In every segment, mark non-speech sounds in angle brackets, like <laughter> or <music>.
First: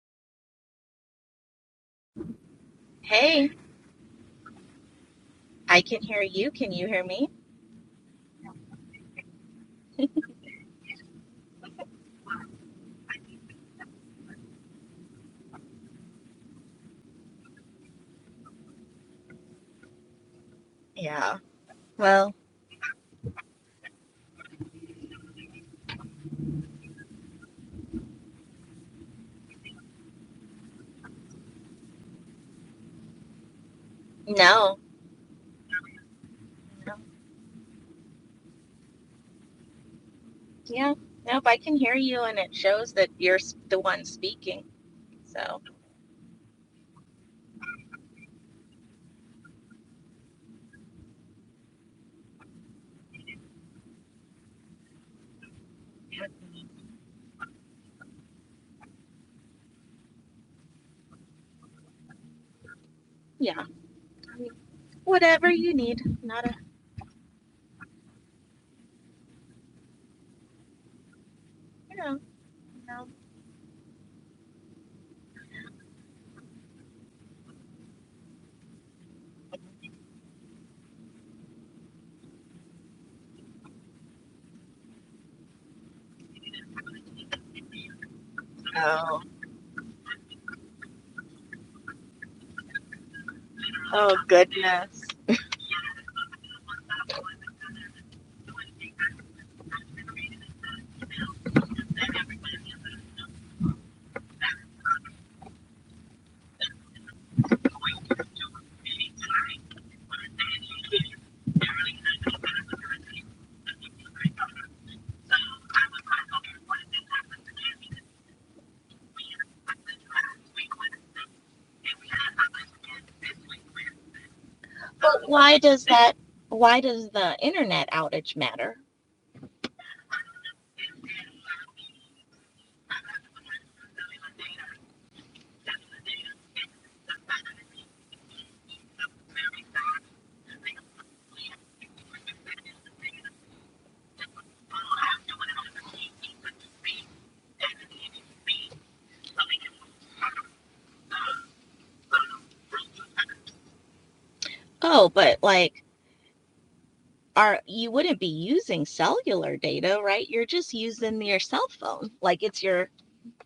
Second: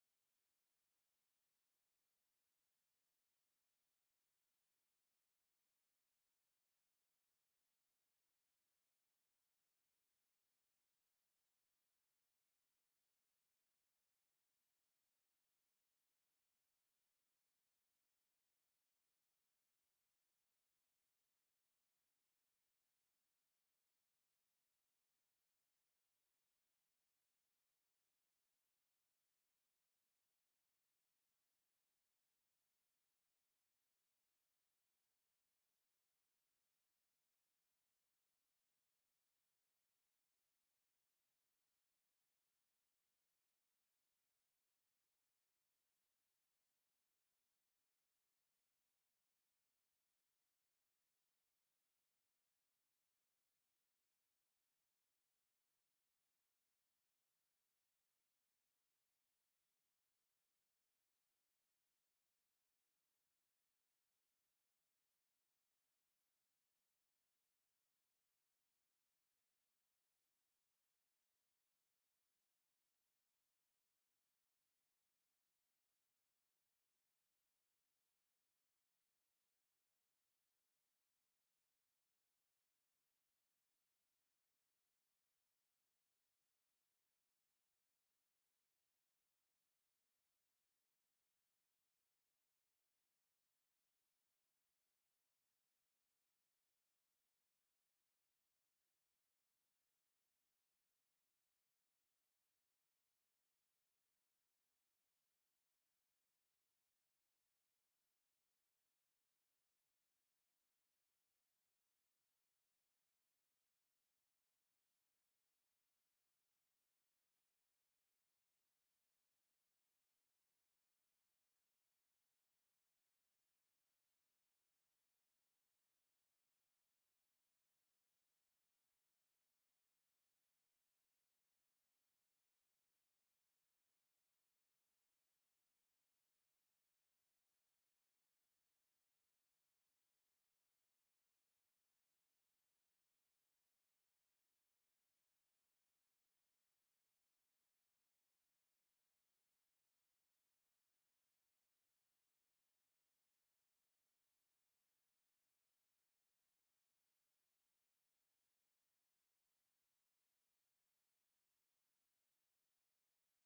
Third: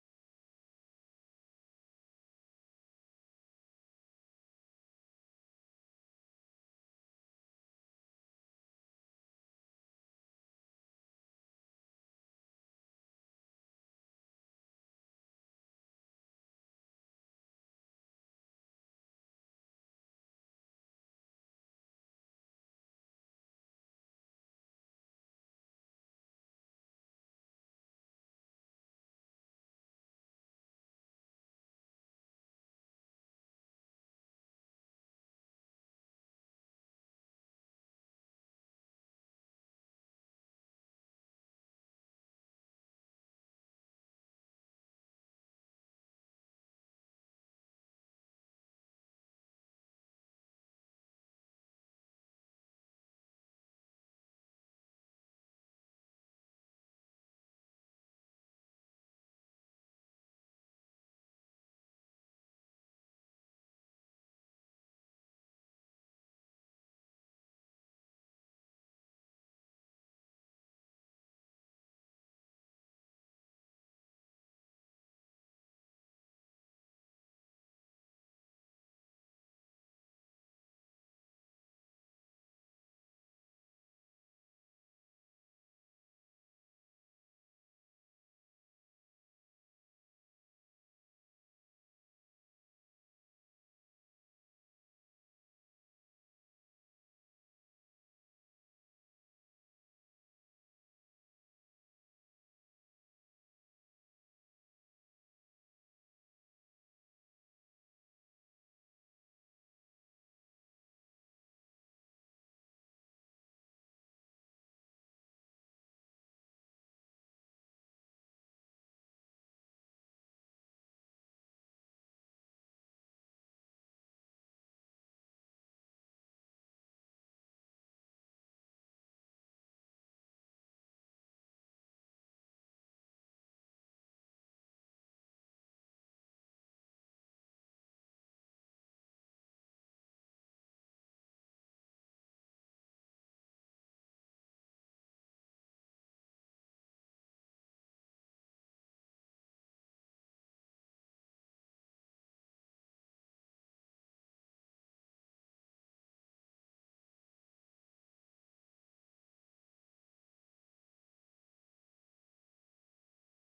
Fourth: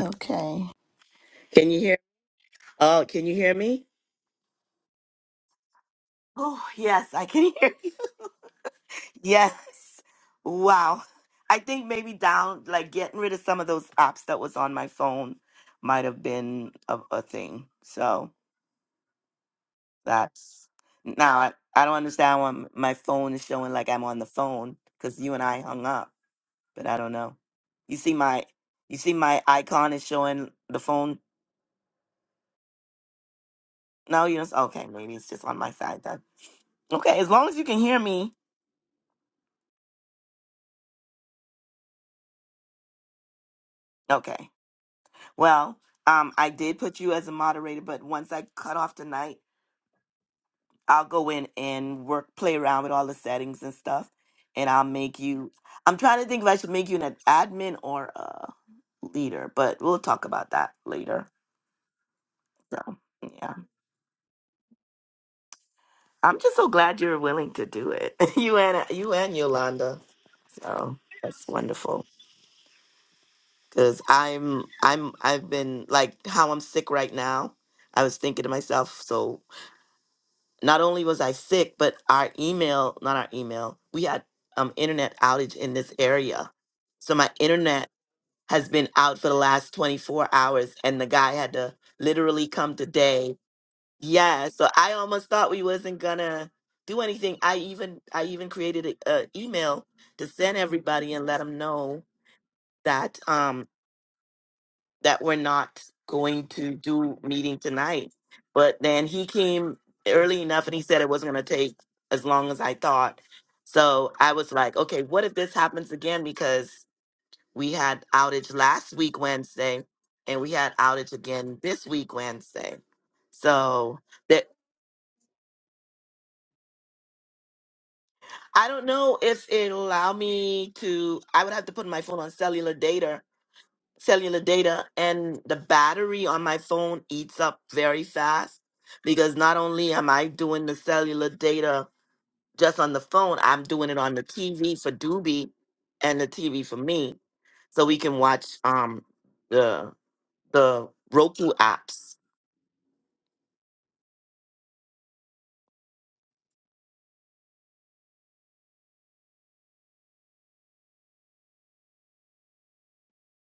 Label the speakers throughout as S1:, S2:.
S1: Okay. Can you hear? Oh, can you
S2: Hey,
S1: hear me?
S2: I can hear you.
S1: Oh,
S2: Can you hear
S1: yes, I
S2: me?
S1: can hear you. <laughs> Yes. Wow. I think maybe down, like getting rid of some of those apps that was on my phone might have been a, a thing. So that's now
S2: Yeah.
S1: I, I don't
S2: Well,
S1: understand why m- my phone is showing like I'm on the phone because you and I hung up, but I don't know. You see my you see my icon is showing the phone. No, you don't.
S2: no.
S1: Okay, maybe it's just on my side then.
S2: No.
S1: Okay, as long as you can hear me.
S2: Yeah. Nope, I can hear you, and it shows that you're s- the one
S1: Okay.
S2: speaking. So,
S1: Well, um, I did put you as a moderator, but once I cut off tonight, I'll go in and work, play around with all the settings and stuff, and I'll make you. I'm trying to think if I should make you an admin or a leader, but we'll talk about that later. So, yeah,
S2: yeah. I mean, whatever you need.
S1: I'm
S2: Not a,
S1: just so glad you're willing to do it, <laughs> you and you and Yolanda. So that's
S2: you
S1: wonderful
S2: know, no.
S1: because I'm I'm I've been like how I'm sick right now. I was thinking to myself, so not only was I sick, but our email, not our email, we had um internet outage in this area. So my internet has been out
S2: Oh,
S1: for the last 24 hours and the guy had to literally come today.
S2: oh,
S1: Yeah, so I
S2: goodness.
S1: almost thought we wasn't gonna do anything. I even I even created a, a email to send everybody and let them know that um that we're not going to do meeting tonight. But then he came early enough and he said it wasn't going to take as long as I thought. So I was like, okay, what if this happens again? Because we had outage last week, Wednesday, and we had outage again this week, Wednesday. So that
S2: But why does that, why does the internet outage
S1: I
S2: matter?
S1: don't know if it'll allow me to, I would have to put my phone on cellular data cellular data and the battery on my phone eats up very fast because not only am I doing the cellular data just on the phone, I'm doing it on the TV for Doobie and the TV for me. So we can watch um the the Roku apps.
S2: Oh, but like, are you wouldn't be using cellular data, right? You're just using your cell phone. Like, it's your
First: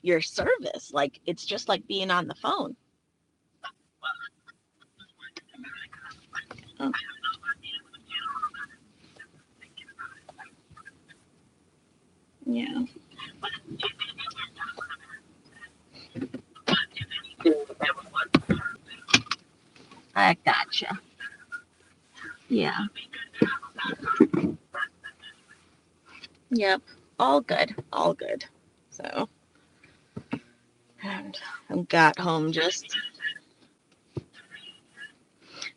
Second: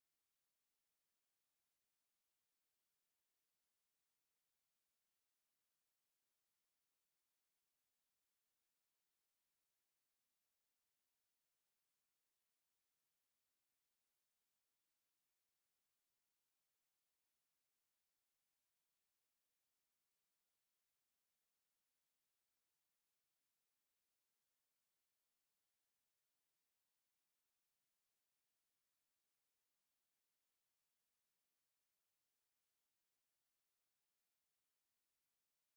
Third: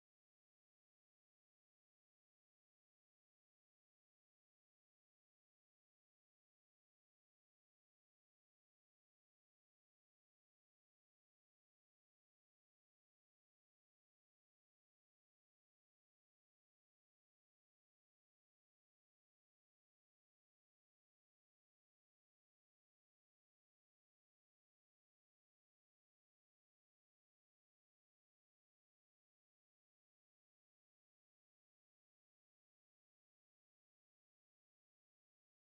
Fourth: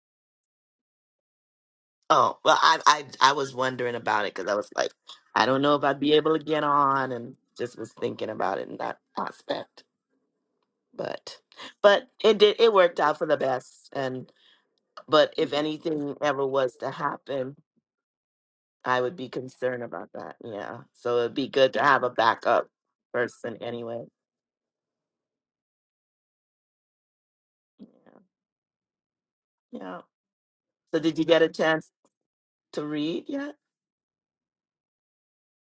S2: your service. Like it's just like being on the
S1: Oh, well
S2: phone.
S1: I I I was wondering about it because I was like, I don't know if I'd be able to get
S2: Oh,
S1: on and just was thinking about it in that aspect. But but it did it
S2: Yeah.
S1: worked out for the best and But if anything ever was to happen, I would be concerned about that.
S2: I
S1: Yeah.
S2: gotcha.
S1: So it'd be good to have a backup
S2: Yeah.
S1: person anyway.
S2: Yep. All good.
S1: Yeah.
S2: All good. So
S1: Yeah. So did you
S2: and
S1: get a
S2: I
S1: chance
S2: got home
S1: to
S2: just
S1: read yet?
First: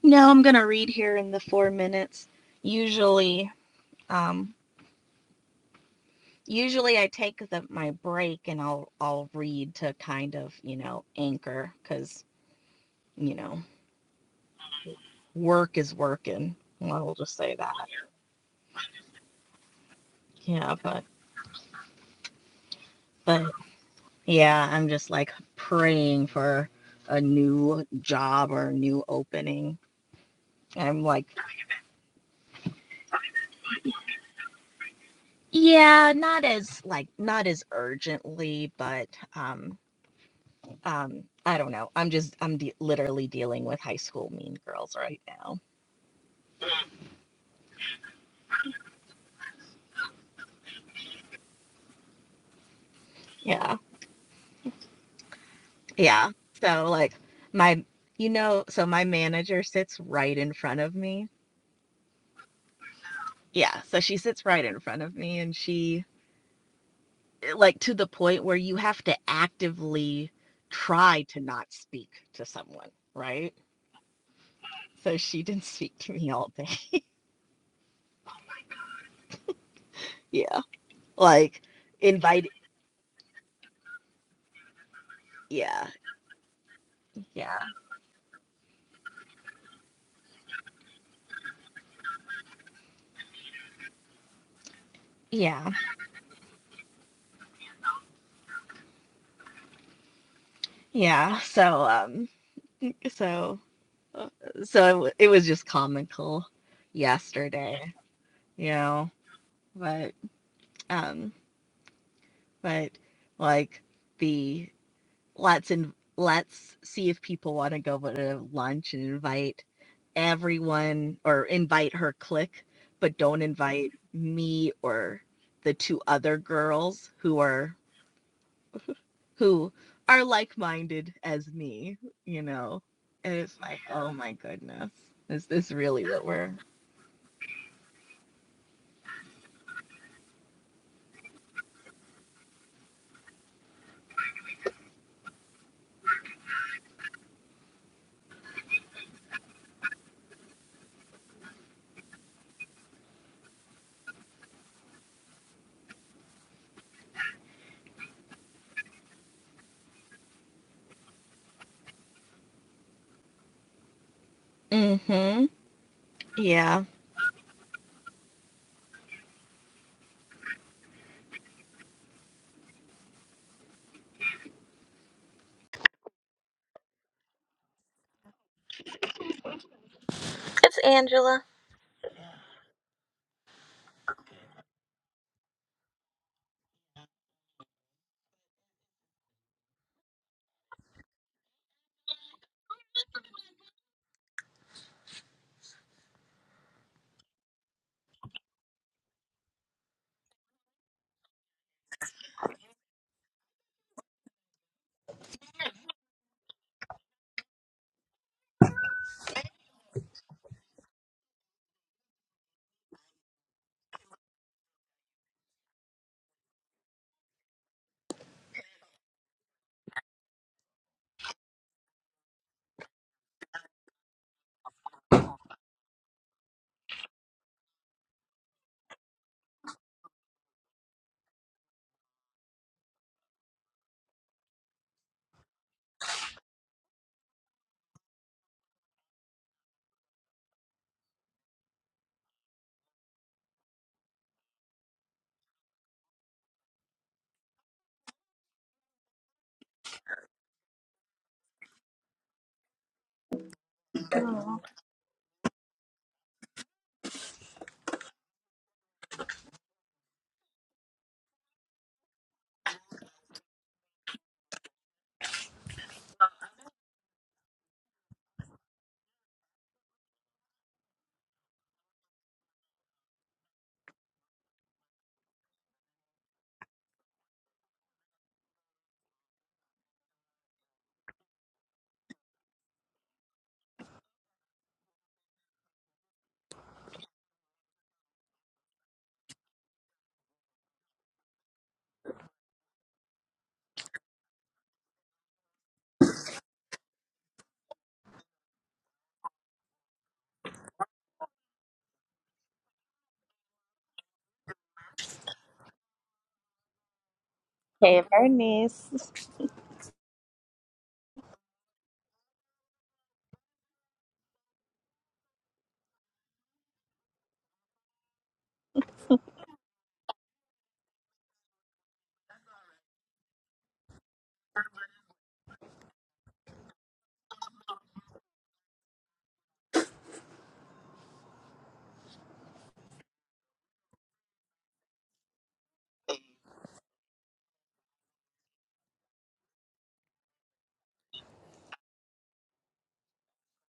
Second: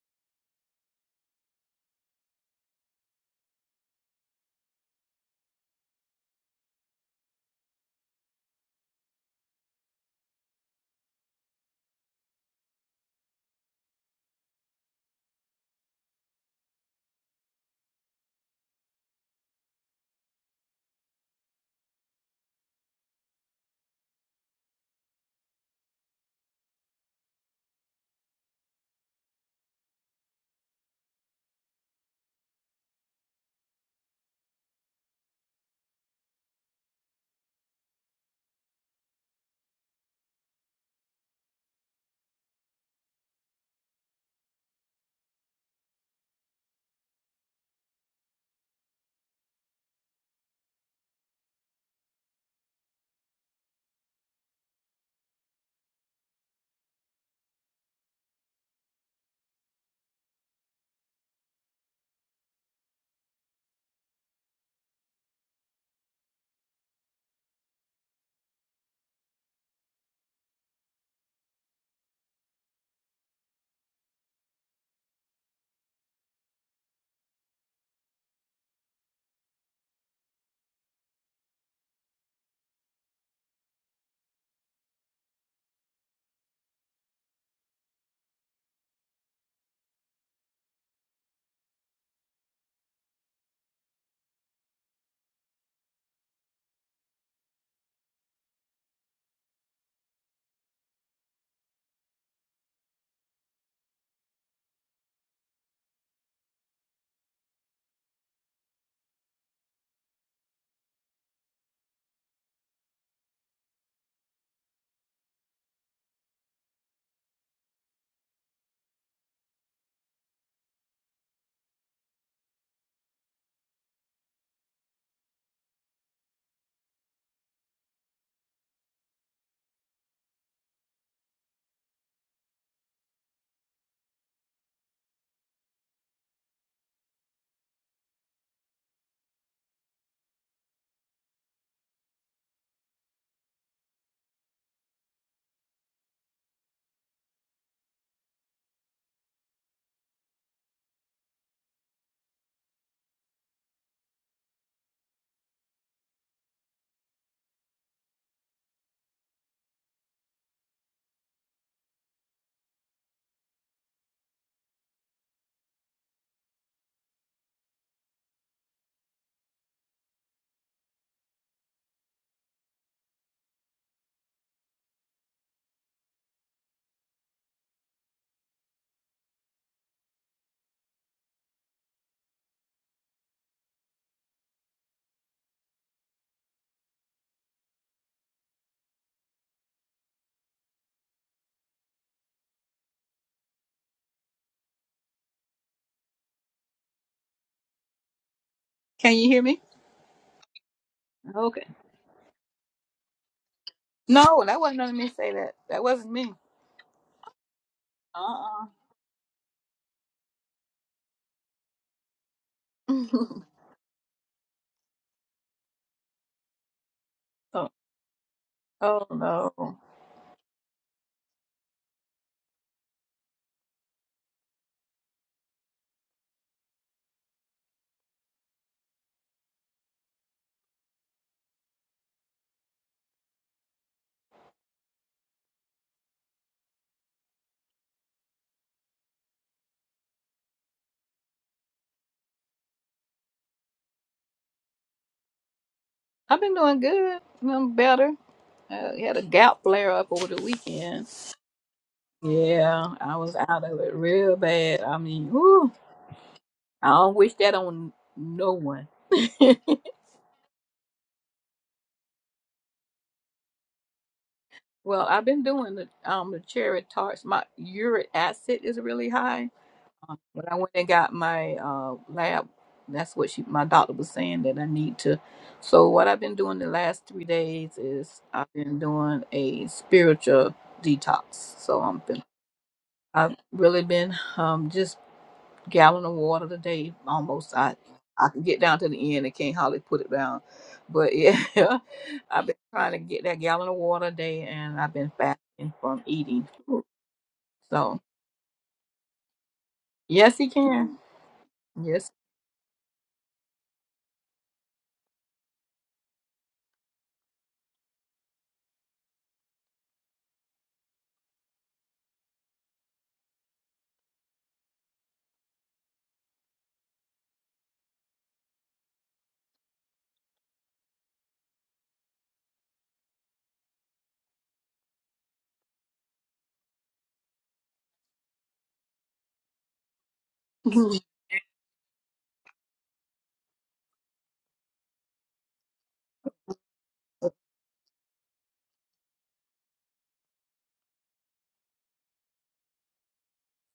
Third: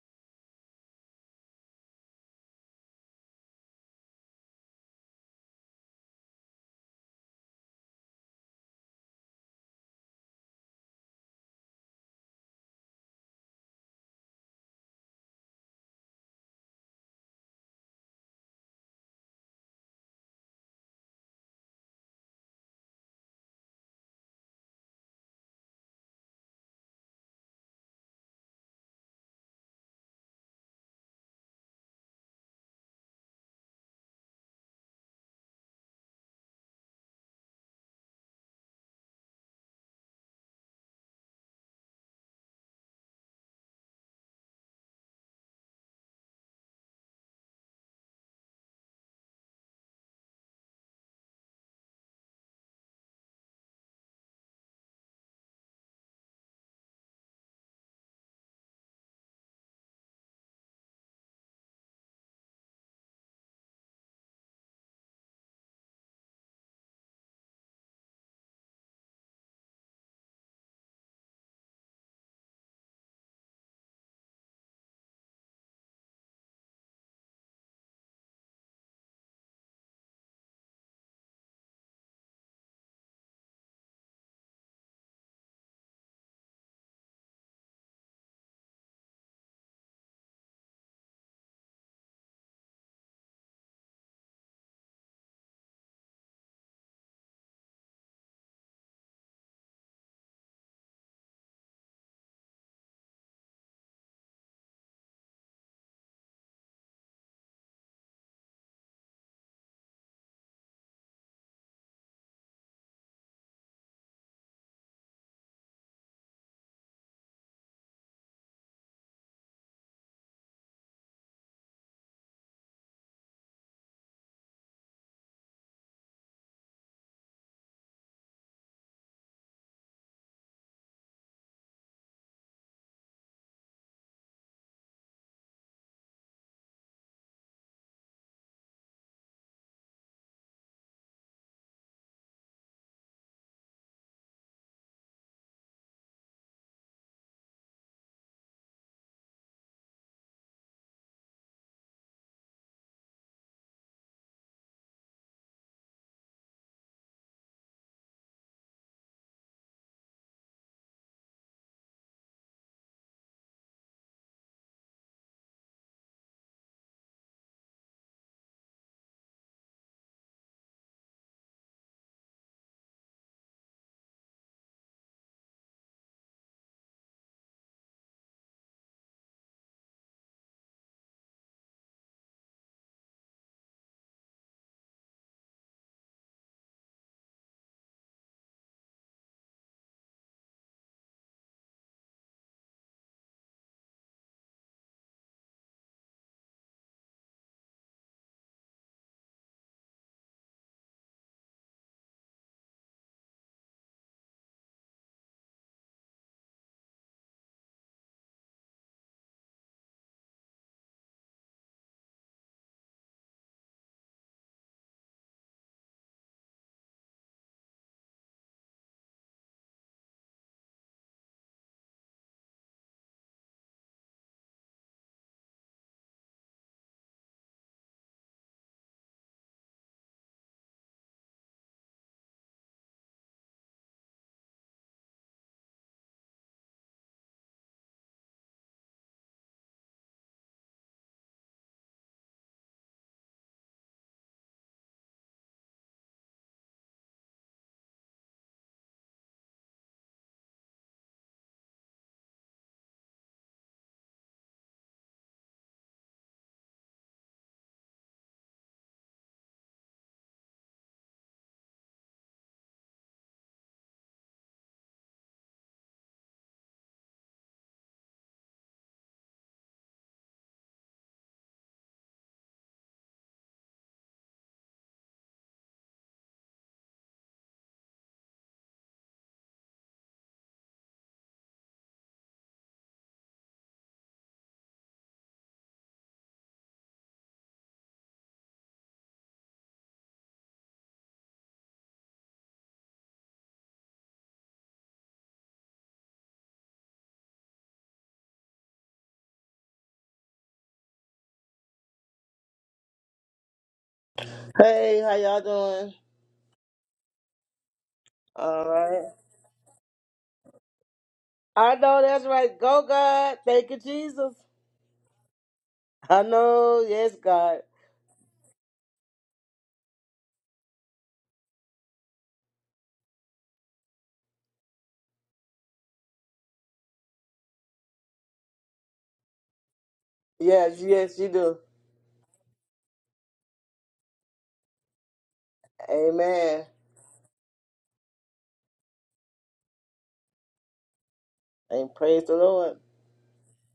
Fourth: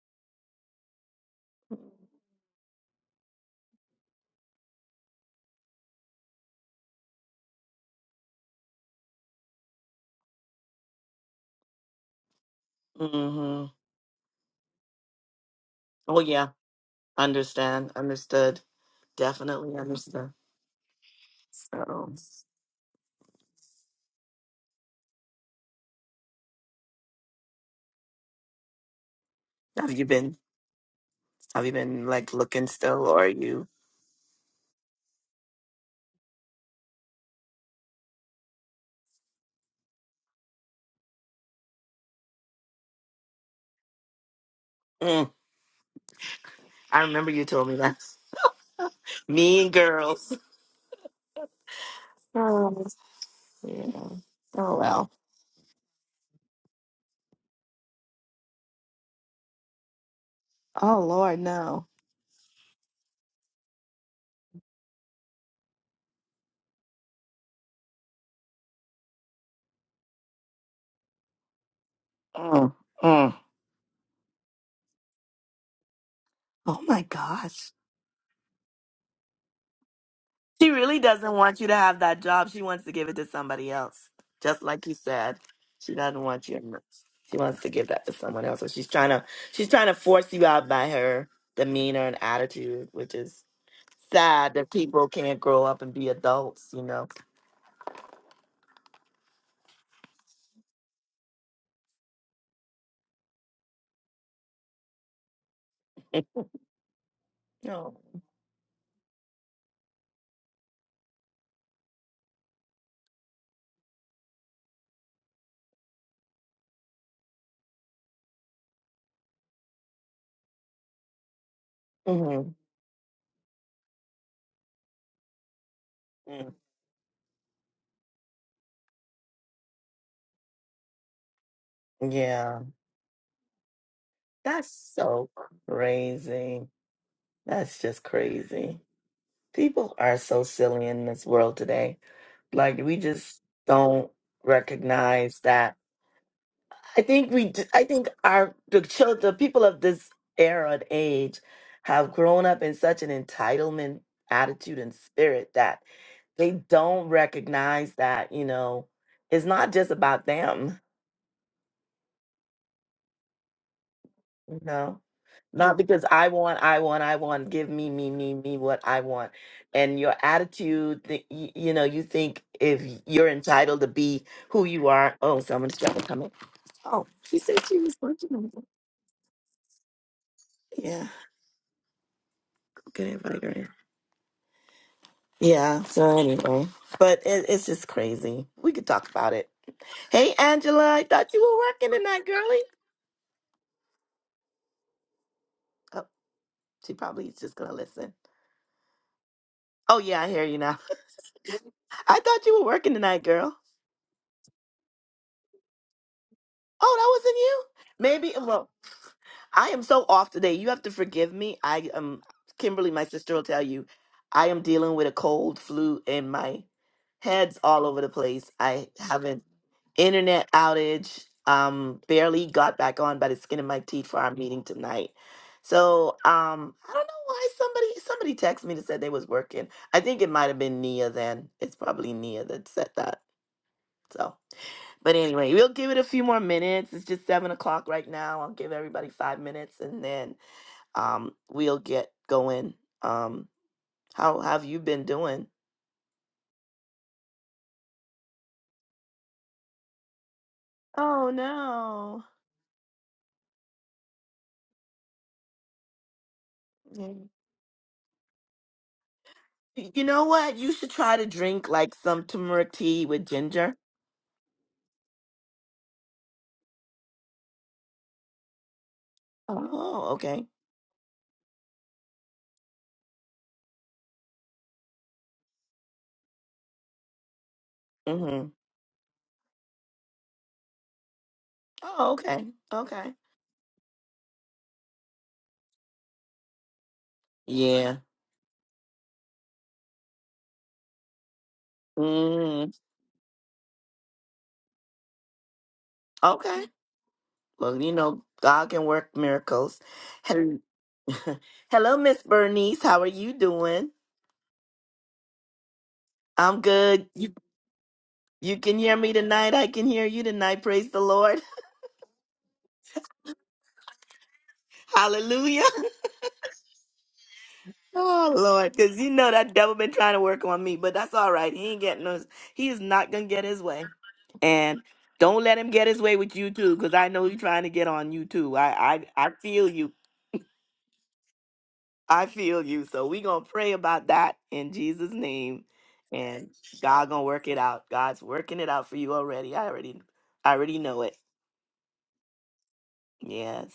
S2: no, I'm gonna read here in the four minutes. Usually, um usually I take the, my break and I'll I'll read to kind of, you know, anchor because, you know,
S1: Mm-hmm.
S2: work is
S1: Oh yeah.
S2: working. I'll just say that.
S1: Understand. Understood. Definitely understood.
S2: Yeah, but
S1: So
S2: but Yeah, I'm just like praying for a new job or a new opening.
S1: have you been
S2: I'm like,
S1: have you been like looking still or are you
S2: yeah, not as like not as urgently, but um um I don't know. I'm just I'm de- literally dealing with high school mean girls right
S1: Mm,
S2: now.
S1: I remember you told me that. <laughs> Mean girls. Oh,
S2: Yeah.
S1: yeah. Oh well.
S2: Yeah. So like my you know, so my manager sits right in front of
S1: Oh
S2: me.
S1: Lord, no.
S2: Yeah, so she sits right in front of me and she like to the point where you have to actively try to not speak to
S1: Mm,
S2: someone,
S1: mm.
S2: right? So she didn't speak to me all day.
S1: Oh
S2: <laughs>
S1: my gosh.
S2: Yeah.
S1: She really doesn't want
S2: Like
S1: you to have that
S2: invite
S1: job. She wants to give it to somebody else. Just like you said.
S2: yeah.
S1: She doesn't want you. She
S2: Yeah.
S1: wants to give that to someone else. So she's trying to she's trying to force you out by her demeanor and attitude, which is sad that people can't grow
S2: Yeah.
S1: up and be adults, you know.
S2: Yeah. So um so so it was just
S1: <laughs>
S2: comical yesterday,
S1: No.
S2: you know, but um but like the let's in, let's see if people want to go to lunch and invite everyone or invite her
S1: Mhm.
S2: clique, but don't invite me or the two other
S1: mm
S2: girls who are who are like-minded as me, you
S1: Yeah.
S2: know. And it's like, oh my
S1: That's
S2: goodness,
S1: so
S2: is this really what we're? <laughs>
S1: crazy. That's just crazy. People are so silly in this world today Like we just don't recognize that. I think we. d- I think our the children, the people of this era and age, have grown up in such an entitlement attitude and spirit that they don't recognize that you know it's not just about them you know
S2: Mm-hmm.
S1: not because i want i
S2: Yeah.
S1: want i want give me me me me what i want and your attitude that you, you know you think if you're entitled to be who you are oh someone's trying to come in Oh, she said she was working on it.
S2: It's
S1: Yeah, I'm
S2: Angela.
S1: gonna invite her in. Yeah, so anyway, but it, it's just crazy. We could talk about it. Hey, Angela, I thought you were working tonight, girlie. Oh, she probably is just gonna listen.
S3: Can you hear me?
S1: Oh, yeah, I hear you now.
S3: Okay.
S1: <laughs> I thought you were working tonight, girl.
S3: No, that wasn't none of me say that. That wasn't me.
S1: Oh, that wasn't you? Maybe, well,
S3: Uh
S1: I am so off today. You have to forgive me. I am
S3: uh
S1: Kimberly,
S3: <laughs>
S1: my sister will tell you, I am dealing with a cold, flu, and my head's
S3: oh,
S1: all over the place. I
S3: oh
S1: have an
S3: no.
S1: internet outage. Um, barely got back on by the skin of my teeth for our meeting tonight. So um, I don't know why somebody somebody texted me to said they was working. I think it might have been Nia. Then it's probably Nia that said that. So, but anyway, we'll give it a few more minutes. It's just seven o'clock right now. I'll give everybody five minutes, and then um, we'll get going. Um, how have you been doing?
S3: I've been doing good. I'm better. I had a gout flare up over the weekend.
S1: Oh no.
S3: Yeah, I was out of it real
S2: Oh.
S3: bad. I mean, whoo, I
S1: Yeah.
S3: don't wish that on no one. <laughs>
S1: Y- You know what? You should try to drink like some turmeric tea with ginger.
S3: well, I've been doing the um the cherry tarts. My uric acid is really high,
S1: Oh,
S3: When
S1: okay.
S3: I went and got my uh, lab, that's what she, my doctor was saying that I need to. So what I've been doing the last three days is
S1: Mm-hmm.
S3: I've been doing a spiritual detox. So I'm
S1: Oh,
S3: been,
S1: okay. Okay.
S3: I've really been um, just gallon of water a day almost. I
S1: Yeah.
S3: I can get down to the end and can't hardly put it down, but yeah, <laughs> I've been
S1: Mm,
S3: trying to get that gallon of water a day, and I've been fasting from eating.
S1: okay. Well, you
S3: So
S1: know, God can work miracles.
S3: yes, he
S1: Hel-
S3: can.
S1: <laughs> Hello,
S3: Yes.
S1: Miss Bernice. How are you doing?
S4: Hey, how y'all doing?
S1: I'm good. You you
S4: All
S1: can hear me
S4: right.
S1: tonight. I can hear you tonight. Praise the Lord.
S4: I know that's right. Go, God. Thank you, Jesus.
S1: <laughs> Hallelujah.
S4: I know. Yes, God.
S1: Oh Lord, because you know that devil been trying to work on me, but that's all right. He ain't getting no. He is not gonna get his way, and don't let him get his way with you too, because I know you're trying to get on you too. I I I feel you.
S4: Yes,
S3: <laughs>
S4: yes, you do.
S1: I feel you. So we gonna pray about that in Jesus' name, and
S4: Amen.
S1: God gonna work it out. God's working it out for you already. I already I already know it.
S4: And praise the Lord.
S1: Yes,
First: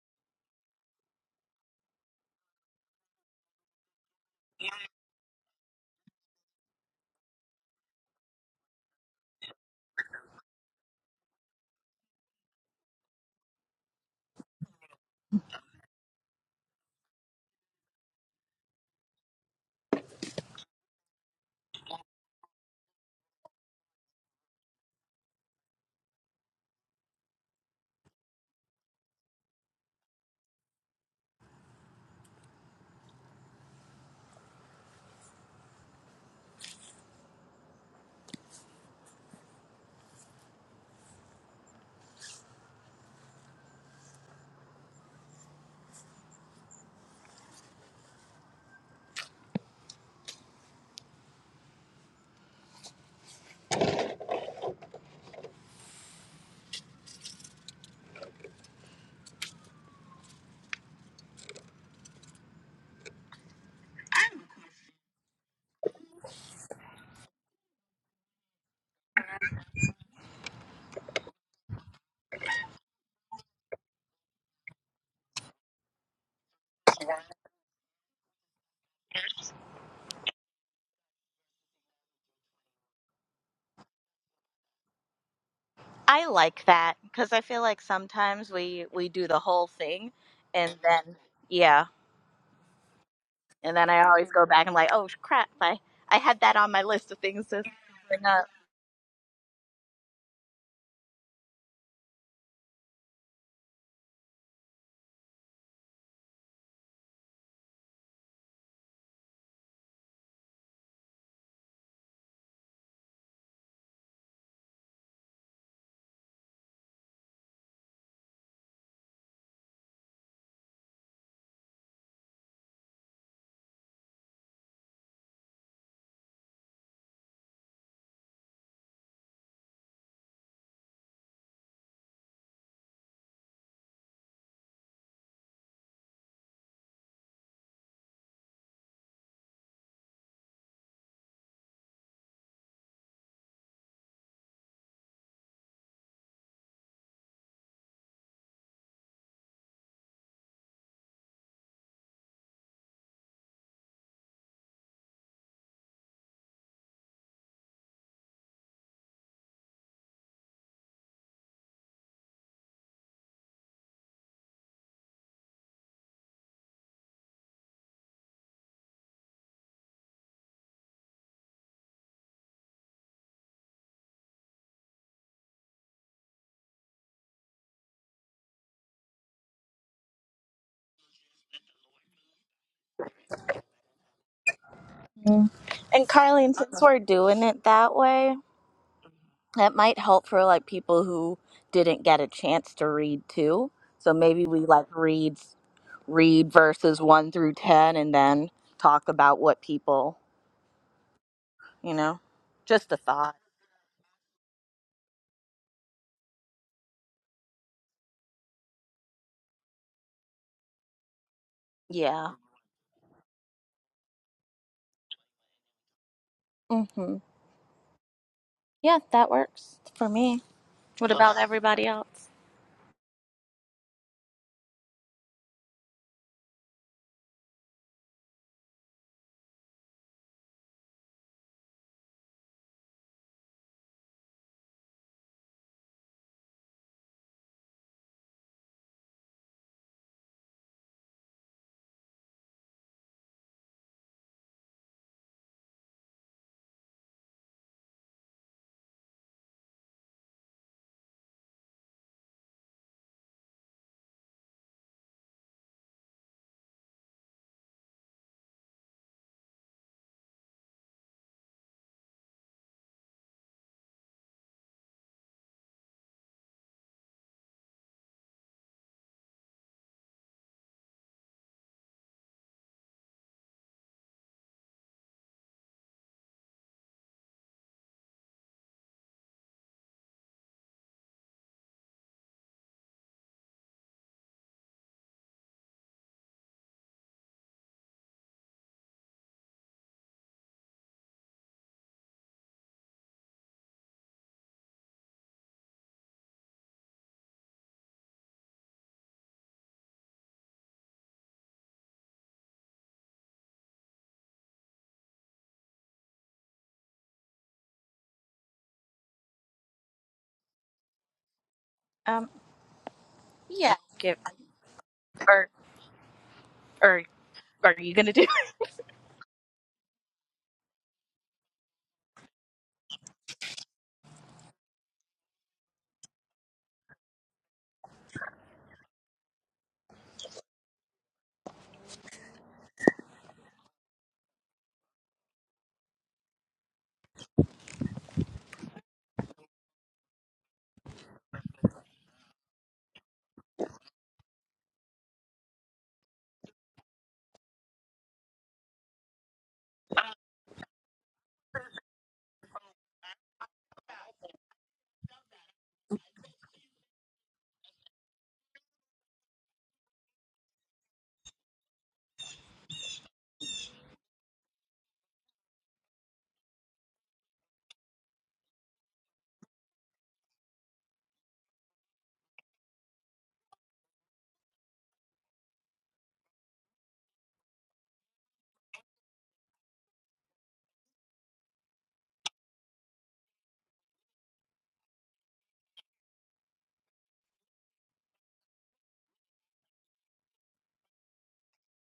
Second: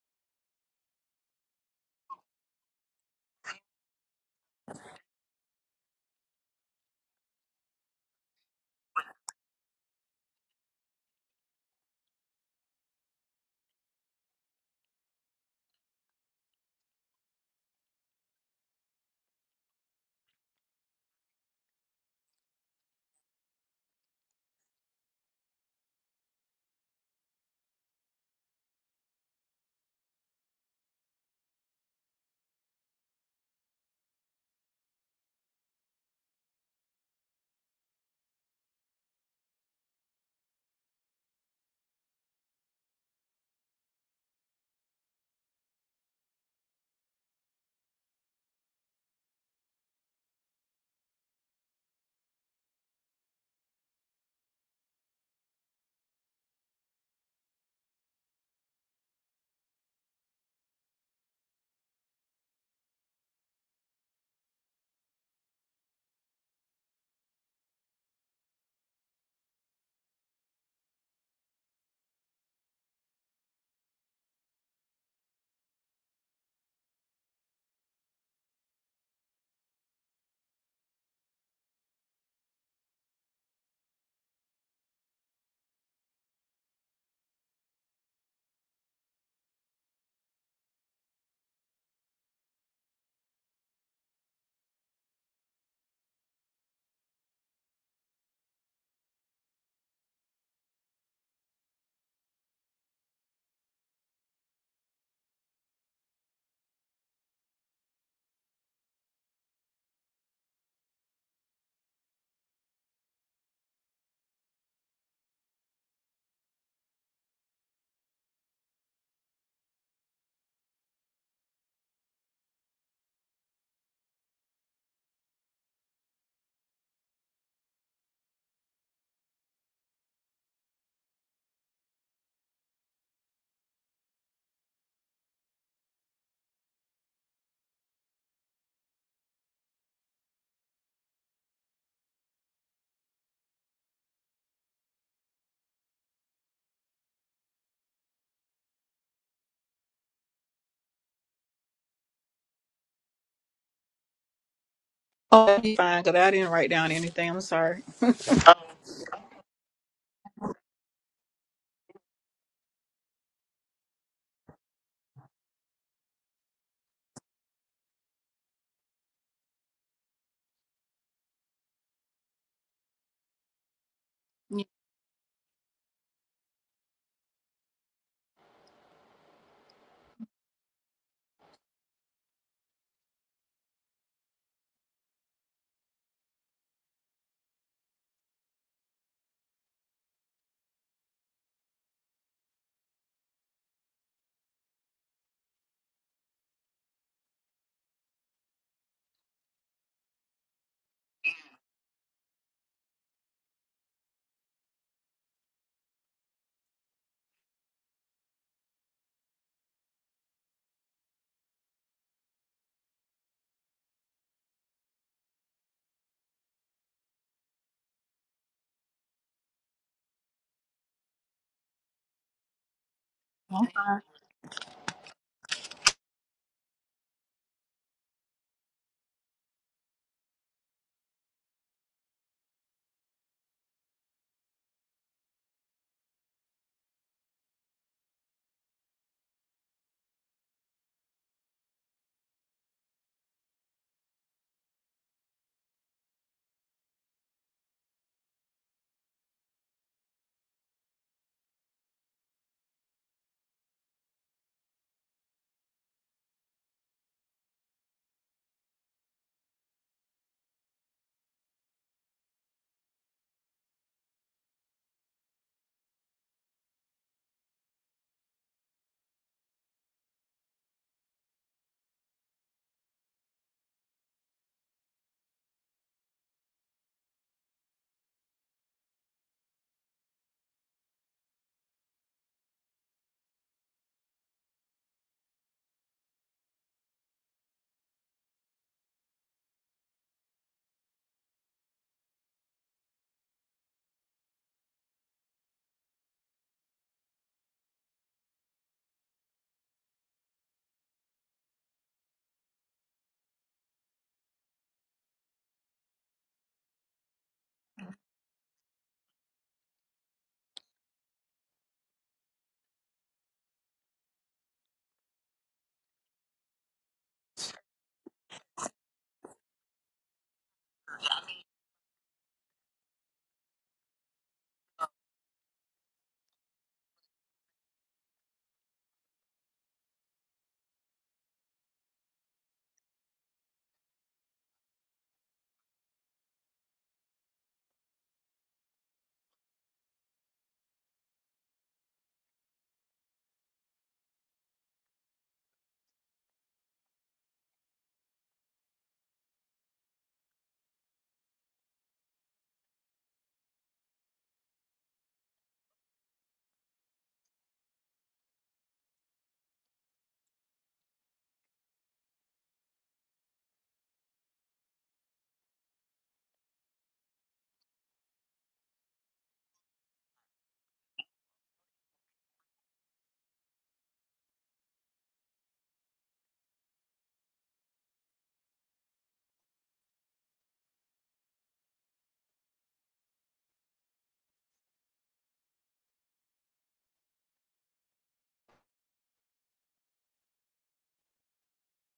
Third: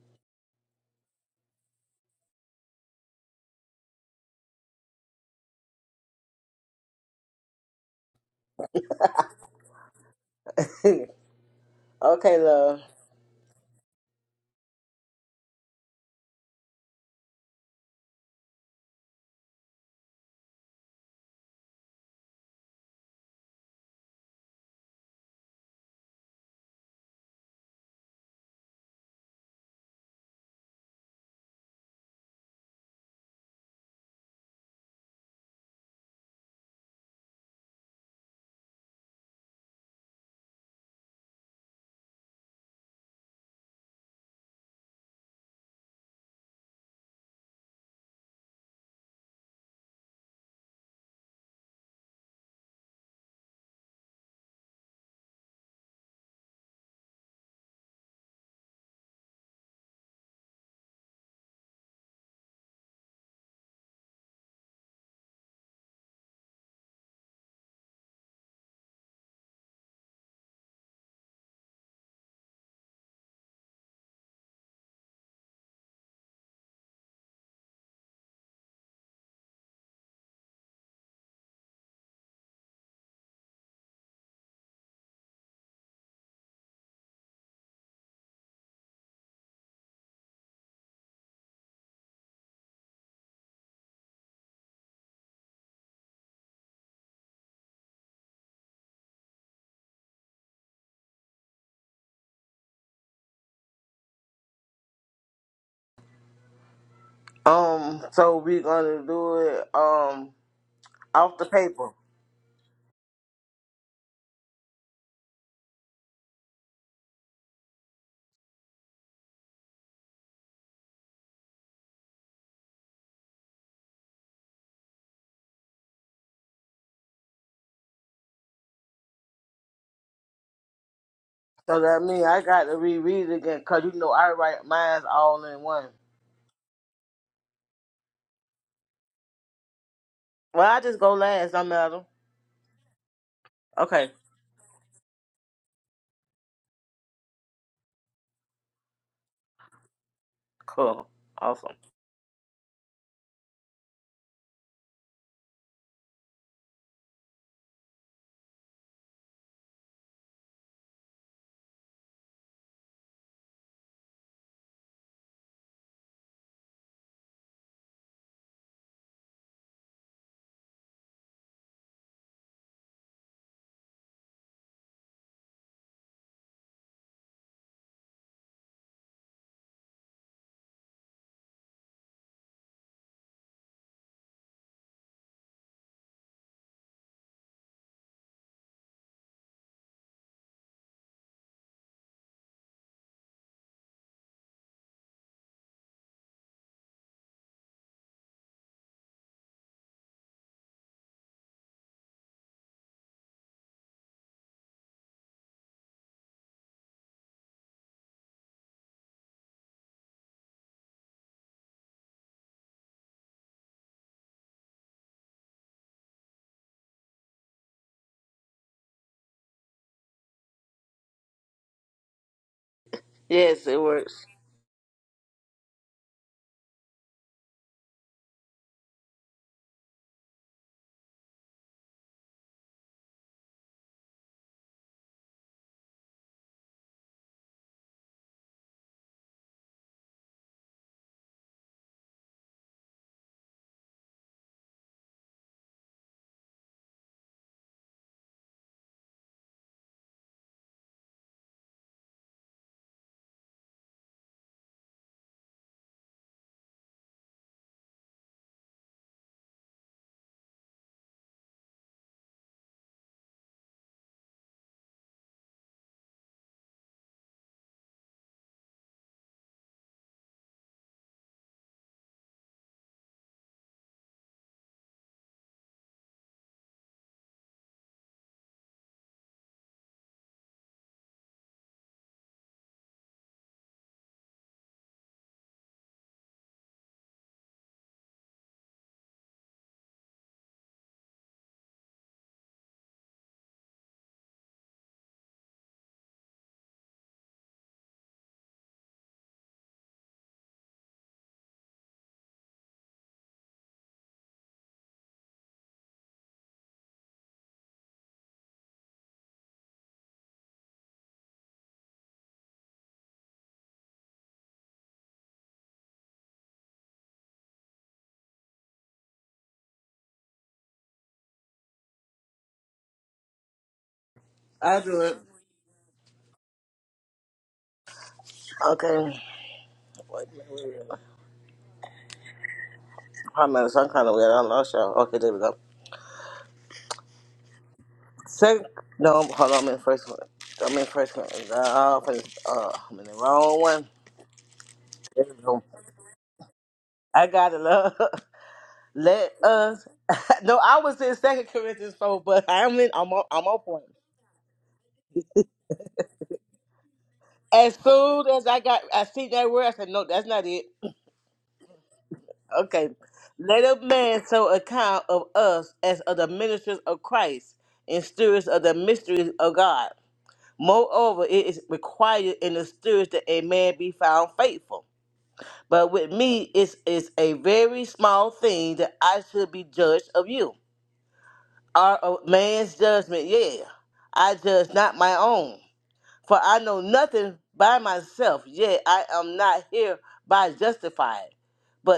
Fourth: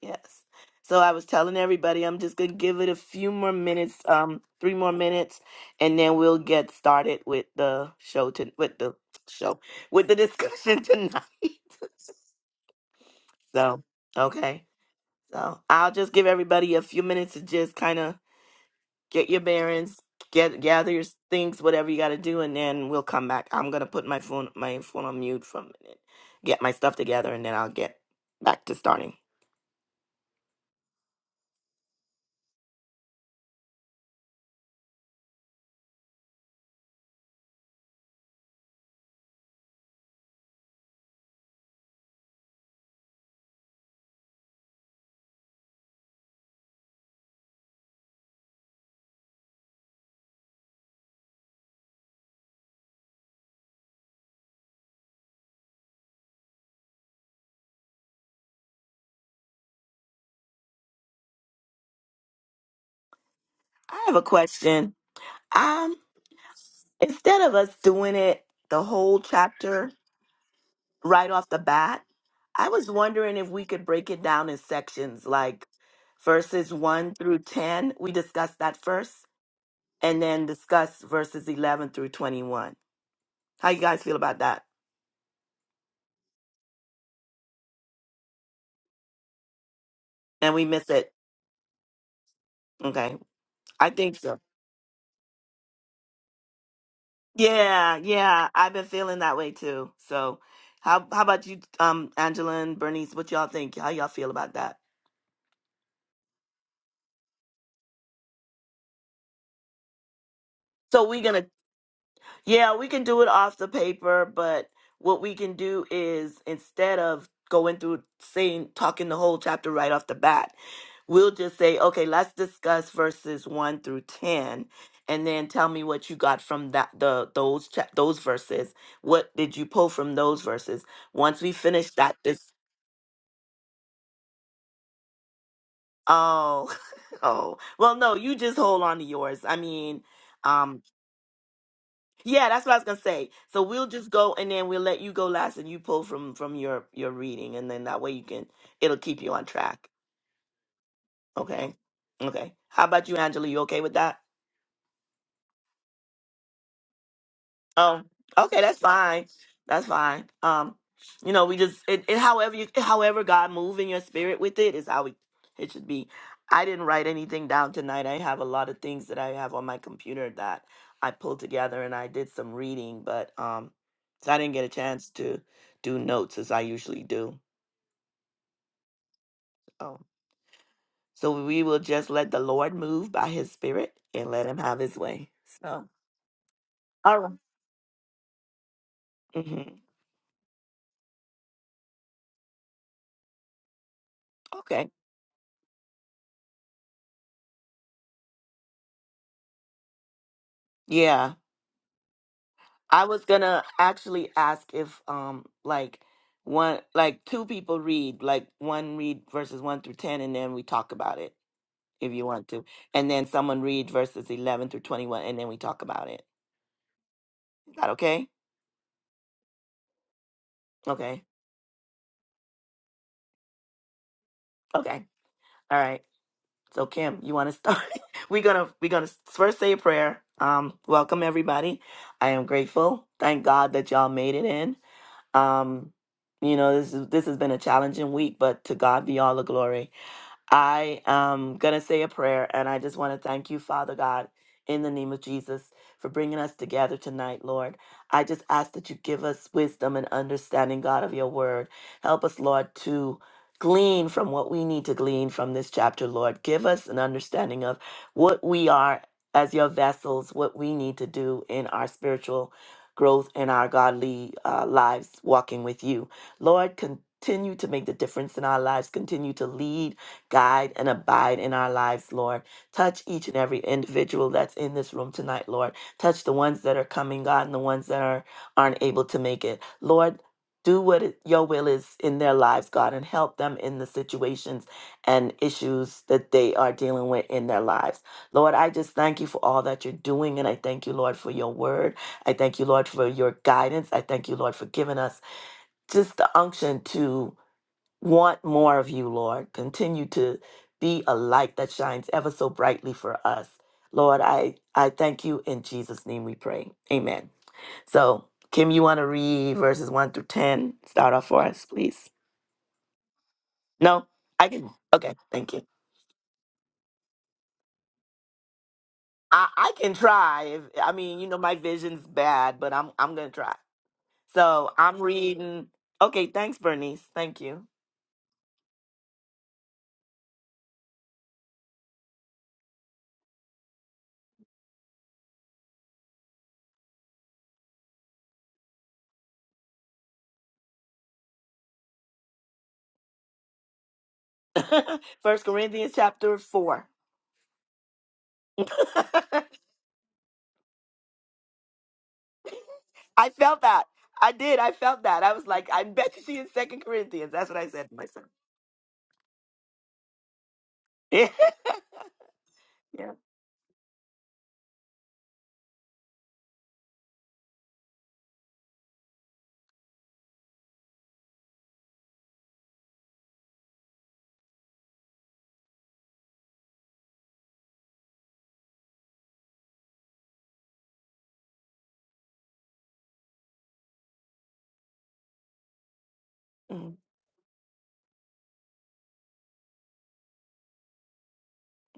S1: yes. So I was telling everybody I'm just gonna give it a few more minutes, um, three more minutes, and then we'll get started with the show to with the show with the discussion <laughs>
S4: <laughs>
S1: tonight.
S4: okay, love.
S1: So, okay. So I'll just give everybody a few minutes to just kind of get your bearings, get gather your things, whatever you got to do, and then we'll come back. I'm gonna put my phone my phone on mute for a minute, get my stuff together, and then I'll get back to starting. I have a question. Um, instead of us doing it the whole chapter right off the bat, I was wondering if we could break it down in sections, like verses 1 through 10. We discuss that first, and then discuss verses 11 through 21. How you guys feel about that?
S2: I like that because I feel like sometimes we we do the whole thing,
S1: And we
S2: and
S1: miss it.
S2: then yeah,
S1: Okay.
S2: and then
S1: I
S2: I
S1: think
S2: always
S1: so.
S2: go back and like, oh crap, I I had that on my list of things to
S1: Yeah,
S2: bring up.
S1: yeah. I've been feeling that way too. So how how about you, um, Angela and Bernice, what y'all think? How y'all feel about that?
S4: Um, so we gonna do it um
S1: So we're
S4: off
S1: gonna
S4: the paper.
S1: Yeah, we can do it off the paper, but what we can do is instead of going through saying talking the whole chapter right off the bat, we'll just say, okay, let's discuss verses one through ten, and then tell me what you got from that the those cha- those verses. What did you pull from those verses? Once we
S4: So
S1: finish
S4: that
S1: that,
S4: means I
S1: this
S4: got to reread it again, cause you know I write mine's all in one.
S1: oh <laughs> oh well, no, you just hold on to yours. I mean.
S4: Well,
S1: um.
S4: I just go last. I'm out.
S1: Yeah, that's what I was gonna say. So we'll just
S4: Okay,
S1: go and then we'll let you go last and you pull from from your your reading and then that way you can it'll keep you on track.
S4: cool, awesome.
S1: Okay? Okay. How about you, Angela? You okay with that?
S3: Oh, that'd be fine, because I didn't write down anything. I'm sorry.
S1: Um, okay, that's fine. That's fine. Um, you know, we just it, it however you however God move in your spirit with it is how we, it should be. I didn't write anything down tonight. I have a lot of things that I have on my computer that I pulled together and I did some reading, but um so I didn't
S3: Yeah.
S1: get a chance to do notes as I usually do. Um so we will just let the Lord move by his spirit and let him have his way. So
S2: And Carlene, since we're
S1: all right.
S2: doing it that way,
S1: Mm-hmm.
S2: that might help for like people who didn't get a chance to read too. So maybe we
S1: Okay.
S2: like read read verses one through ten, and then talk about what people
S1: Yeah.
S2: you know. Just a
S1: I was
S2: thought.
S1: gonna actually ask if um like one like two people read like one read verses one through ten and then we talk about it if you
S2: Yeah.
S1: want to and then someone read verses eleven through twenty one and then we talk about it.
S2: Mhm.
S1: Is that okay?
S2: Yeah, that works for me. What
S1: Okay.
S2: about everybody else?
S4: Yes, it works.
S1: Okay. All right. So Kim, you want to start? <laughs> we're gonna we're gonna first say a prayer. Um, welcome everybody. I am grateful. Thank God that y'all made it in. Um, you know this is this has been a challenging week, but to God be all the glory. I am going to say a prayer, and I just want to thank you, Father God, in the name of Jesus, for bringing us together tonight, Lord. I just ask that you give us wisdom and understanding, God, of your word. Help us, Lord, to glean from what we need to glean from this chapter, Lord. Give us an understanding of what we are as your vessels, what we need to do in our spiritual growth and our godly uh, lives walking with you. Lord, continue to make the difference in our lives, continue to lead guide and abide in our lives, Lord. Touch each and every individual that's in this room tonight, Lord. Touch the ones that are coming, God, and the ones that are aren't able to make it. Lord, do what it- your will is in their lives, God, and help them in the situations and issues that they are dealing with in their lives. Lord, I just thank you for all that you're doing, and I thank you, Lord, for your word. I thank you, Lord, for your guidance. I thank you, Lord, for giving us just the unction to want more of you, Lord. Continue to be a light that shines ever so brightly for us. Lord, I, I thank you. In Jesus' name we pray. Amen. So, Kim, you want to read verses 1 through 10? Start off for us, please.
S2: Um, yeah.
S1: No?
S2: Give
S1: I can. Okay,
S2: or
S1: thank you.
S2: or are you gonna do? it?
S1: I, I can try. If, I mean, you know, my vision's bad, but I'm, I'm going to try. So,
S4: I do
S1: I'm
S4: it.
S1: reading. Okay, thanks, Bernice. Thank you.
S4: Okay. Wait a minute, wait a minute. I'm some kind of weird. I lost y'all. Okay, there we go. Second, no, hold on. I'm in first one. I'm in first one. Uh, uh, I'm in the wrong one.
S1: <laughs>
S4: There we
S1: First
S4: go.
S1: Corinthians chapter 4.
S4: I got it. Love. <laughs> Let us. <laughs> no, I was in Second Corinthians four, but
S1: <laughs>
S4: I'm in. I'm on.
S1: I
S4: I'm on
S1: felt that.
S4: point.
S1: I did. I felt that. I was like, I bet you she in Second Corinthians. That's what I
S4: As
S1: said to myself.
S4: soon as I got, I see that word. I said, no, that's not it.
S1: <laughs> yeah.
S4: Okay.
S1: Yeah.
S4: Let a man so account of us as of the ministers of Christ and stewards of the mysteries of God. Moreover, it is required in the spirits that a man be found faithful. But with me, it is a very small thing that I should be judged of you. Are of man's judgment, yea. I judge not my own. For I know
S1: Mm,
S4: nothing by myself, yet I am not hereby justified.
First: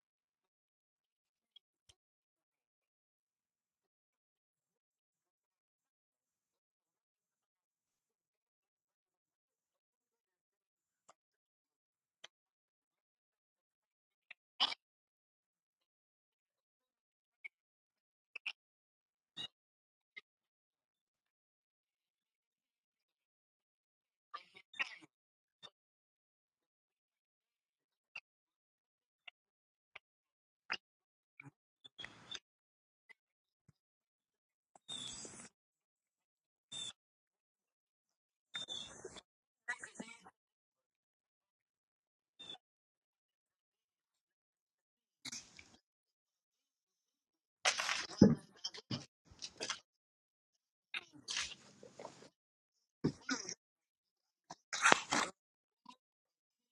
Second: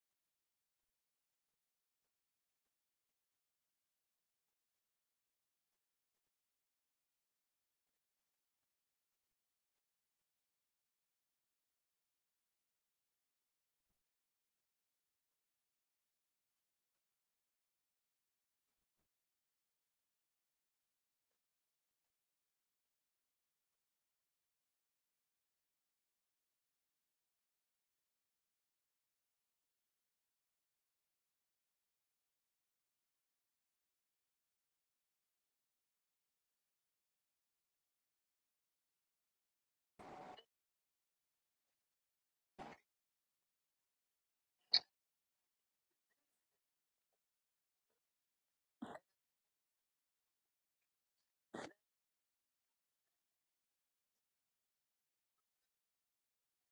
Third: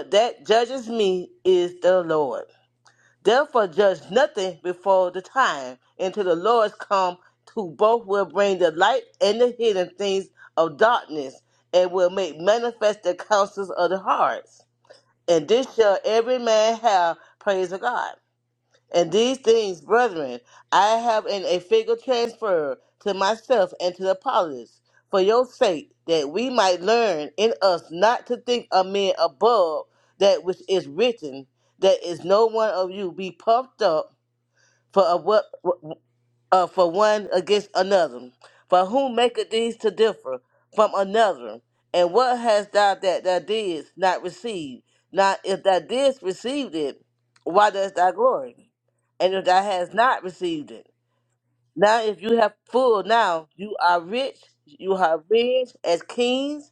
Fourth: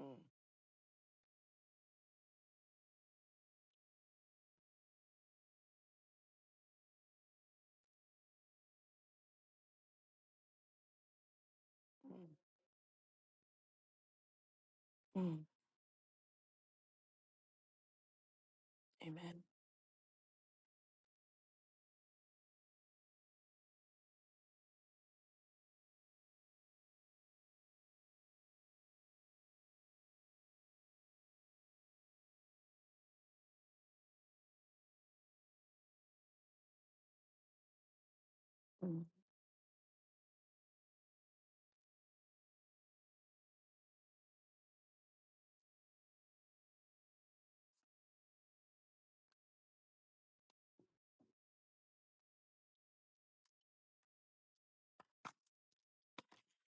S1: mm,
S4: that judges me is the Lord. Therefore, judge nothing before the time until the Lord come, who both will bring the light and the hidden things of darkness, and will
S1: mm,
S4: make manifest the counsels of the hearts.
S1: mm.
S4: And this shall every man have praise of God. And
S1: Amen.
S4: these things, brethren, I have in a figure transferred to myself and to Apollos, for your sake, that we might learn in us not to think of men above that which is written, that is no one of you be puffed up for of what uh, for one against another. For
S1: Mm.
S4: who maketh these to differ from another? And what hast thou that thou didst not receive? Now, if thou didst receive it, why dost thou glory? And if thou hast not received it, now if you have full, now you are rich, you are rich as kings,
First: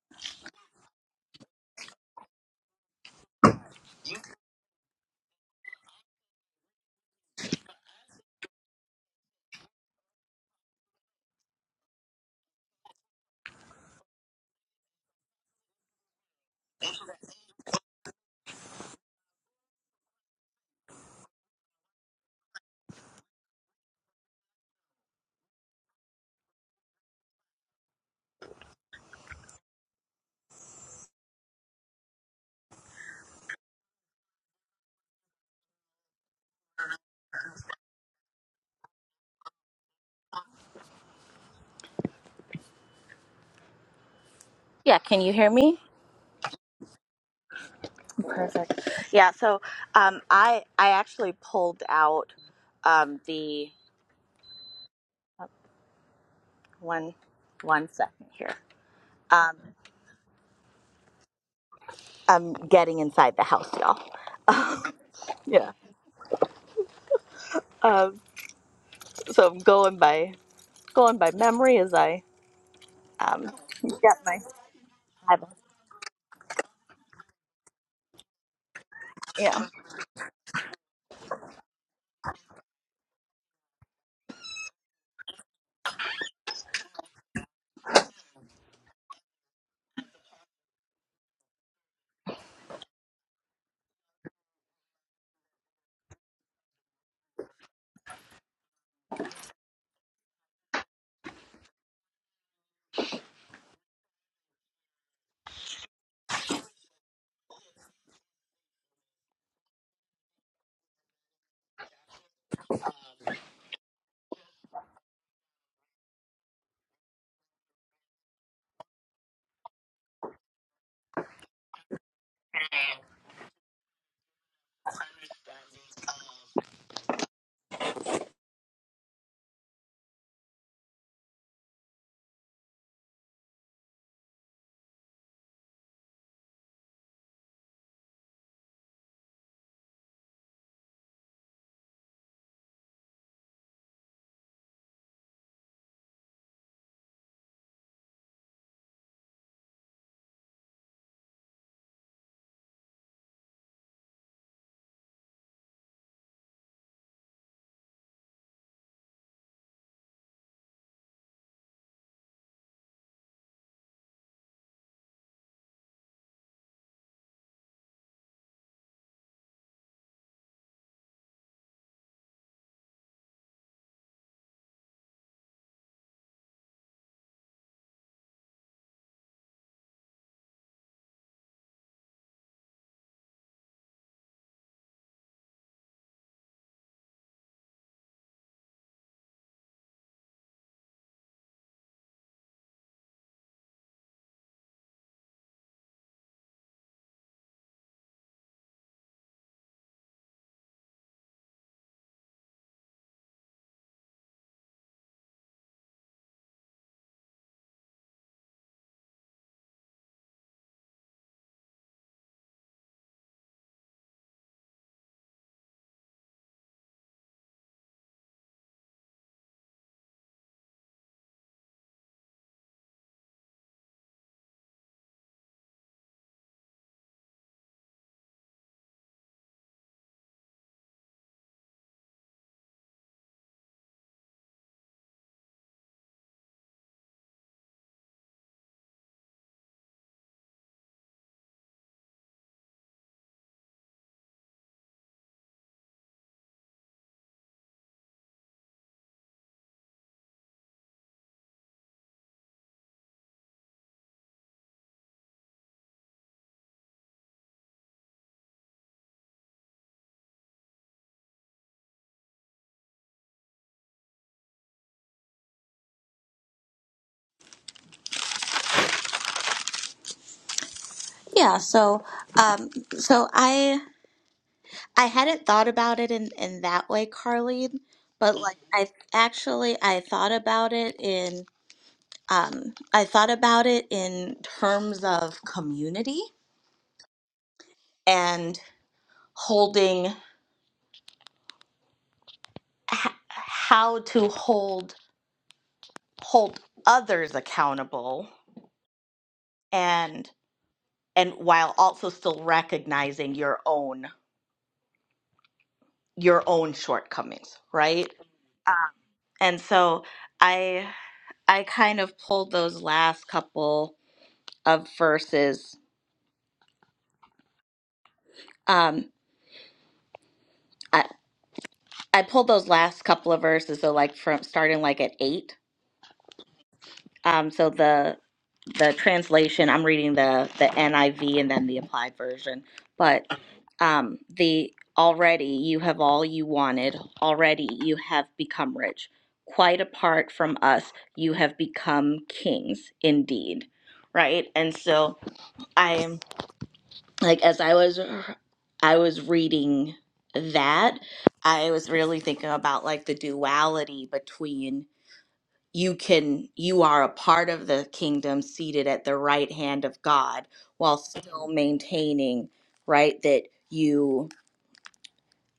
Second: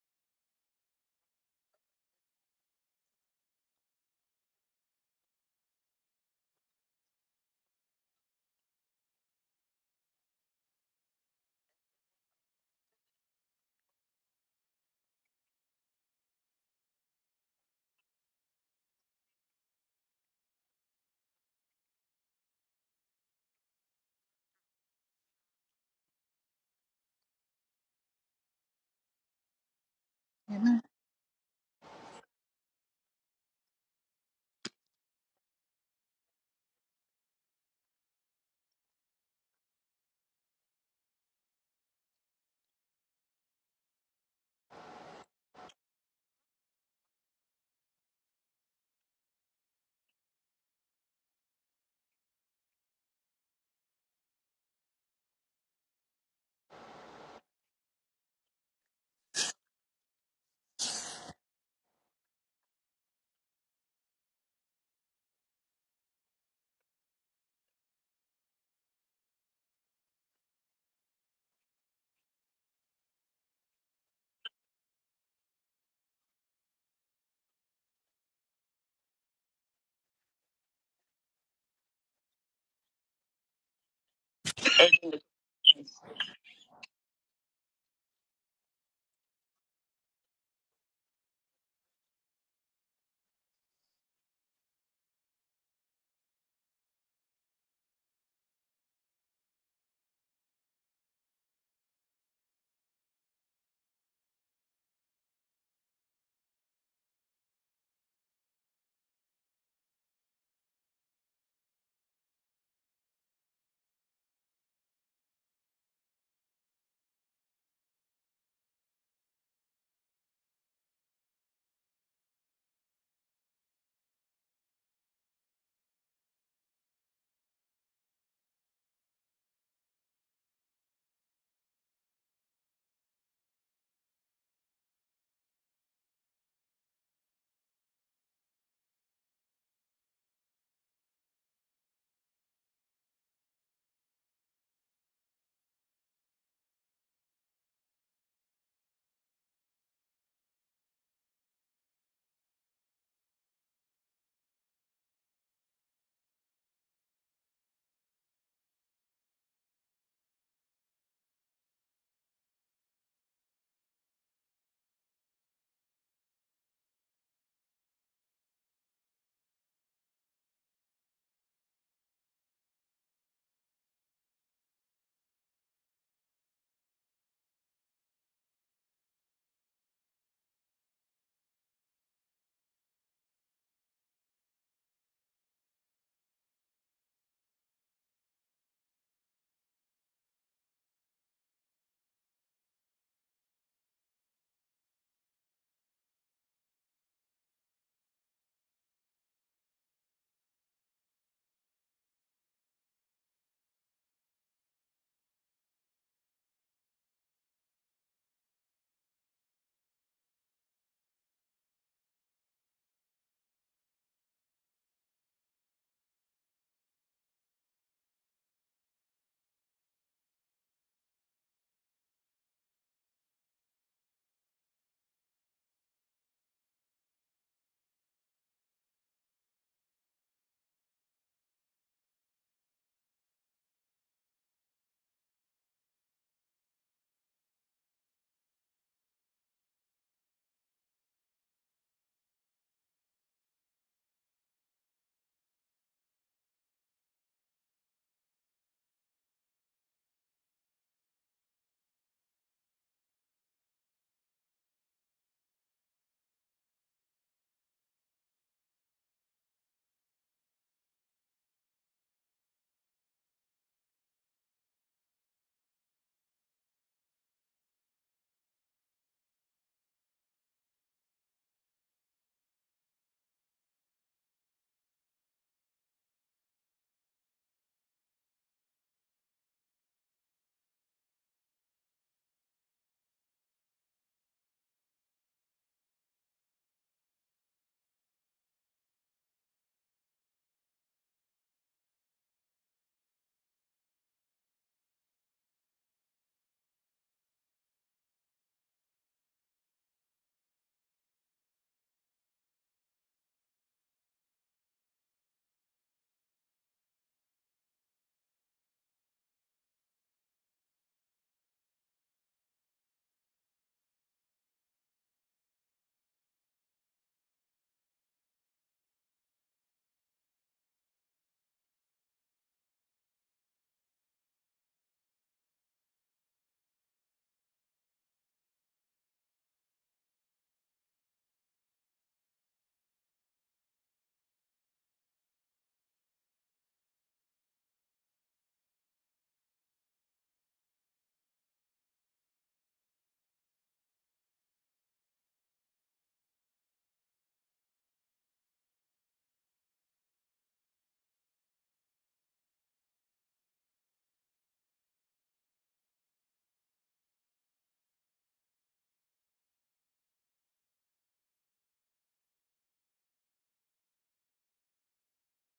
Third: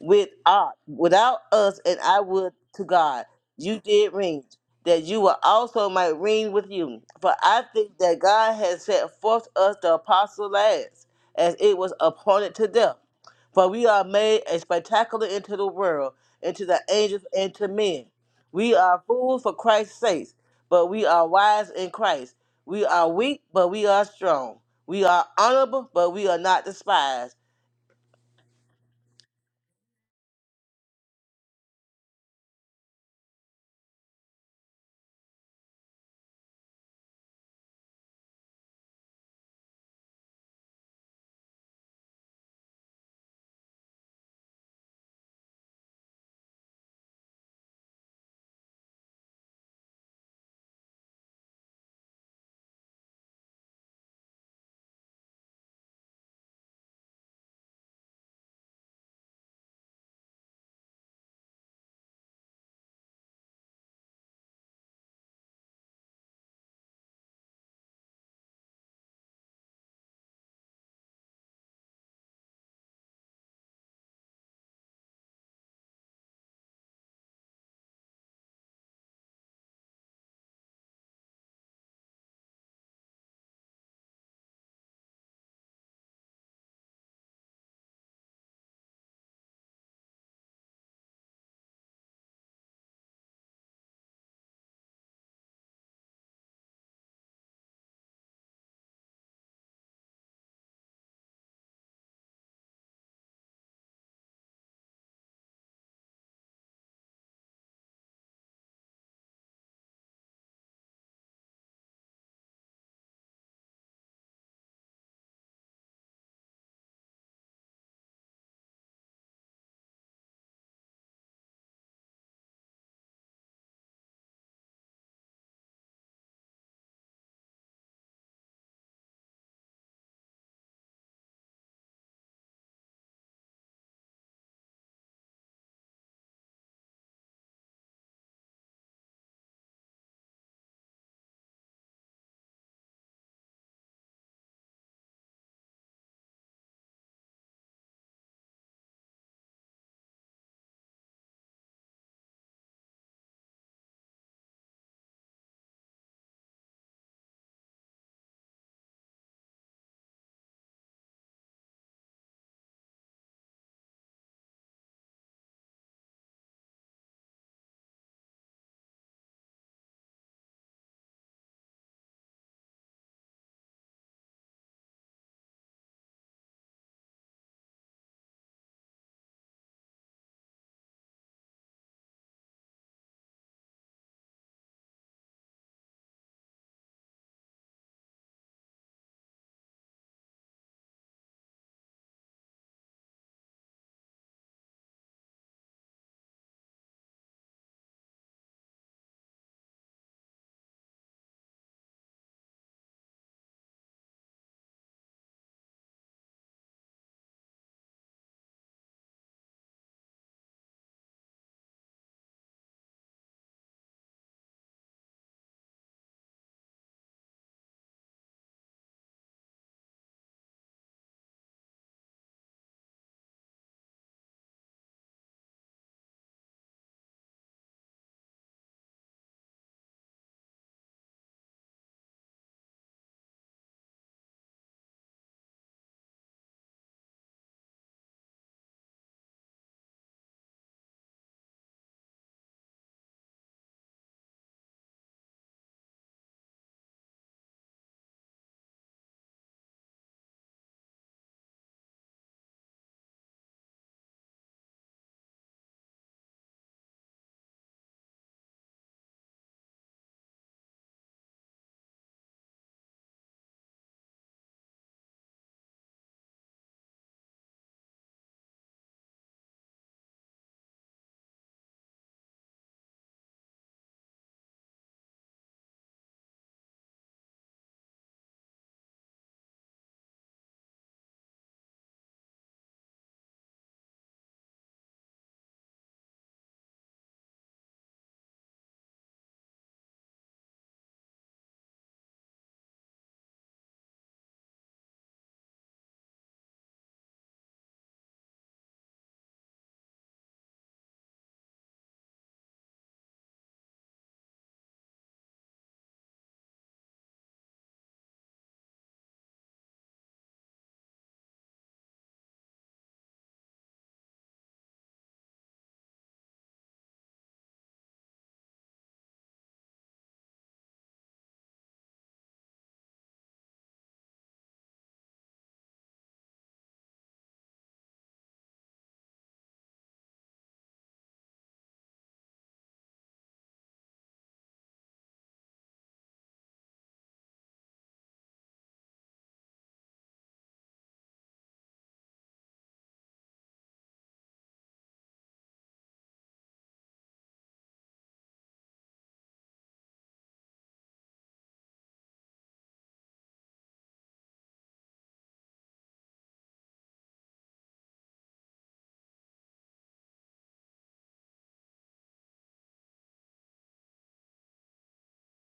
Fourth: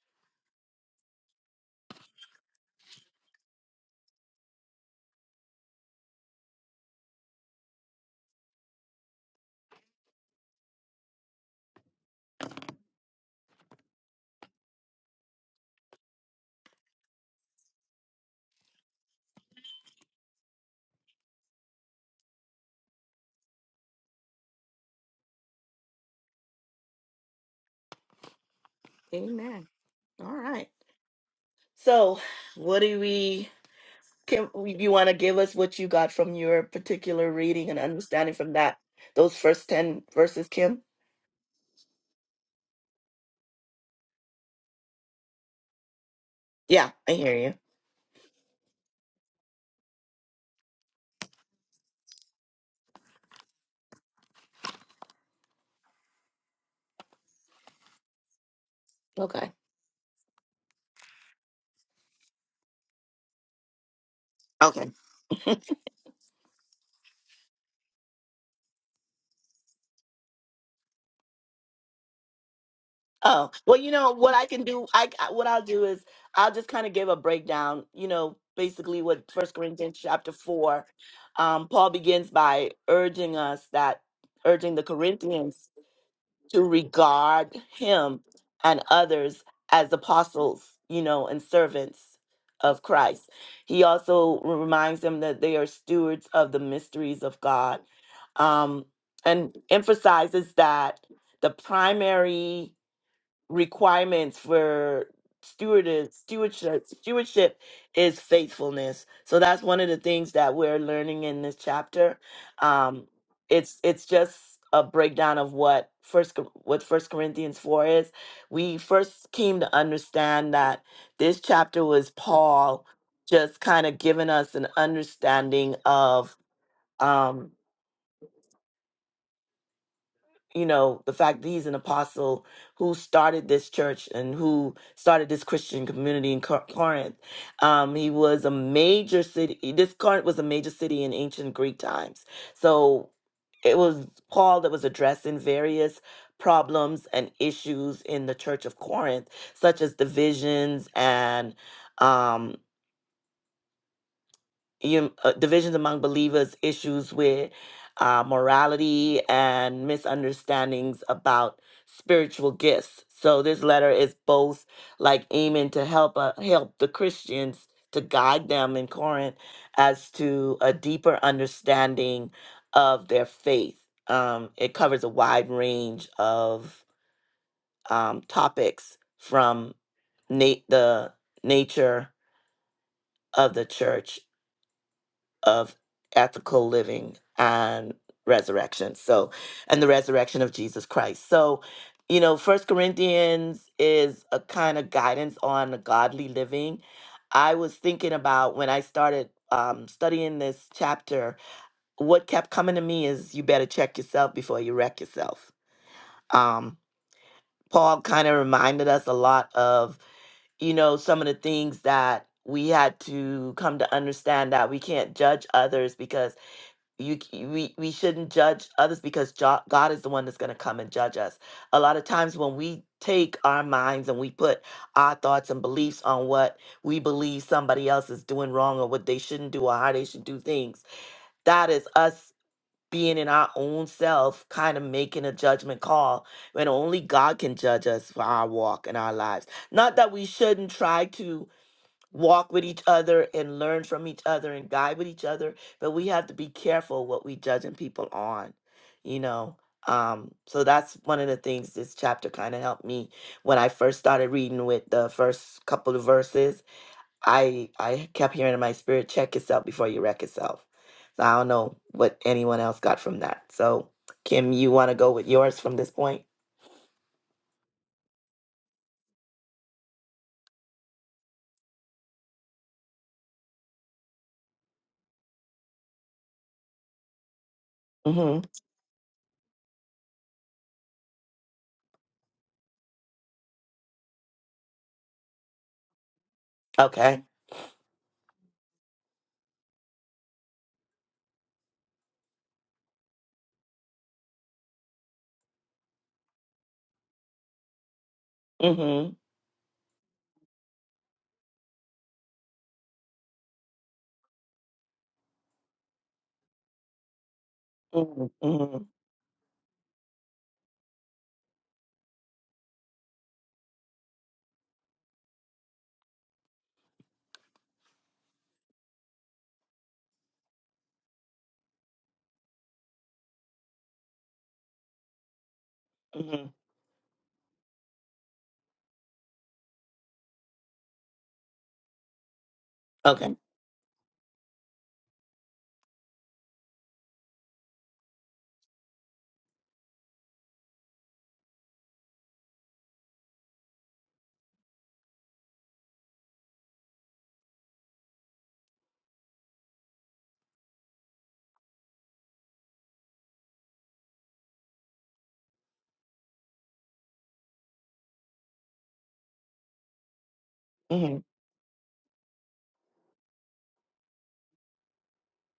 S4: with uh, without us and I would to God. You did reign, that you will also might reign with you. For I think that God has set forth us the apostle last, as it was appointed to death. For we are made a spectacular into the world, and to the angels and to men. We are fools for Christ's sake, but we are wise in Christ. We are weak, but we are strong. We are honorable, but we are not despised.
S1: Amen. All right.
S3: Amen.
S1: So, what do we? Can you want to give us what you got from your particular reading and understanding from that? Those first ten verses, Kim.
S2: Yeah. Can you hear me?
S1: Yeah, I hear you.
S2: Perfect. Yeah. So, um, I I actually pulled out, um, the one one second here.
S1: Okay.
S2: Um, I'm getting inside the house, y'all. <laughs>
S1: Okay.
S2: yeah. Um, so I'm going by going by memory as I
S1: Oh,
S2: um
S1: well, you know
S2: get
S1: what
S2: my
S1: I can do, I I- what
S2: Bible.
S1: I'll do is I'll just kind of give a breakdown, you know, basically what First
S2: Yeah.
S1: Corinthians chapter 4. Um Paul begins by urging us that urging the Corinthians to regard him and others as apostles, you know, and servants of Christ. He also reminds them that they are stewards of the mysteries of God. Um and emphasizes that the primary requirements for stewardess stewardship stewardship is faithfulness so that's one of the things that we're learning in this chapter um it's it's just a breakdown of what first Cor- what first corinthians 4 is we first came to understand that this chapter was paul just kind of giving us an understanding of um you know the fact that he's an apostle who started this church and who started this christian community in Cor- corinth um he was a major city this corinth was a major city in ancient greek times so it was paul that was addressing various problems and issues in the church of corinth such as divisions and um you, uh, divisions among believers, issues with uh, morality, and misunderstandings about spiritual gifts. So this letter is both like aiming to help uh, help the Christians to guide them in Corinth as to a deeper understanding of their faith. Um, it covers a wide range of um, topics from na- the nature of the church of ethical living and resurrection. So, and the resurrection of Jesus Christ. So, you know, First Corinthians is a kind of guidance on godly living. I was thinking about when I started um, studying this chapter, what kept coming to me is you better check yourself before you wreck yourself. Um, Paul kind of reminded us a lot of, you know, some of the things that we had to come to understand that we can't judge others because you c- we we shouldn't judge others because jo- God is the one that's going to come and judge us. A lot of times when we take our minds and we put our thoughts and beliefs on what we believe somebody else is doing wrong or what they shouldn't do or how they should do things, that is us being in our own self kind of making a judgment call when only God can judge us for our walk and our lives. Not that we shouldn't try to walk with each other and learn from each other and guide with each other but we have to be careful what we judging people on you know um so that's one of the things this chapter kind of helped me when i first started reading with the first couple of verses i i kept hearing in my spirit check yourself before you wreck yourself so i don't know what anyone else got from that so kim you want to go with yours from this point
S2: Yeah. So, um, so I. I hadn't thought about it in, in that way, Carlene,
S1: hmm
S2: but like I actually I thought about it in um, I thought about it in terms of community
S1: okay
S2: and holding h- how to hold hold others accountable
S1: mm-hmm
S2: and and while also still recognizing your own your own shortcomings, right?
S1: hmm hmm
S2: And so I I kind of pulled those last couple of verses. Um, I, I pulled those last couple of verses, so like from starting like at eight.
S1: hmm
S2: Um, so the the translation I'm reading the the NIV and then the Applied Version, but
S1: okay
S2: um, the already you have all you wanted, already you have become rich. Quite apart from us, you have become kings indeed, right? And so I am like as I was I was reading that, I was really thinking about like the duality between you can you are a part of the kingdom seated at the right hand of God while
S1: mm-hmm.
S2: still maintaining right that you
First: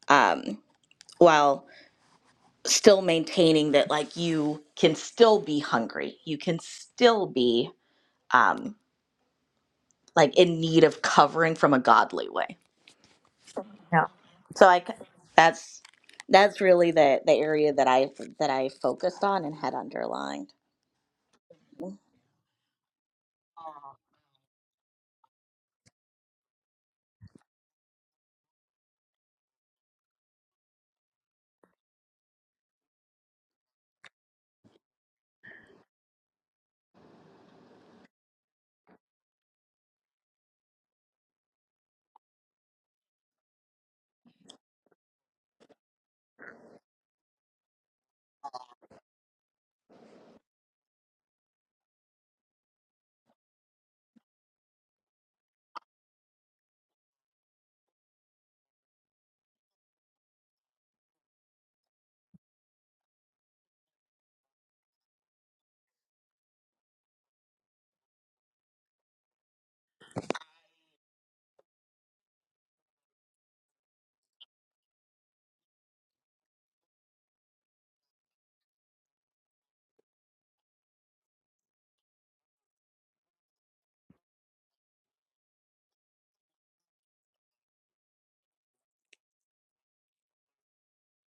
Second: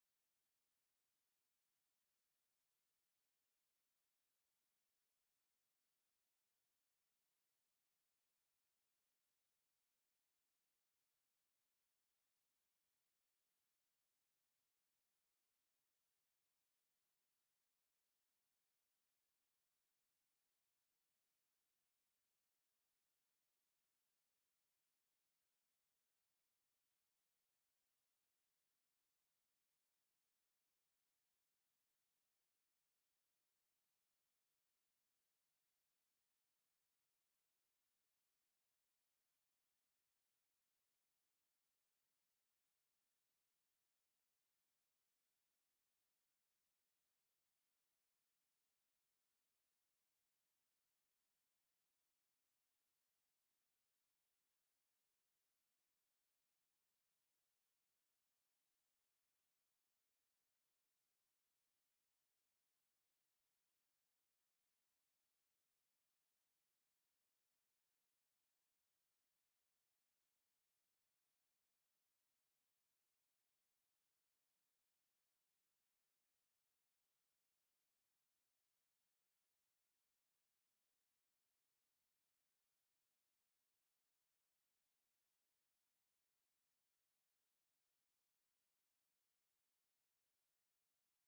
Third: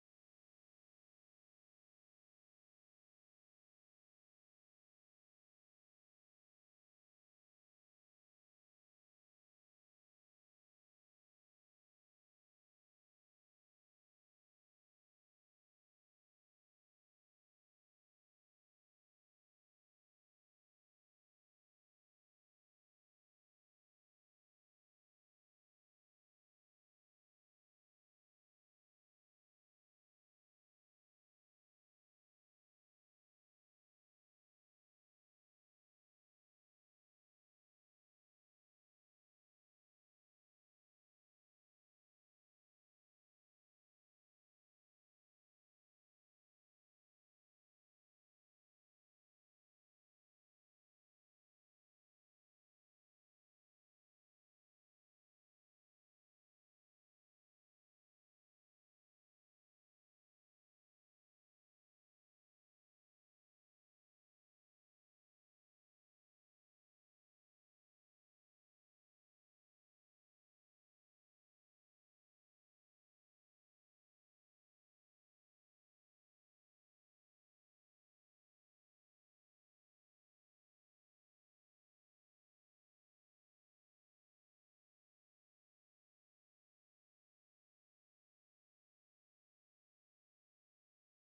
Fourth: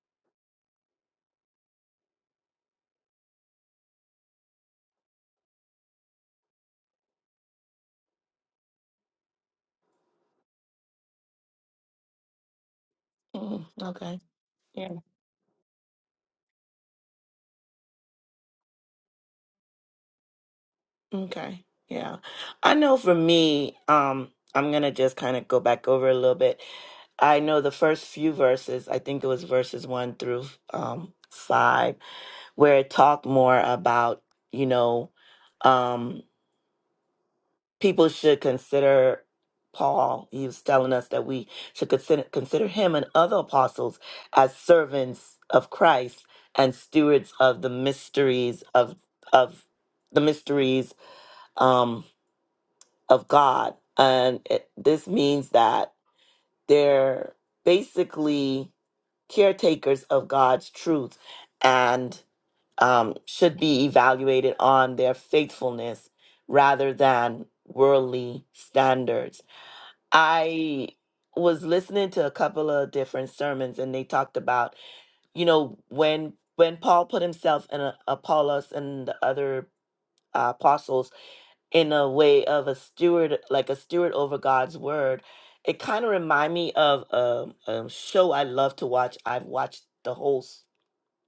S2: um while still maintaining that like you can still be hungry you can still be um like in need of covering from a godly way
S1: Mm-hmm.
S2: Yeah.
S1: Okay.
S2: So I
S1: Yeah.
S2: c- that's that's really the the area that I that I focused on and had underlined.
S1: Okay. Yeah. I know for me, um, I'm gonna just kind of go back over a little bit. I know the first few verses, I think it was verses one through um five, where it talked more about, you know, um people should consider Paul. He was telling us that we should consider consider him and other apostles as servants of Christ and stewards of the mysteries of of the mysteries. Um of God. And it, this means that they're basically caretakers of God's truth and um, should be evaluated on their faithfulness rather than worldly standards. I was listening to a couple of different sermons and they talked about, you know, when when Paul put himself and uh, Apollos and the other uh, apostles in a way of a steward, like a steward over God's word. It kind of remind me of um, a show I love to watch. I've watched the whole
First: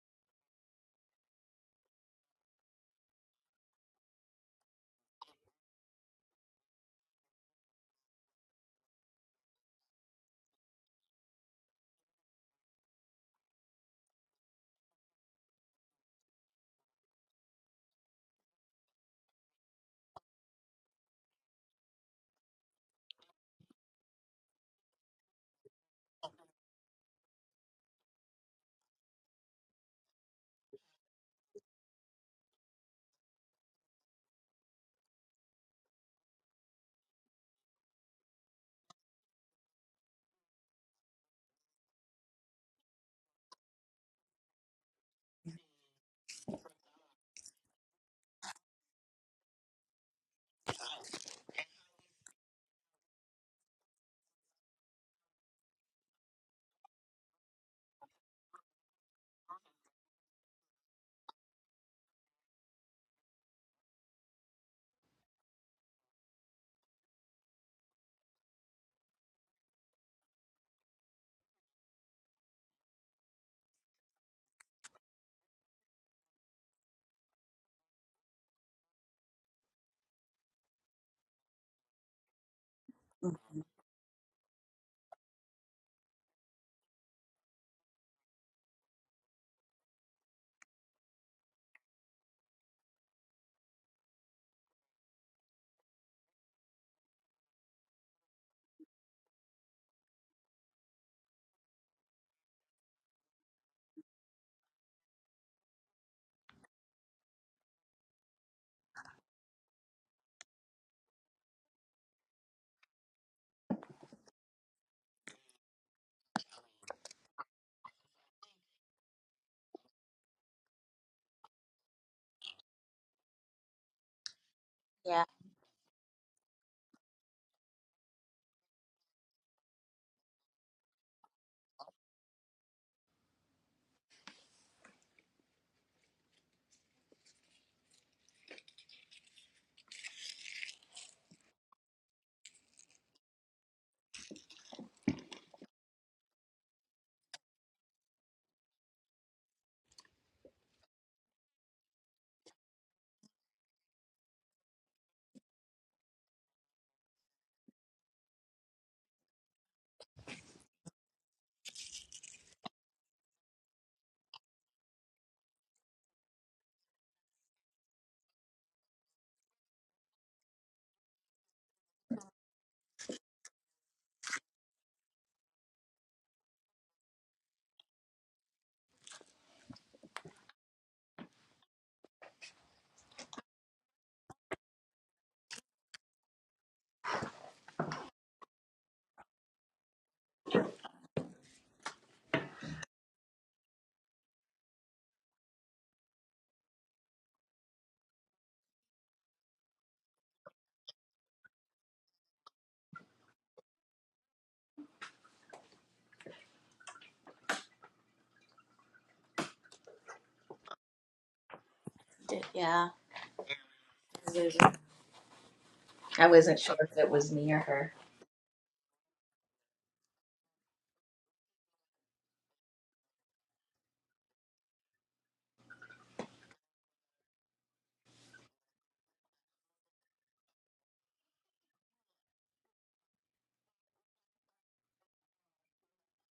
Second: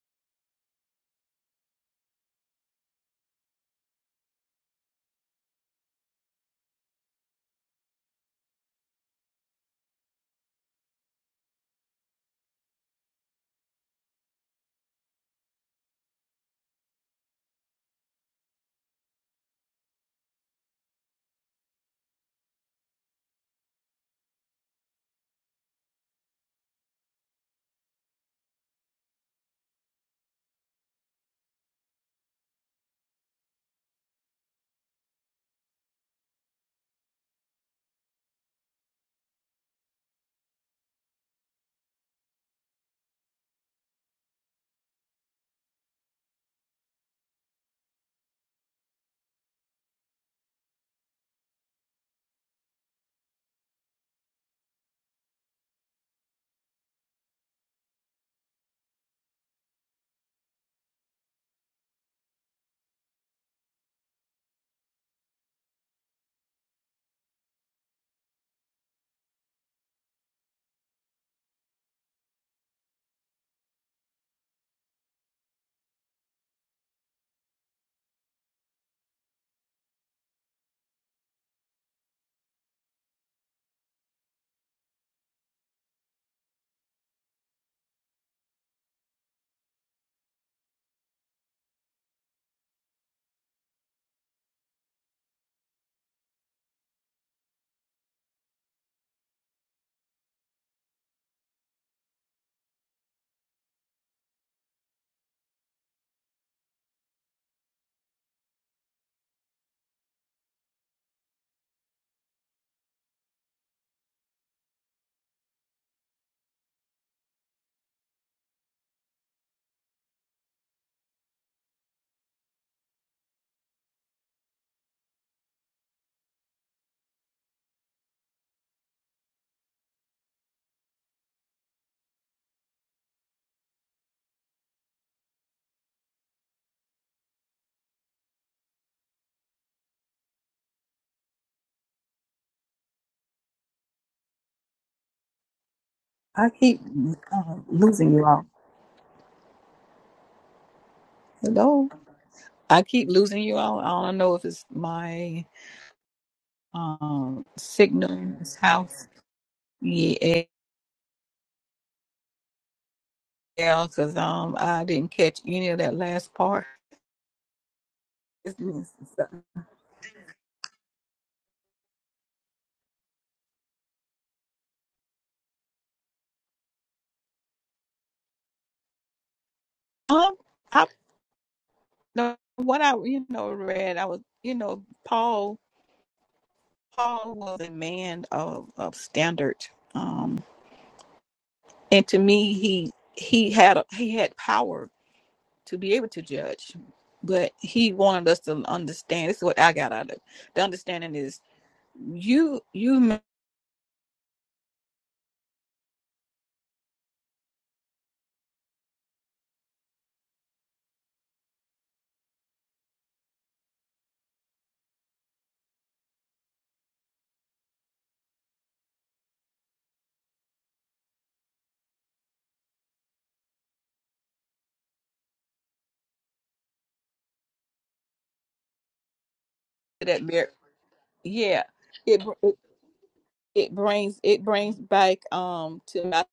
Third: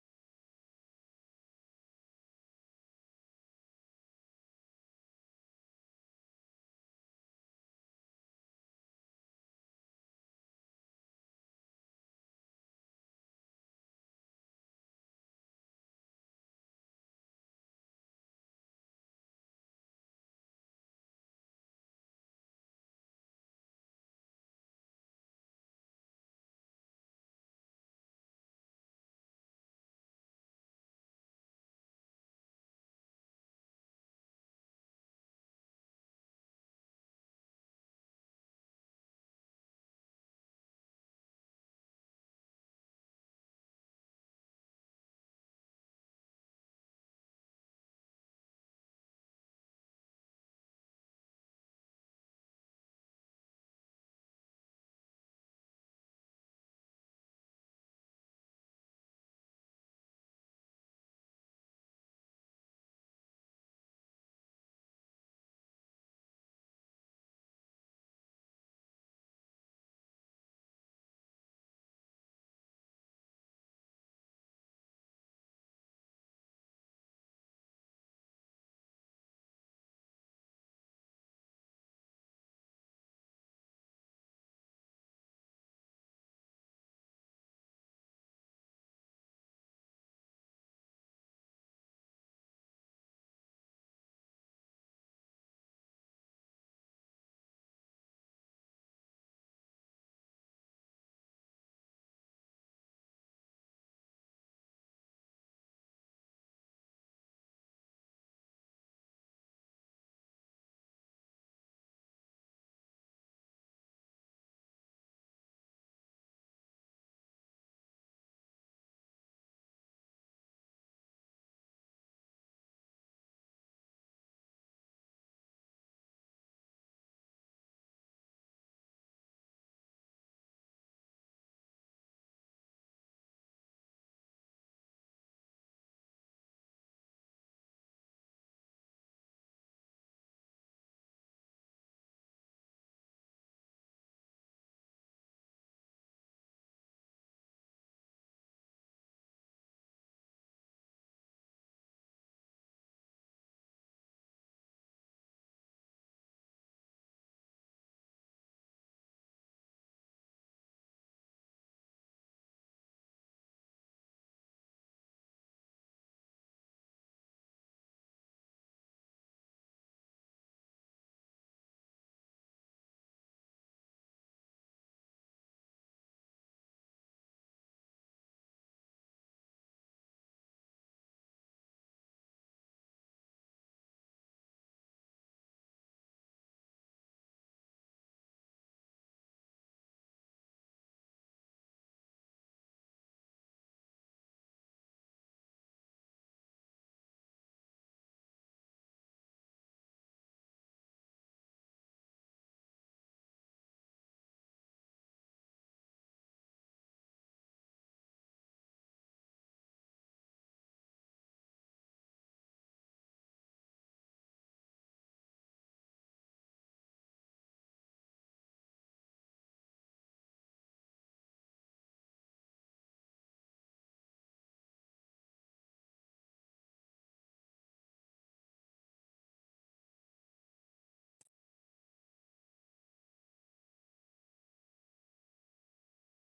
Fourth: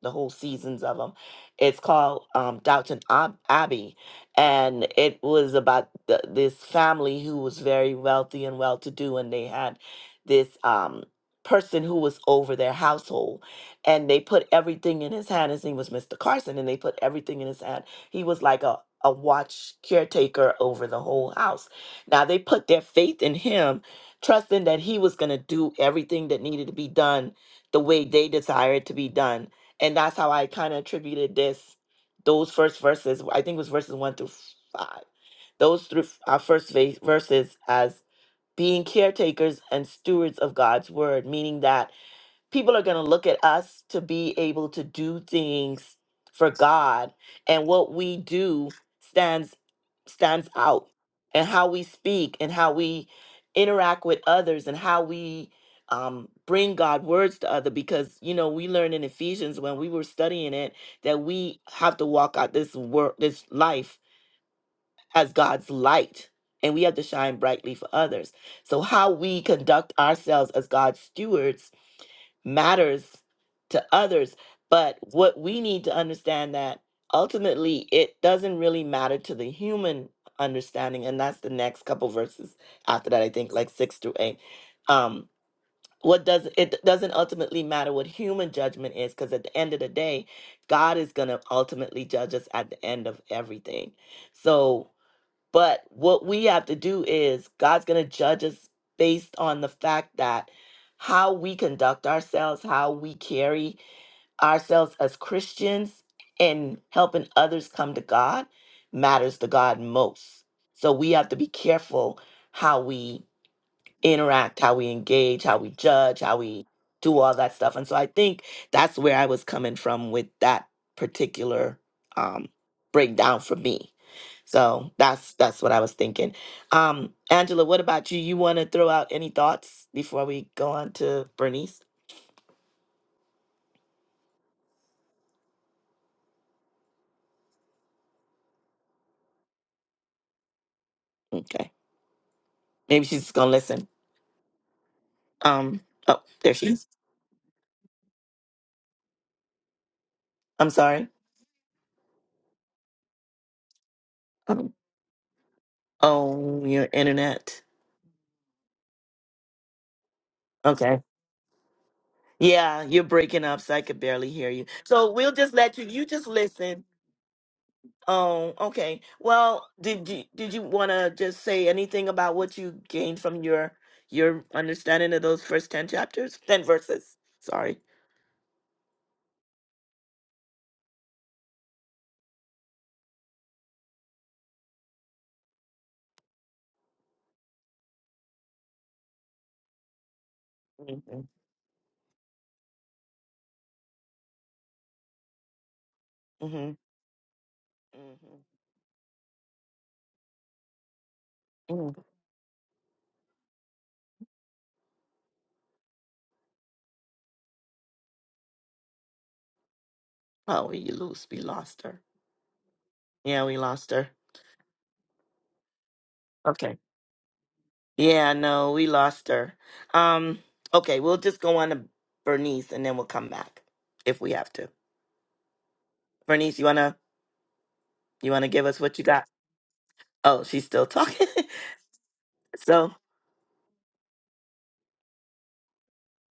S1: the whole seasons of them. It's called um, Downton Ab- Abbey, and it was about the, this family who was very wealthy and well-to-do, and they had this um, person who was over their household, and they put everything in his hand. His name was Mr. Carson, and they put everything in his hand. He was like a a watch caretaker over the whole house. Now they put their faith in him, trusting that he was going to do everything that needed to be done the way they desired to be done and that's how I kind of attributed this, those first verses. I think it was verses one through five. Those three our first va- verses as being caretakers and stewards of God's word, meaning that people are going to look at us to be able to do things for God and what we do stands stands out and how we speak and how we interact with others and how we um, bring God words to other because you know we learn in Ephesians when we were studying it that we have to walk out this work this life as God's light and we have to shine brightly for others so how we conduct ourselves as God's stewards matters to others. But what we need to understand that ultimately it doesn't really matter to the human understanding, and that's the next couple verses after that, I think, like six through eight. Um, what does it doesn't ultimately matter what human judgment is, because at the end of the day, God is gonna ultimately judge us at the end of everything. So but what we have to do is God's going to judge us based on the fact that how we conduct ourselves, how we carry ourselves as Christians, and helping others come to God matters to God most. So we have to be careful how we interact, how we engage, how we judge, how we do all that stuff. And so I think that's where I was coming from with that particular um, breakdown for me. So
S2: Yeah.
S1: that's that's what I was thinking. Um, Angela, what about you? You want to throw out any thoughts before we go on to Bernice? Okay, maybe she's gonna listen. Um, oh,
S3: I
S1: there she
S3: keep
S1: is.
S3: uh, losing you all.
S1: I'm sorry.
S3: Hello. I keep losing you all. I don't know if it's
S1: Um,
S3: my
S1: Oh, your
S3: um
S1: internet.
S3: signal in this house. Yeah,
S1: Okay. Yeah, you're breaking up, so I could
S3: because
S1: barely hear
S3: um
S1: you.
S3: I didn't
S1: So we'll
S3: catch
S1: just
S3: any
S1: let
S3: of
S1: you.
S3: that
S1: You just
S3: last part.
S1: listen. Oh,
S3: It's me,
S1: okay.
S3: sister.
S1: Well, did you did you want to just say anything about what you gained from your your understanding of those first 10 chapters? 10 verses. Sorry.
S3: Um, I no, what I you know read, I was you know Paul. Paul was a man of of standard. Um,
S1: Mm-hmm.
S3: and to me, he he had he had power to be able to judge.
S1: Mm-hmm.
S3: But he wanted
S1: Mm-hmm.
S3: us to understand. This is what I got out of it. The understanding is
S1: mm-hmm.
S3: you you made
S1: Oh, we lose. We lost her.
S2: d- Yeah.
S1: Yeah, we lost her.
S2: I wasn't I wasn't
S1: Okay.
S2: sure if it was me or her.
S1: Yeah, no, we lost her. Um, okay, we'll just go on to Bernice and then we'll come back if we have to. Bernice, you wanna you wanna give us what you got?
S3: that
S1: Oh,
S3: mar-
S1: she's still talking. <laughs>
S3: yeah it, it
S1: so
S3: it brings it brings back um to my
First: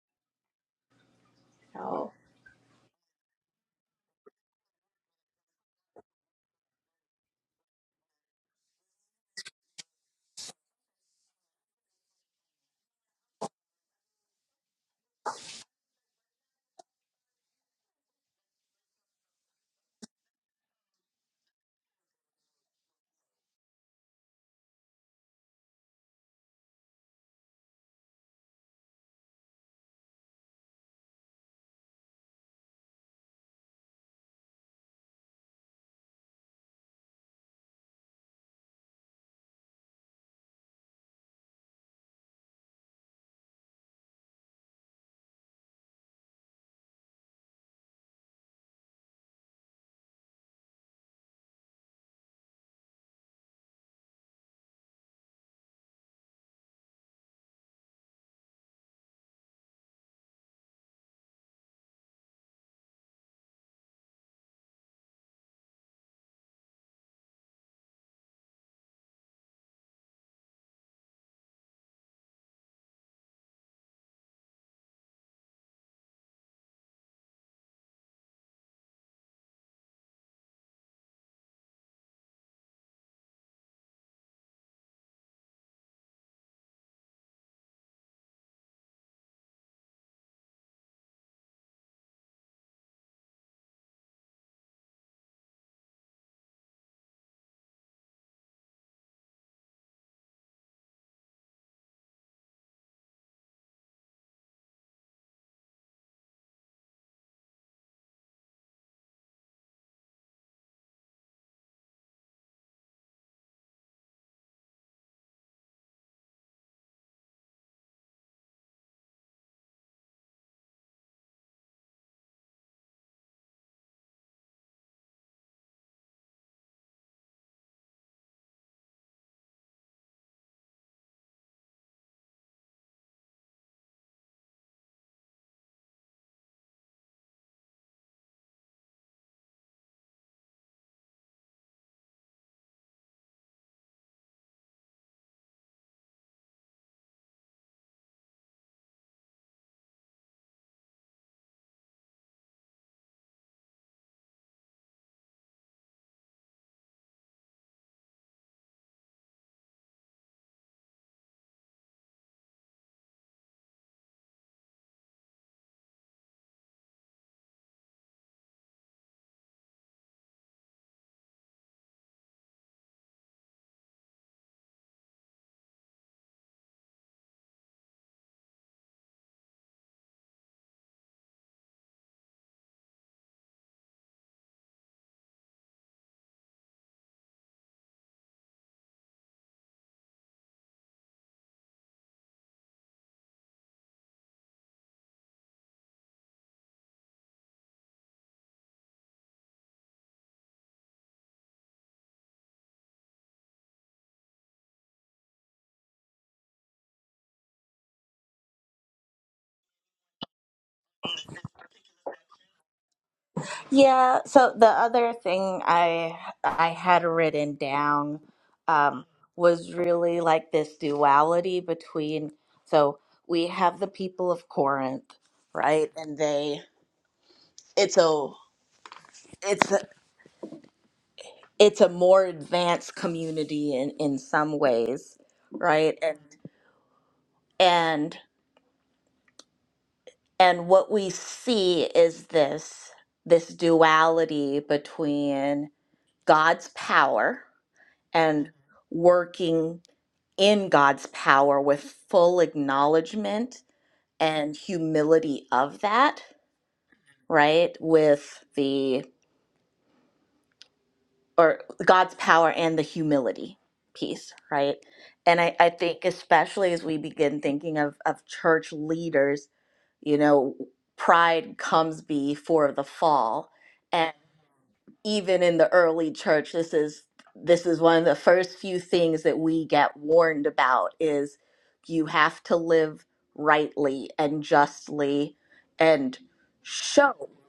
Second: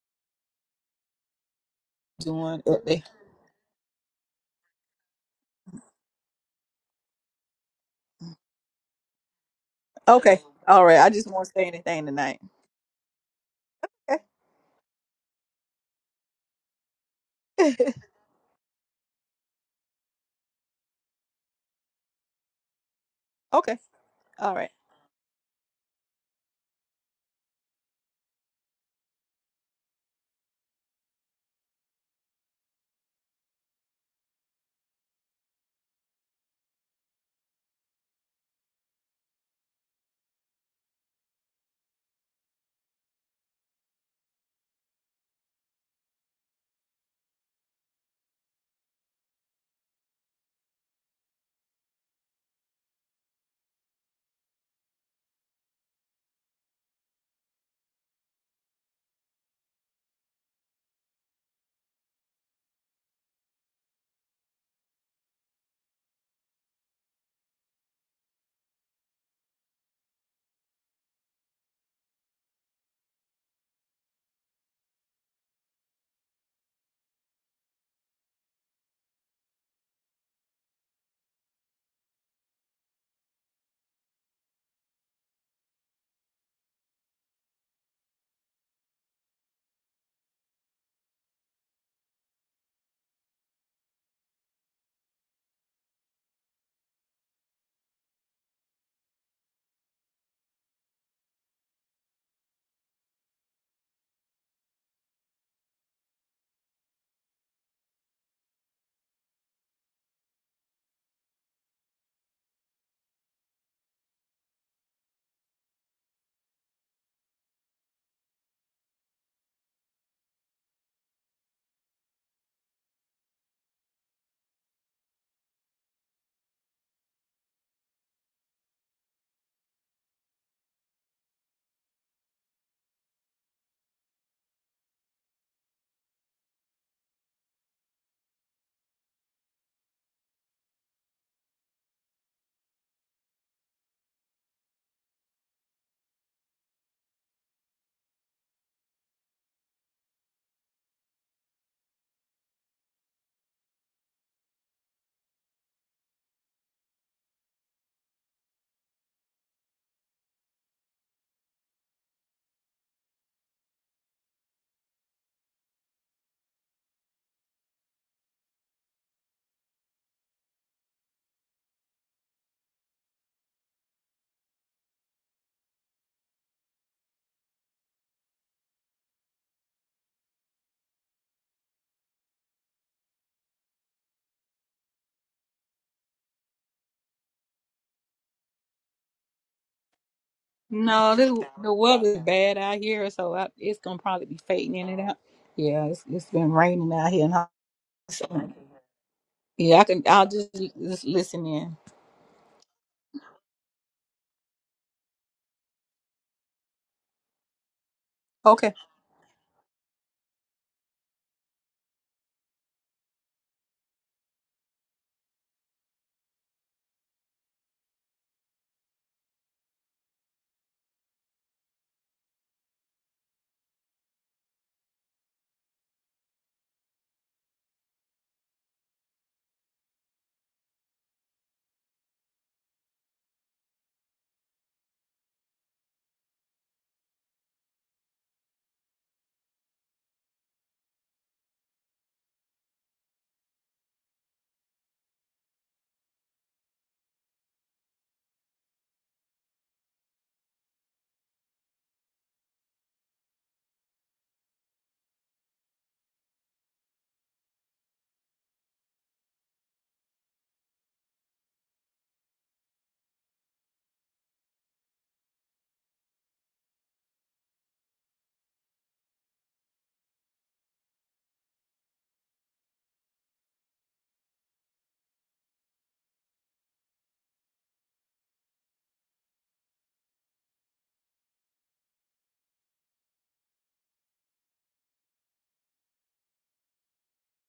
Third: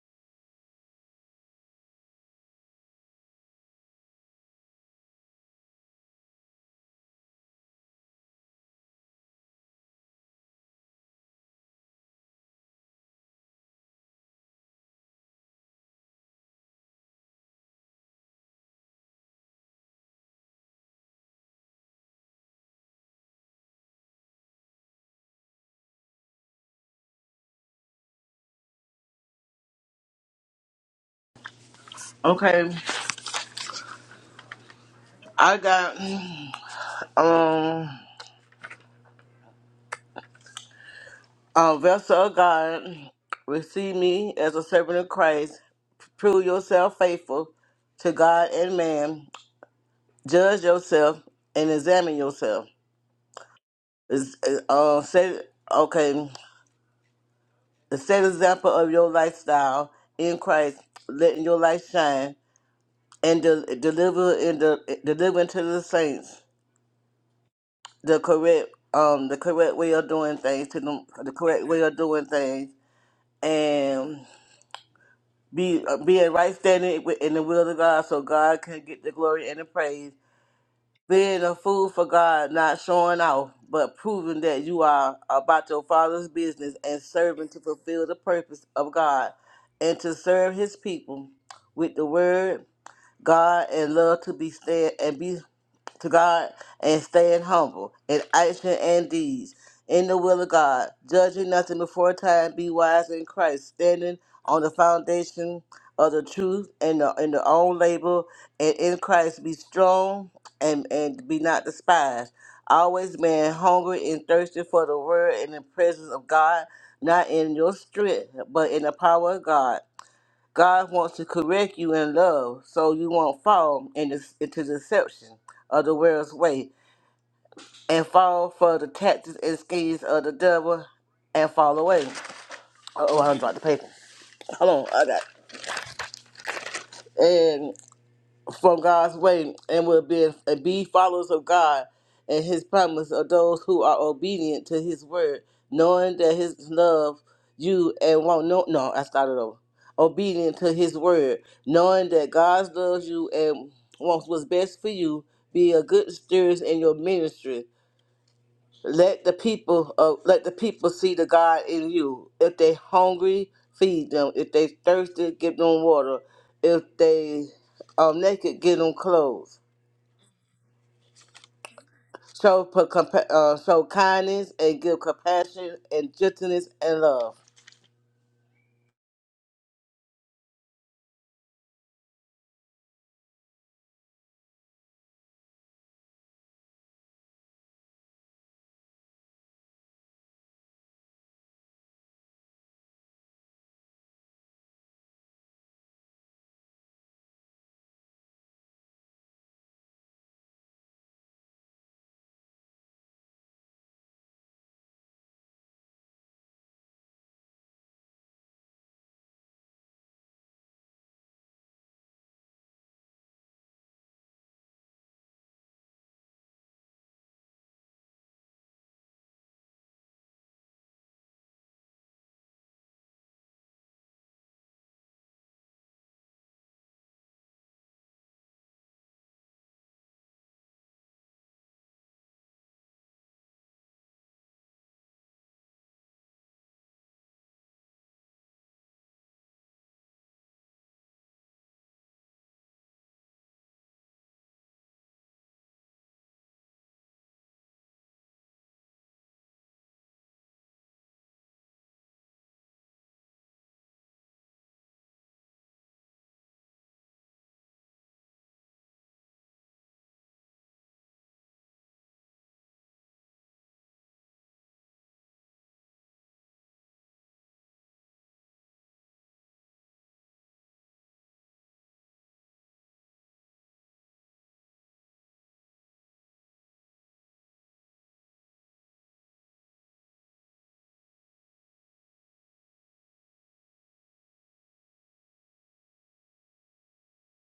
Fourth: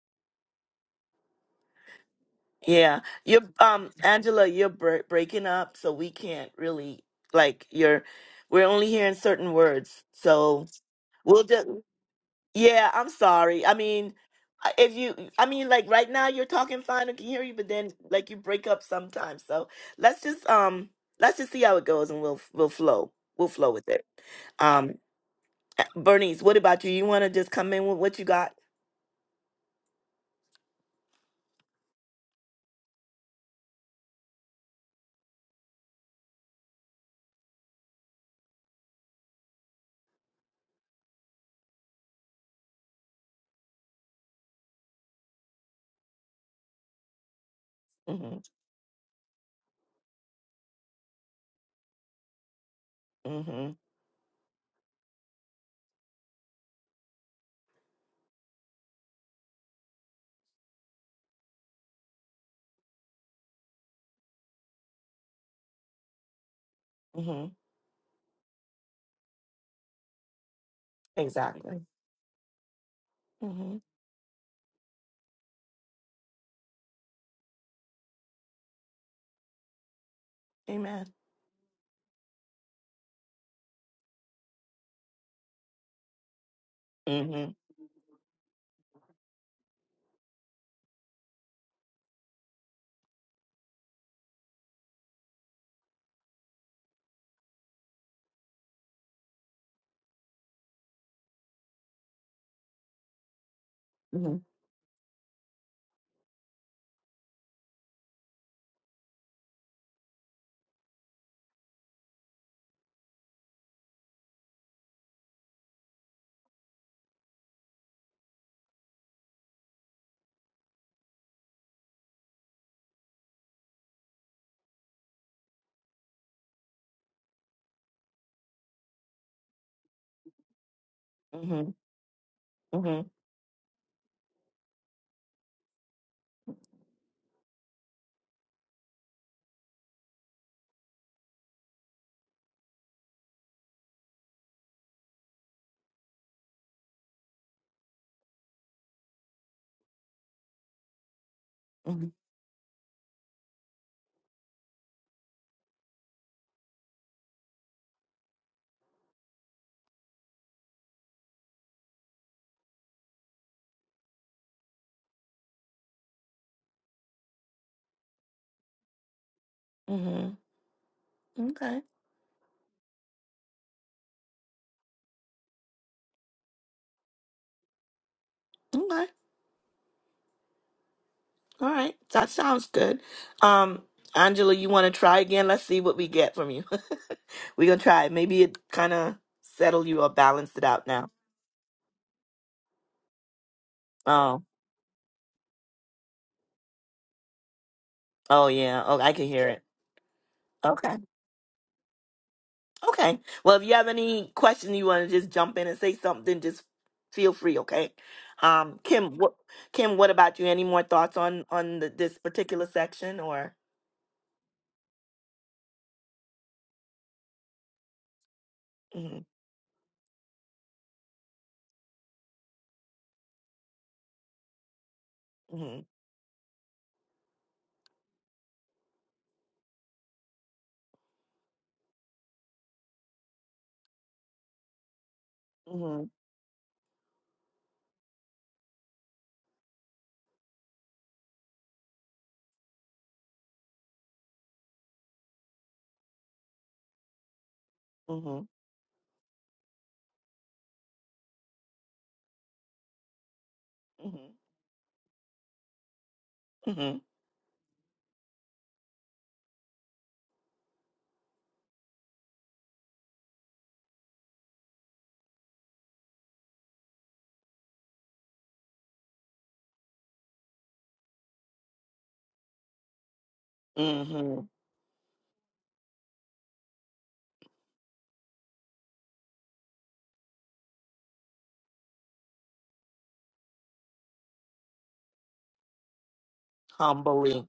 S3: doing it
S1: yeah,
S3: there.
S1: you're um Angela, you're bre- breaking up, so we can't really like you're. We're only hearing certain words,
S3: okay
S1: so
S3: all right I just
S1: we'll
S3: won't say
S1: just
S3: anything tonight
S1: Yeah, I'm sorry. I mean, I- if you, I mean, like right now you're talking fine, I can hear you, but
S3: okay
S1: then
S3: <laughs>
S1: like you break up sometimes. So let's just um, let's just see how it goes, and we'll we'll flow, we'll flow
S3: okay
S1: with it.
S3: all right
S1: Um, uh, Bernice, what about you? You want to just come in with what you got?
S4: Okay, I got. Um, uh, vessel of God, receive me as a servant of Christ. Prove yourself faithful to
S1: Mm-hmm.
S4: God and man. Judge yourself and examine yourself.
S1: Mm-hmm.
S4: Is- is- Uh, set, okay, the set example of your lifestyle in Christ, letting your light shine and de- deliver in the delivering to the saints
S1: Mm-hmm.
S4: the correct um the correct way of doing things to them the correct way
S1: Exactly.
S4: of doing things
S1: Mm-hmm.
S4: be uh, be in right standing wi- in the will of God, so God can get the glory and the praise.
S1: Amen.
S4: Being a fool for God, not showing off, but proving that you are about your Father's business and serving to
S1: Mm-hmm.
S4: fulfill the purpose of God and to serve His people with the Word, God, and love to be stand and be to God and staying humble in action and deeds, in the will of God, judging nothing before time, be wise in Christ, standing on the foundation of the truth and the, and the own label, and in Christ be strong and, and be not despised. Always being hungry and thirsty for the word and the presence of God, not in your strength, but in the power of God God wants to correct you in love so you won't fall in this, into deception of the world's way and fall for the tactics and schemes of the devil and
S1: Mm-hmm.
S4: fall away.
S1: Mm-hmm.
S4: Oh, I dropped the paper. Hold on, I got it. from God's way and will be and be followers of God and His promise of those who are obedient to His word, knowing that His love you and won't know. No, I started over. Obedient to His word,
S1: Mm-hmm.
S4: knowing that God loves you and wants what's best for you. Be a good steward in your ministry let the people uh, let the people see the God in you. If they hungry, feed them. If they thirsty, give them water. If they are naked, give them clothes.
S1: Mm-hmm. Okay.
S4: Show per- compa- uh, show kindness and give compassion and gentleness and love.
S1: Okay. All right, that sounds good. Um, Angela, you want to try again? Let's see what we get from you. <laughs> We're gonna try. it. Maybe it kind of settled you or balanced it out now.
S3: no this the weather's bad out here so I, it's gonna probably be
S1: Oh,
S3: fading in and out yeah it's, it's been raining out here and I,
S1: oh
S3: so,
S1: yeah. Oh, I can hear it.
S3: yeah I can I'll just
S1: Okay,
S3: just listen in
S1: okay. Well, if you have any question, you want to just jump in and say something, just feel free. Okay.
S3: okay.
S1: Um, Kim, what Kim, what about you? Any more thoughts on on the, this particular section or?
S2: Yeah, so the other thing I I had written down um,
S1: hmm
S2: was really like this duality between so we have the people of Corinth,
S1: hmm
S2: right? And they it's a it's a, it's a more advanced community in in some ways, right?
S1: hmm
S2: And and and what we see is this this duality between God's power
S1: hmm
S2: and working in God's power with full acknowledgement and humility of that,
S1: hmm
S2: right? With the, or God's power and the humility piece, right? And I, I think, especially as we begin thinking of, of church leaders, you know, pride comes before the fall.
S1: hmm
S2: even in the early church this is this is one of the first few things that we get warned about is you have to live rightly and justly and show
S1: Humbly,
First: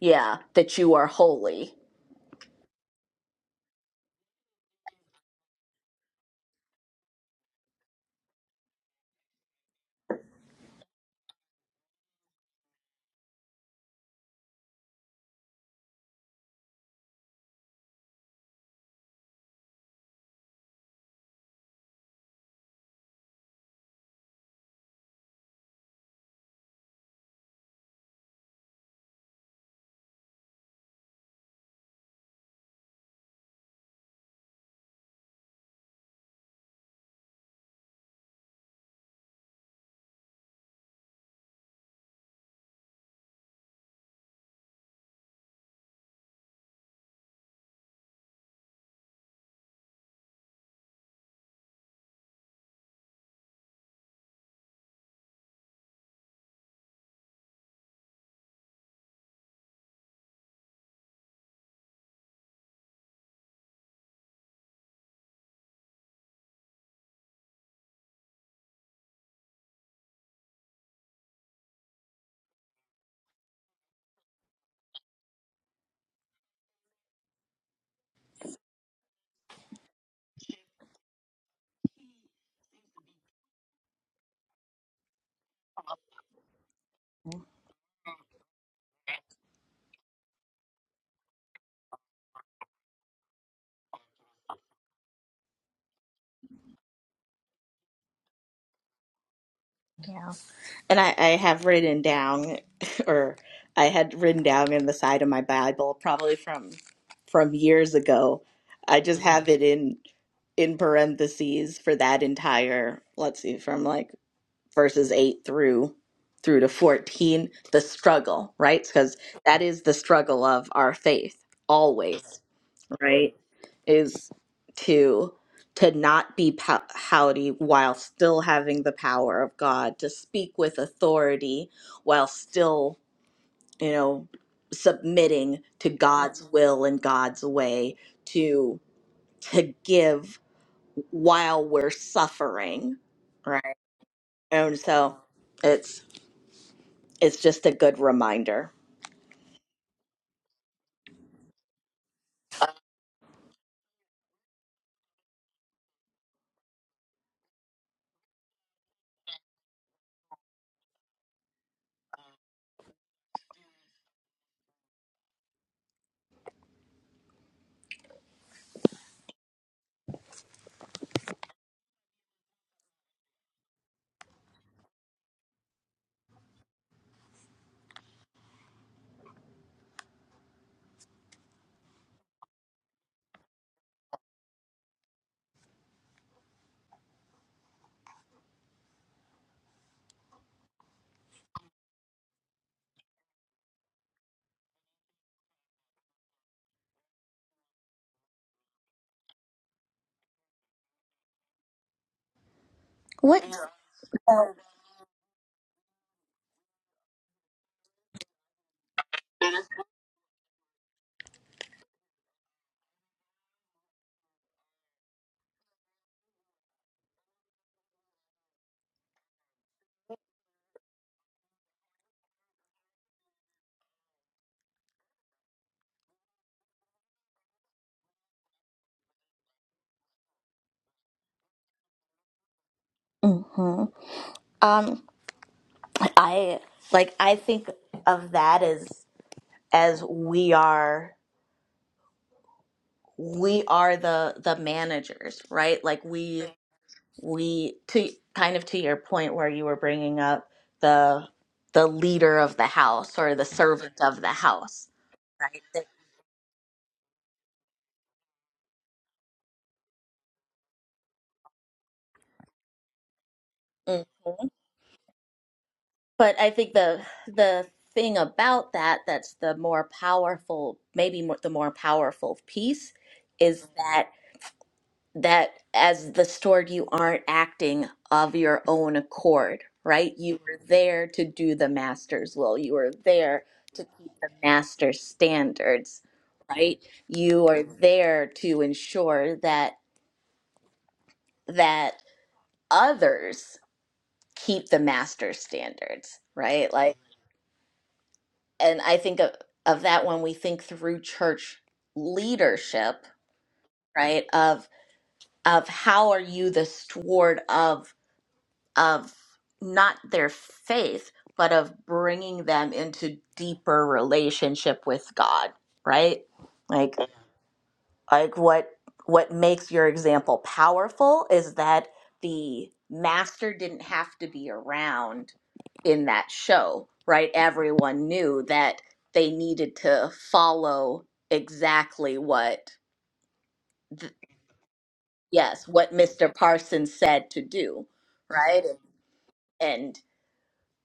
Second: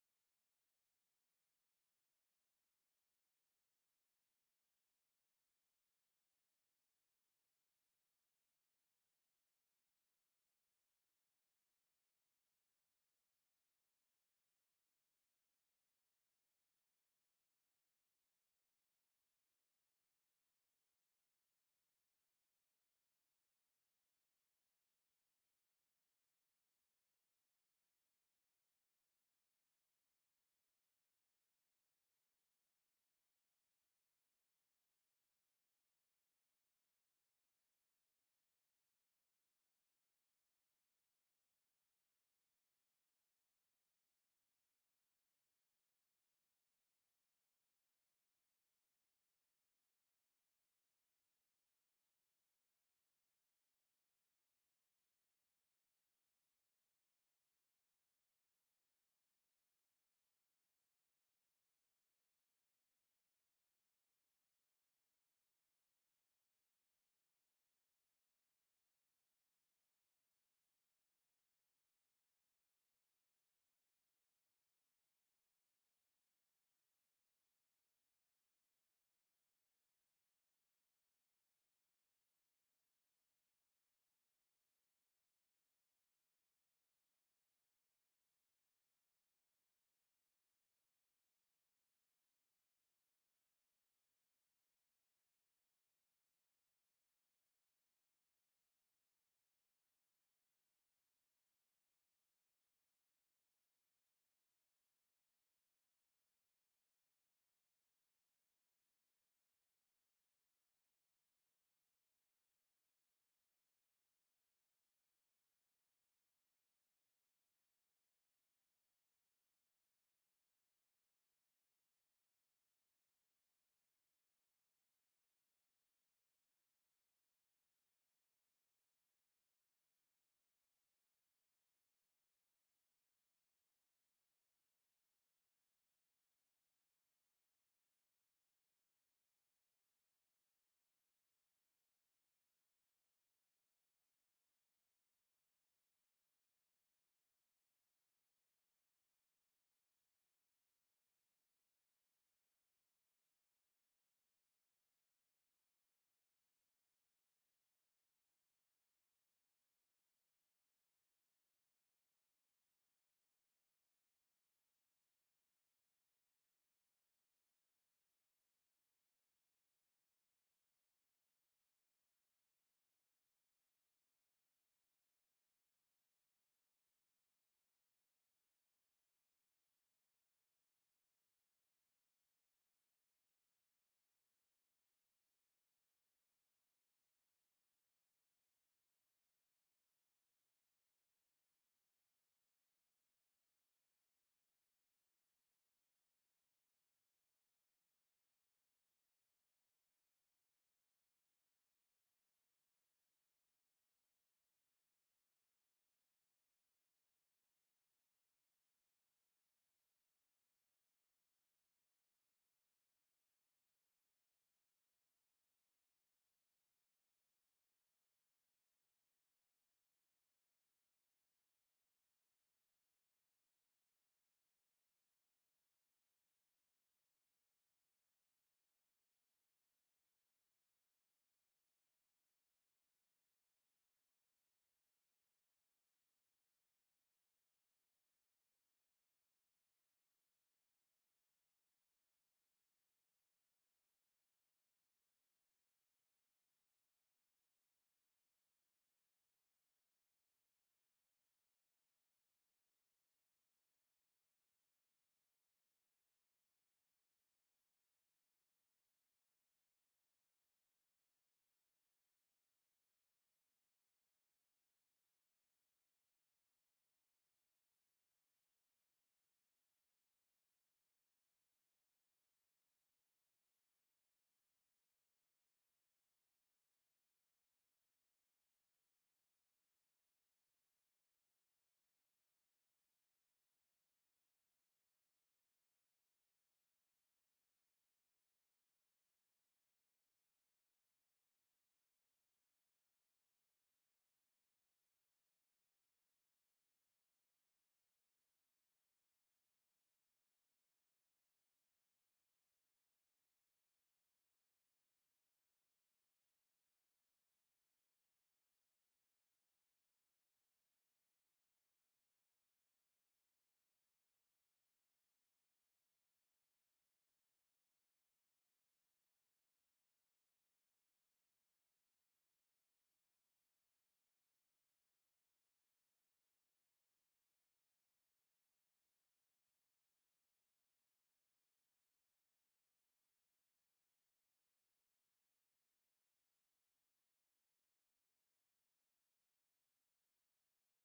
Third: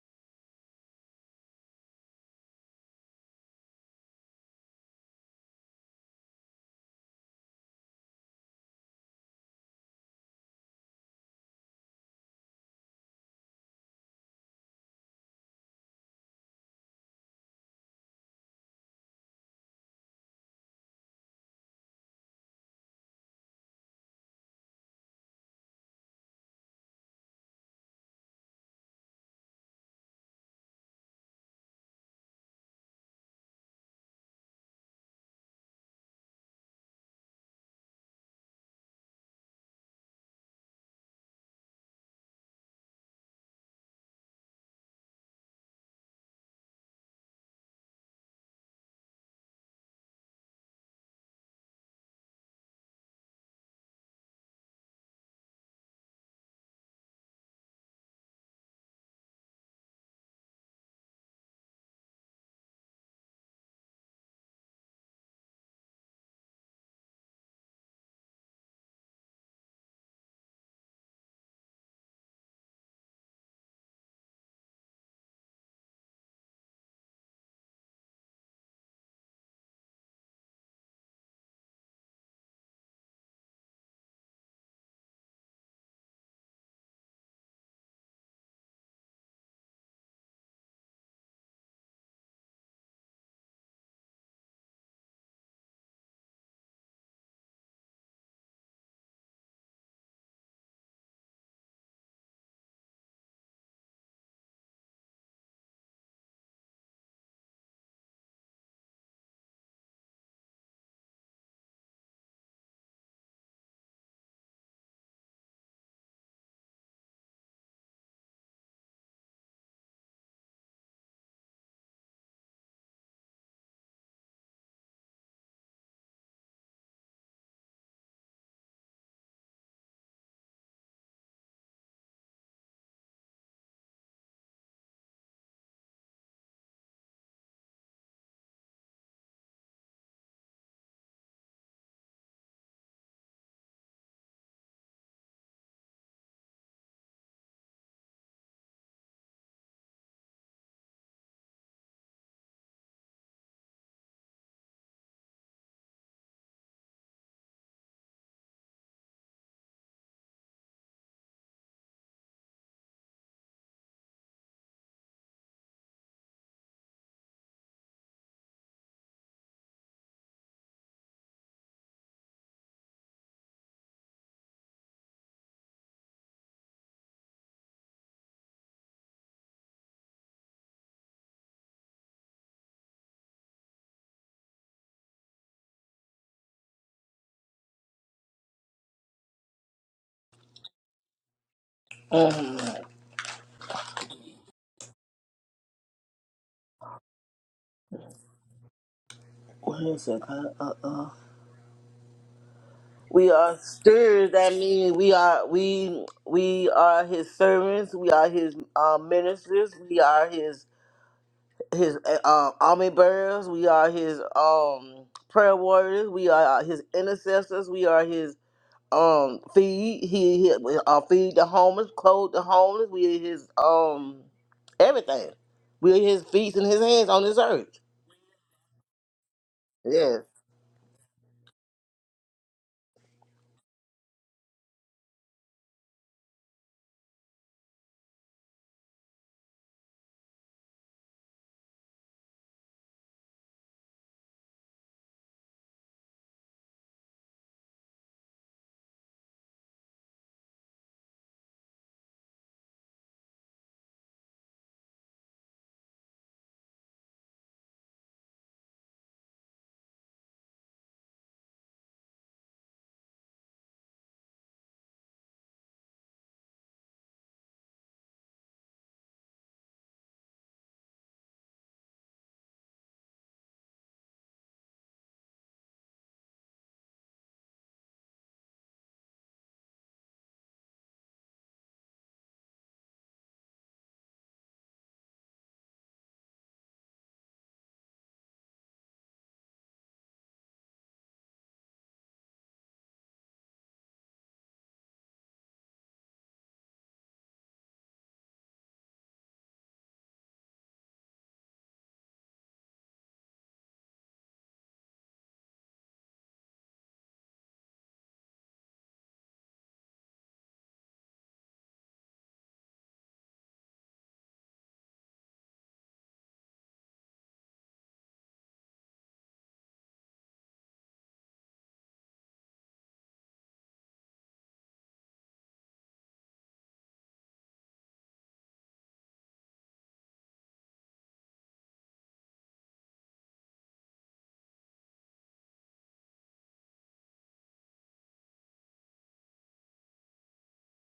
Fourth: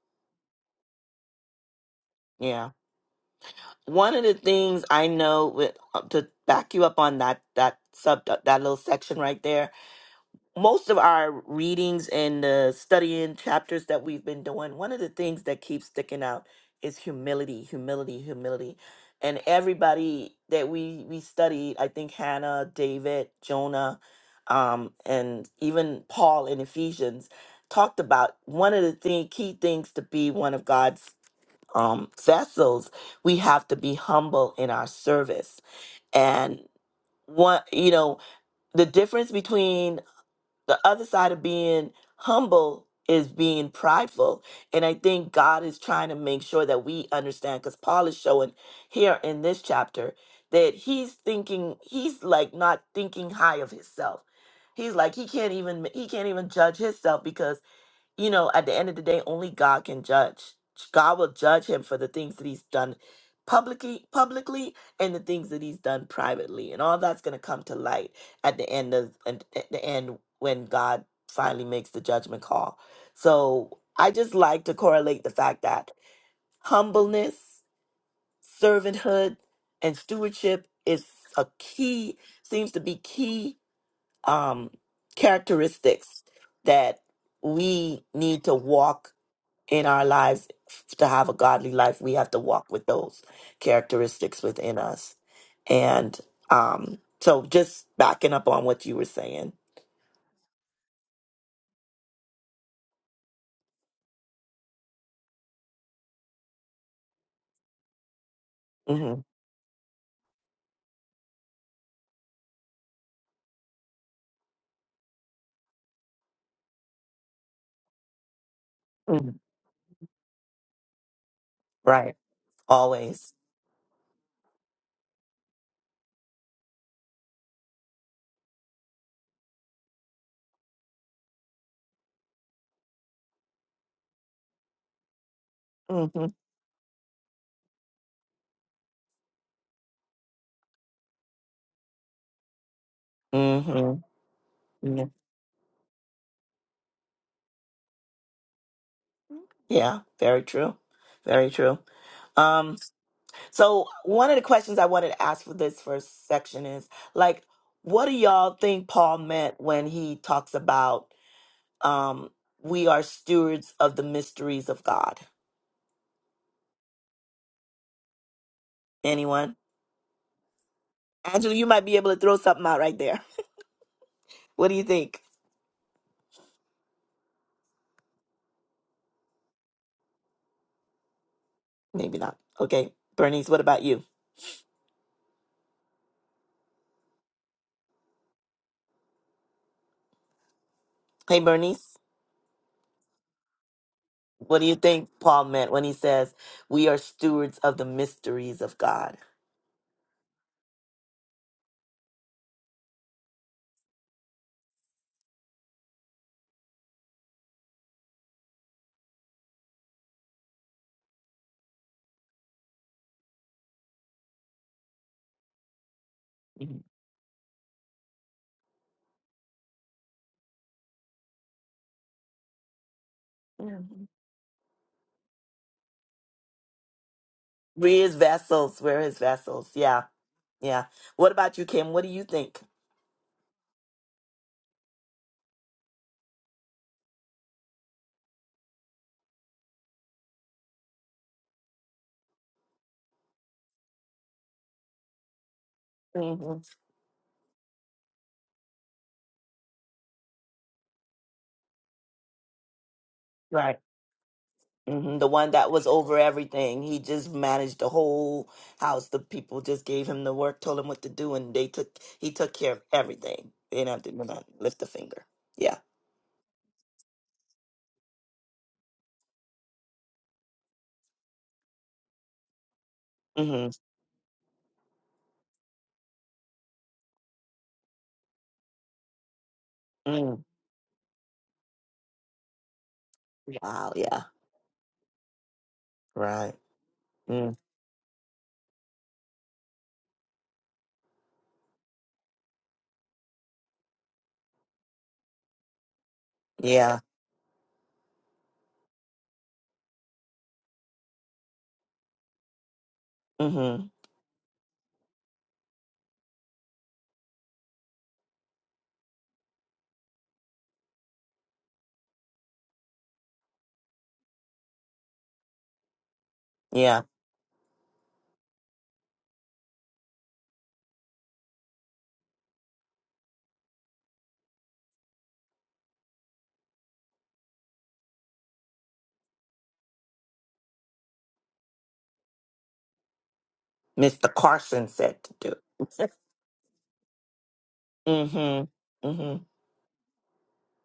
S2: yeah that you are holy
S1: yeah. one of the things I know with uh, to back you up on that that sub that little section right there. Most of our readings and the studying chapters that we've been doing, one of the things that keeps sticking out is humility, humility, humility. And everybody that we we studied, I think Hannah, David, Jonah, um, and even Paul in Ephesians talked about one of the thing, key things to be one of God's um, vessels, we have to be humble in our service. And one, you know, the difference between the other side of being humble is being prideful. And I think God is trying to make sure that we understand, because Paul is showing here in this chapter that he's thinking, he's like not thinking high of himself. He's like he can't even he can't even judge himself because you know, at the end of the day, only God can judge. God will judge him for the things that he's done publicly publicly and the things that he's done privately. And all that's gonna come to light at the end of at at the end when God finally makes the judgment call. So I just like to correlate the fact that humbleness, servanthood, and stewardship is a key seems to be key um characteristics that we need to walk in our lives to have a godly life we have to walk with those characteristics within us and um so just backing up on what you were saying
S2: Yeah. and i, I have written down <laughs> or i had written down in the side of my bible probably from from years ago i
S1: hmm
S2: just have it in in parentheses for that entire let's see from like verses 8 through through to 14 the struggle right because
S1: hmm
S2: that is the struggle of our faith
S1: right
S2: always
S1: always
S2: right is to to not be pow- howdy while still having the power of god to speak with authority while still you know submitting to
S1: hmm
S2: god's will and god's way to to give while we're suffering right
S1: hmm
S2: and so it's It's just a good reminder.
S1: yeah very true very true um So one of the questions I wanted to ask for this first section is like, what do y'all think Paul meant when he talks about um, we are stewards of the mysteries of God? Anyone? Angela, you might be able to throw something out right there. <laughs> What do you think? Maybe not. Okay, Bernice, what about you? Hey, Bernice, what do you think Paul meant when he says we are stewards of the mysteries of God?
S4: What is it? Uh, uh, uh. We are stirred. That means we are we we are his servants. We are his uh, ministers. We are his his uh, um, army bearers. We are his um prayer warriors. We are uh,
S1: Mhm.
S4: his intercessors. We are his um feed. He, he uh, feed the homeless, clothe the homeless. We are his
S1: Yeah.
S4: um everything. We are his feet and his hands on this earth.
S1: We're his vessels. We're his vessels. Yeah,
S4: Yes.
S1: yeah. What about you, Kim? What do you think?
S2: hmm Um, I like I think of that as as we are we are the the managers, right? Like we
S1: hmm
S2: we to kind of to your point where you were bringing up the the leader of the house or the
S1: Right.
S2: servant of the house,
S1: hmm The one
S2: right?
S1: that was
S2: That-
S1: over everything. He just managed the whole house. The people just gave him the work, told him what to do, and they took he took care of everything. They didn't have to do nothing,
S2: mhm.
S1: lift a finger. Yeah.
S2: But I think the the thing about that that's the more powerful, maybe more, the more powerful piece is
S1: hmm
S2: that that as the stored you aren't acting of your own accord right you
S1: mm
S2: were there to do the master's will you were there to
S1: Wow.
S2: keep
S1: Yeah.
S2: the master's standards
S1: Right.
S2: right you
S1: Mm.
S2: are Mhm. there to ensure that that others keep the master's standards right like
S1: Yeah.
S2: and i think of, of that when we think through church leadership
S1: hmm
S2: right of of how are you the steward of of not their faith, but of bringing them into deeper relationship with God, right? Like
S1: Yeah.
S2: like what what makes your example powerful is that the master didn't have to be around in that show, right? Everyone knew that they needed to follow exactly what th-
S1: Mr. Carson said to do.
S2: yes, what
S1: <laughs>
S2: Mr. Parsons said to do,
S1: hmm
S2: right?
S1: hmm
S2: And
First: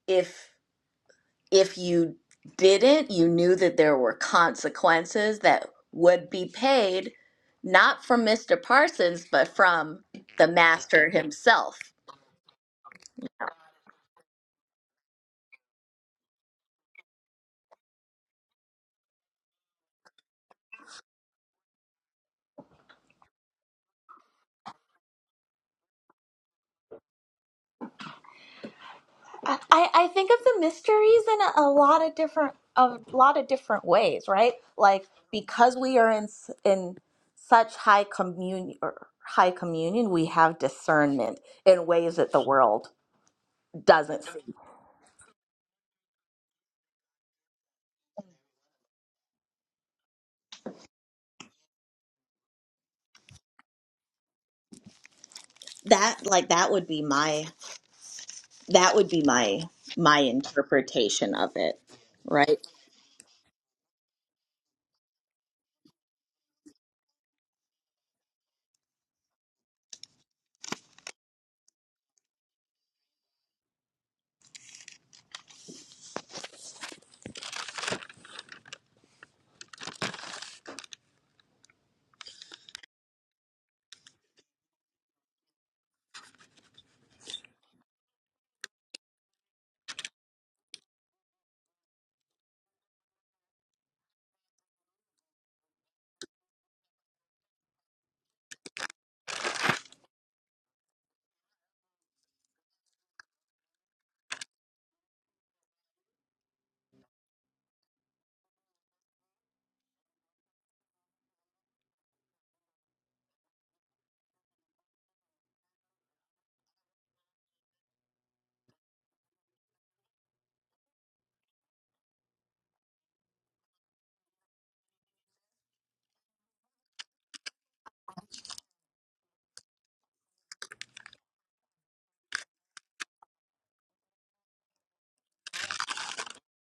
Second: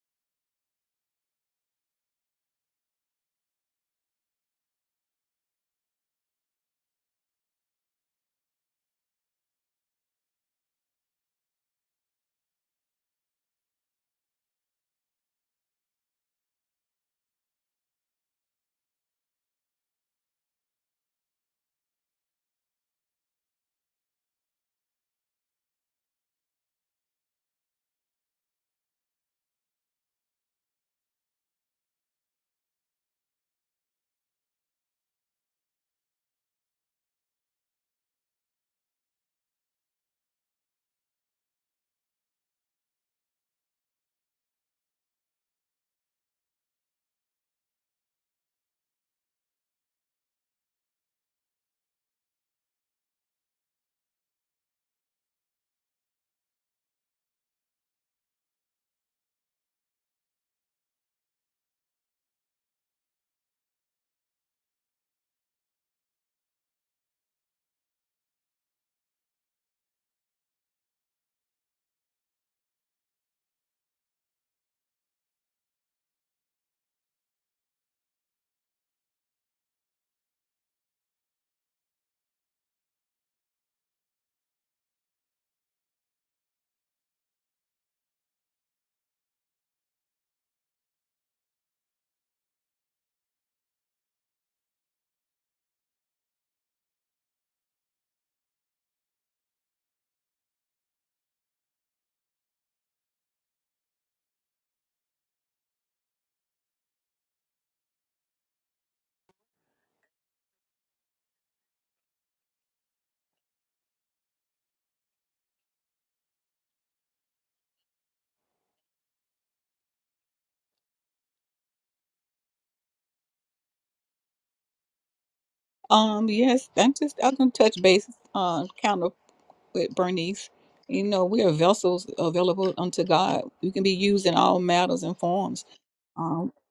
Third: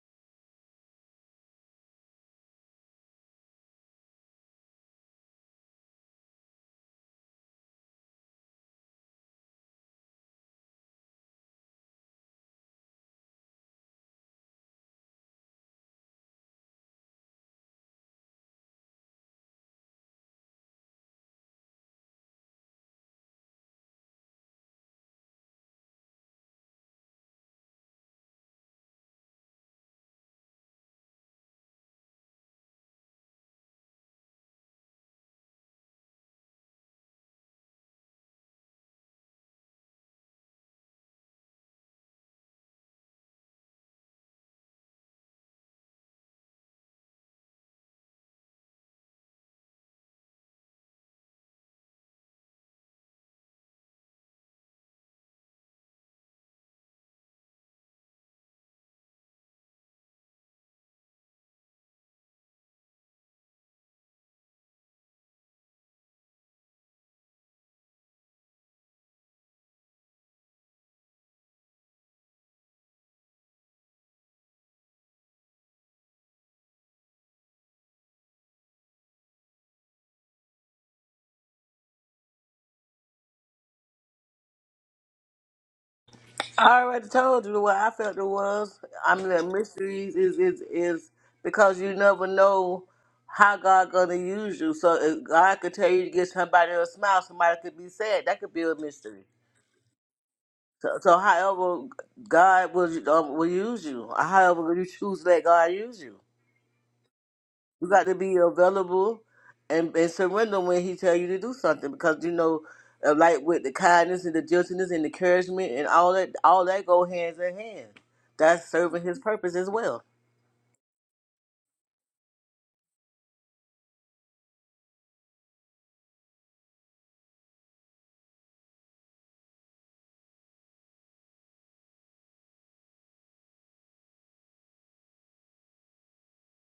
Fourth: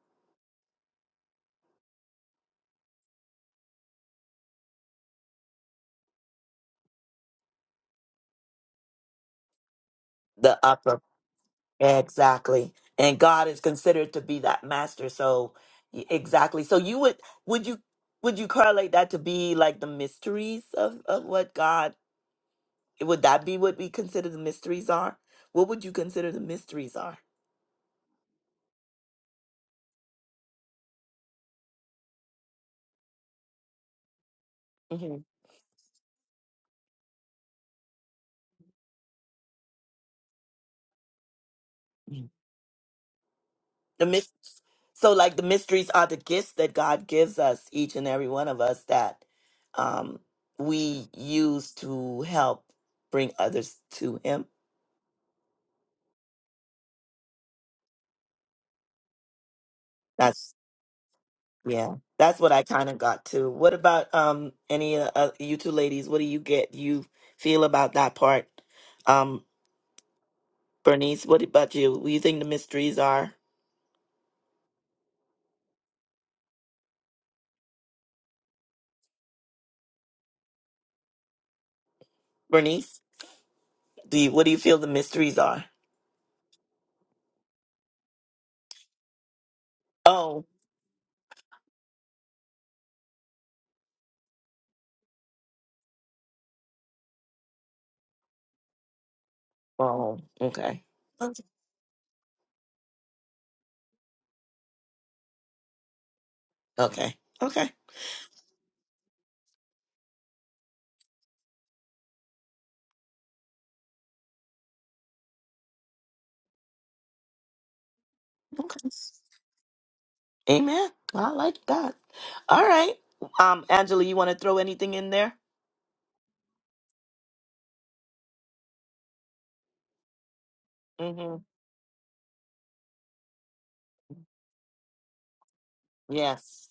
S2: if if you didn't, you knew that there were consequences that would be paid not from Mr. Parsons, but from the
S1: The upper
S2: master himself.
S1: Exactly. And God is considered to be that master. So y- exactly. So you would would you would you correlate that to be like the mysteries of, of what God would that be what we consider the mysteries are? What would you consider the mysteries are?
S2: I, I I think of the mysteries in a, a lot of different a lot of different ways, right? Like
S1: hmm
S2: because we are in s- in such high communion or high communion, we have discernment in ways that the world
S1: The
S2: doesn't
S1: mys-
S2: see.
S1: so like the mysteries are the gifts that God gives us, each and every one of us that um we use to help bring others to him.
S2: That like that would be my That would be my my interpretation of it,
S1: Yeah, that's what
S2: right?
S1: I kind of got to. What about um any uh, uh, you two ladies? What do you get? You feel about that part? Um, Bernice, what about you? What do you think the mysteries are? Bernice, do you, what do you feel the mysteries are?
S4: I already told you what I felt it was. I mean, that mysteries is
S1: Oh,
S4: is is because you never know how God gonna use you. So if God could tell you to get somebody to smile, somebody could be sad. That could be a mystery.
S1: oh, okay,
S4: So, so
S1: okay,
S4: however God will um, will use you, however you choose to let God use you,
S1: okay, okay.
S4: you got to be available and, and surrender when He tell you to do something because you know, uh, like with the kindness and the gentleness and encouragement and all that, all that go hands in hand. That's
S1: okay.
S4: serving His purpose as well.
S1: Amen. Well, I like that. All right, um, Angela, you want to throw anything in there?
S3: Um, yes, I'm just I'm gonna touch base uh kind of with Bernice. You know,
S1: Mm-hmm.
S3: we are vessels available unto God. We can be used in all matters and forms. Um,
S1: Yes.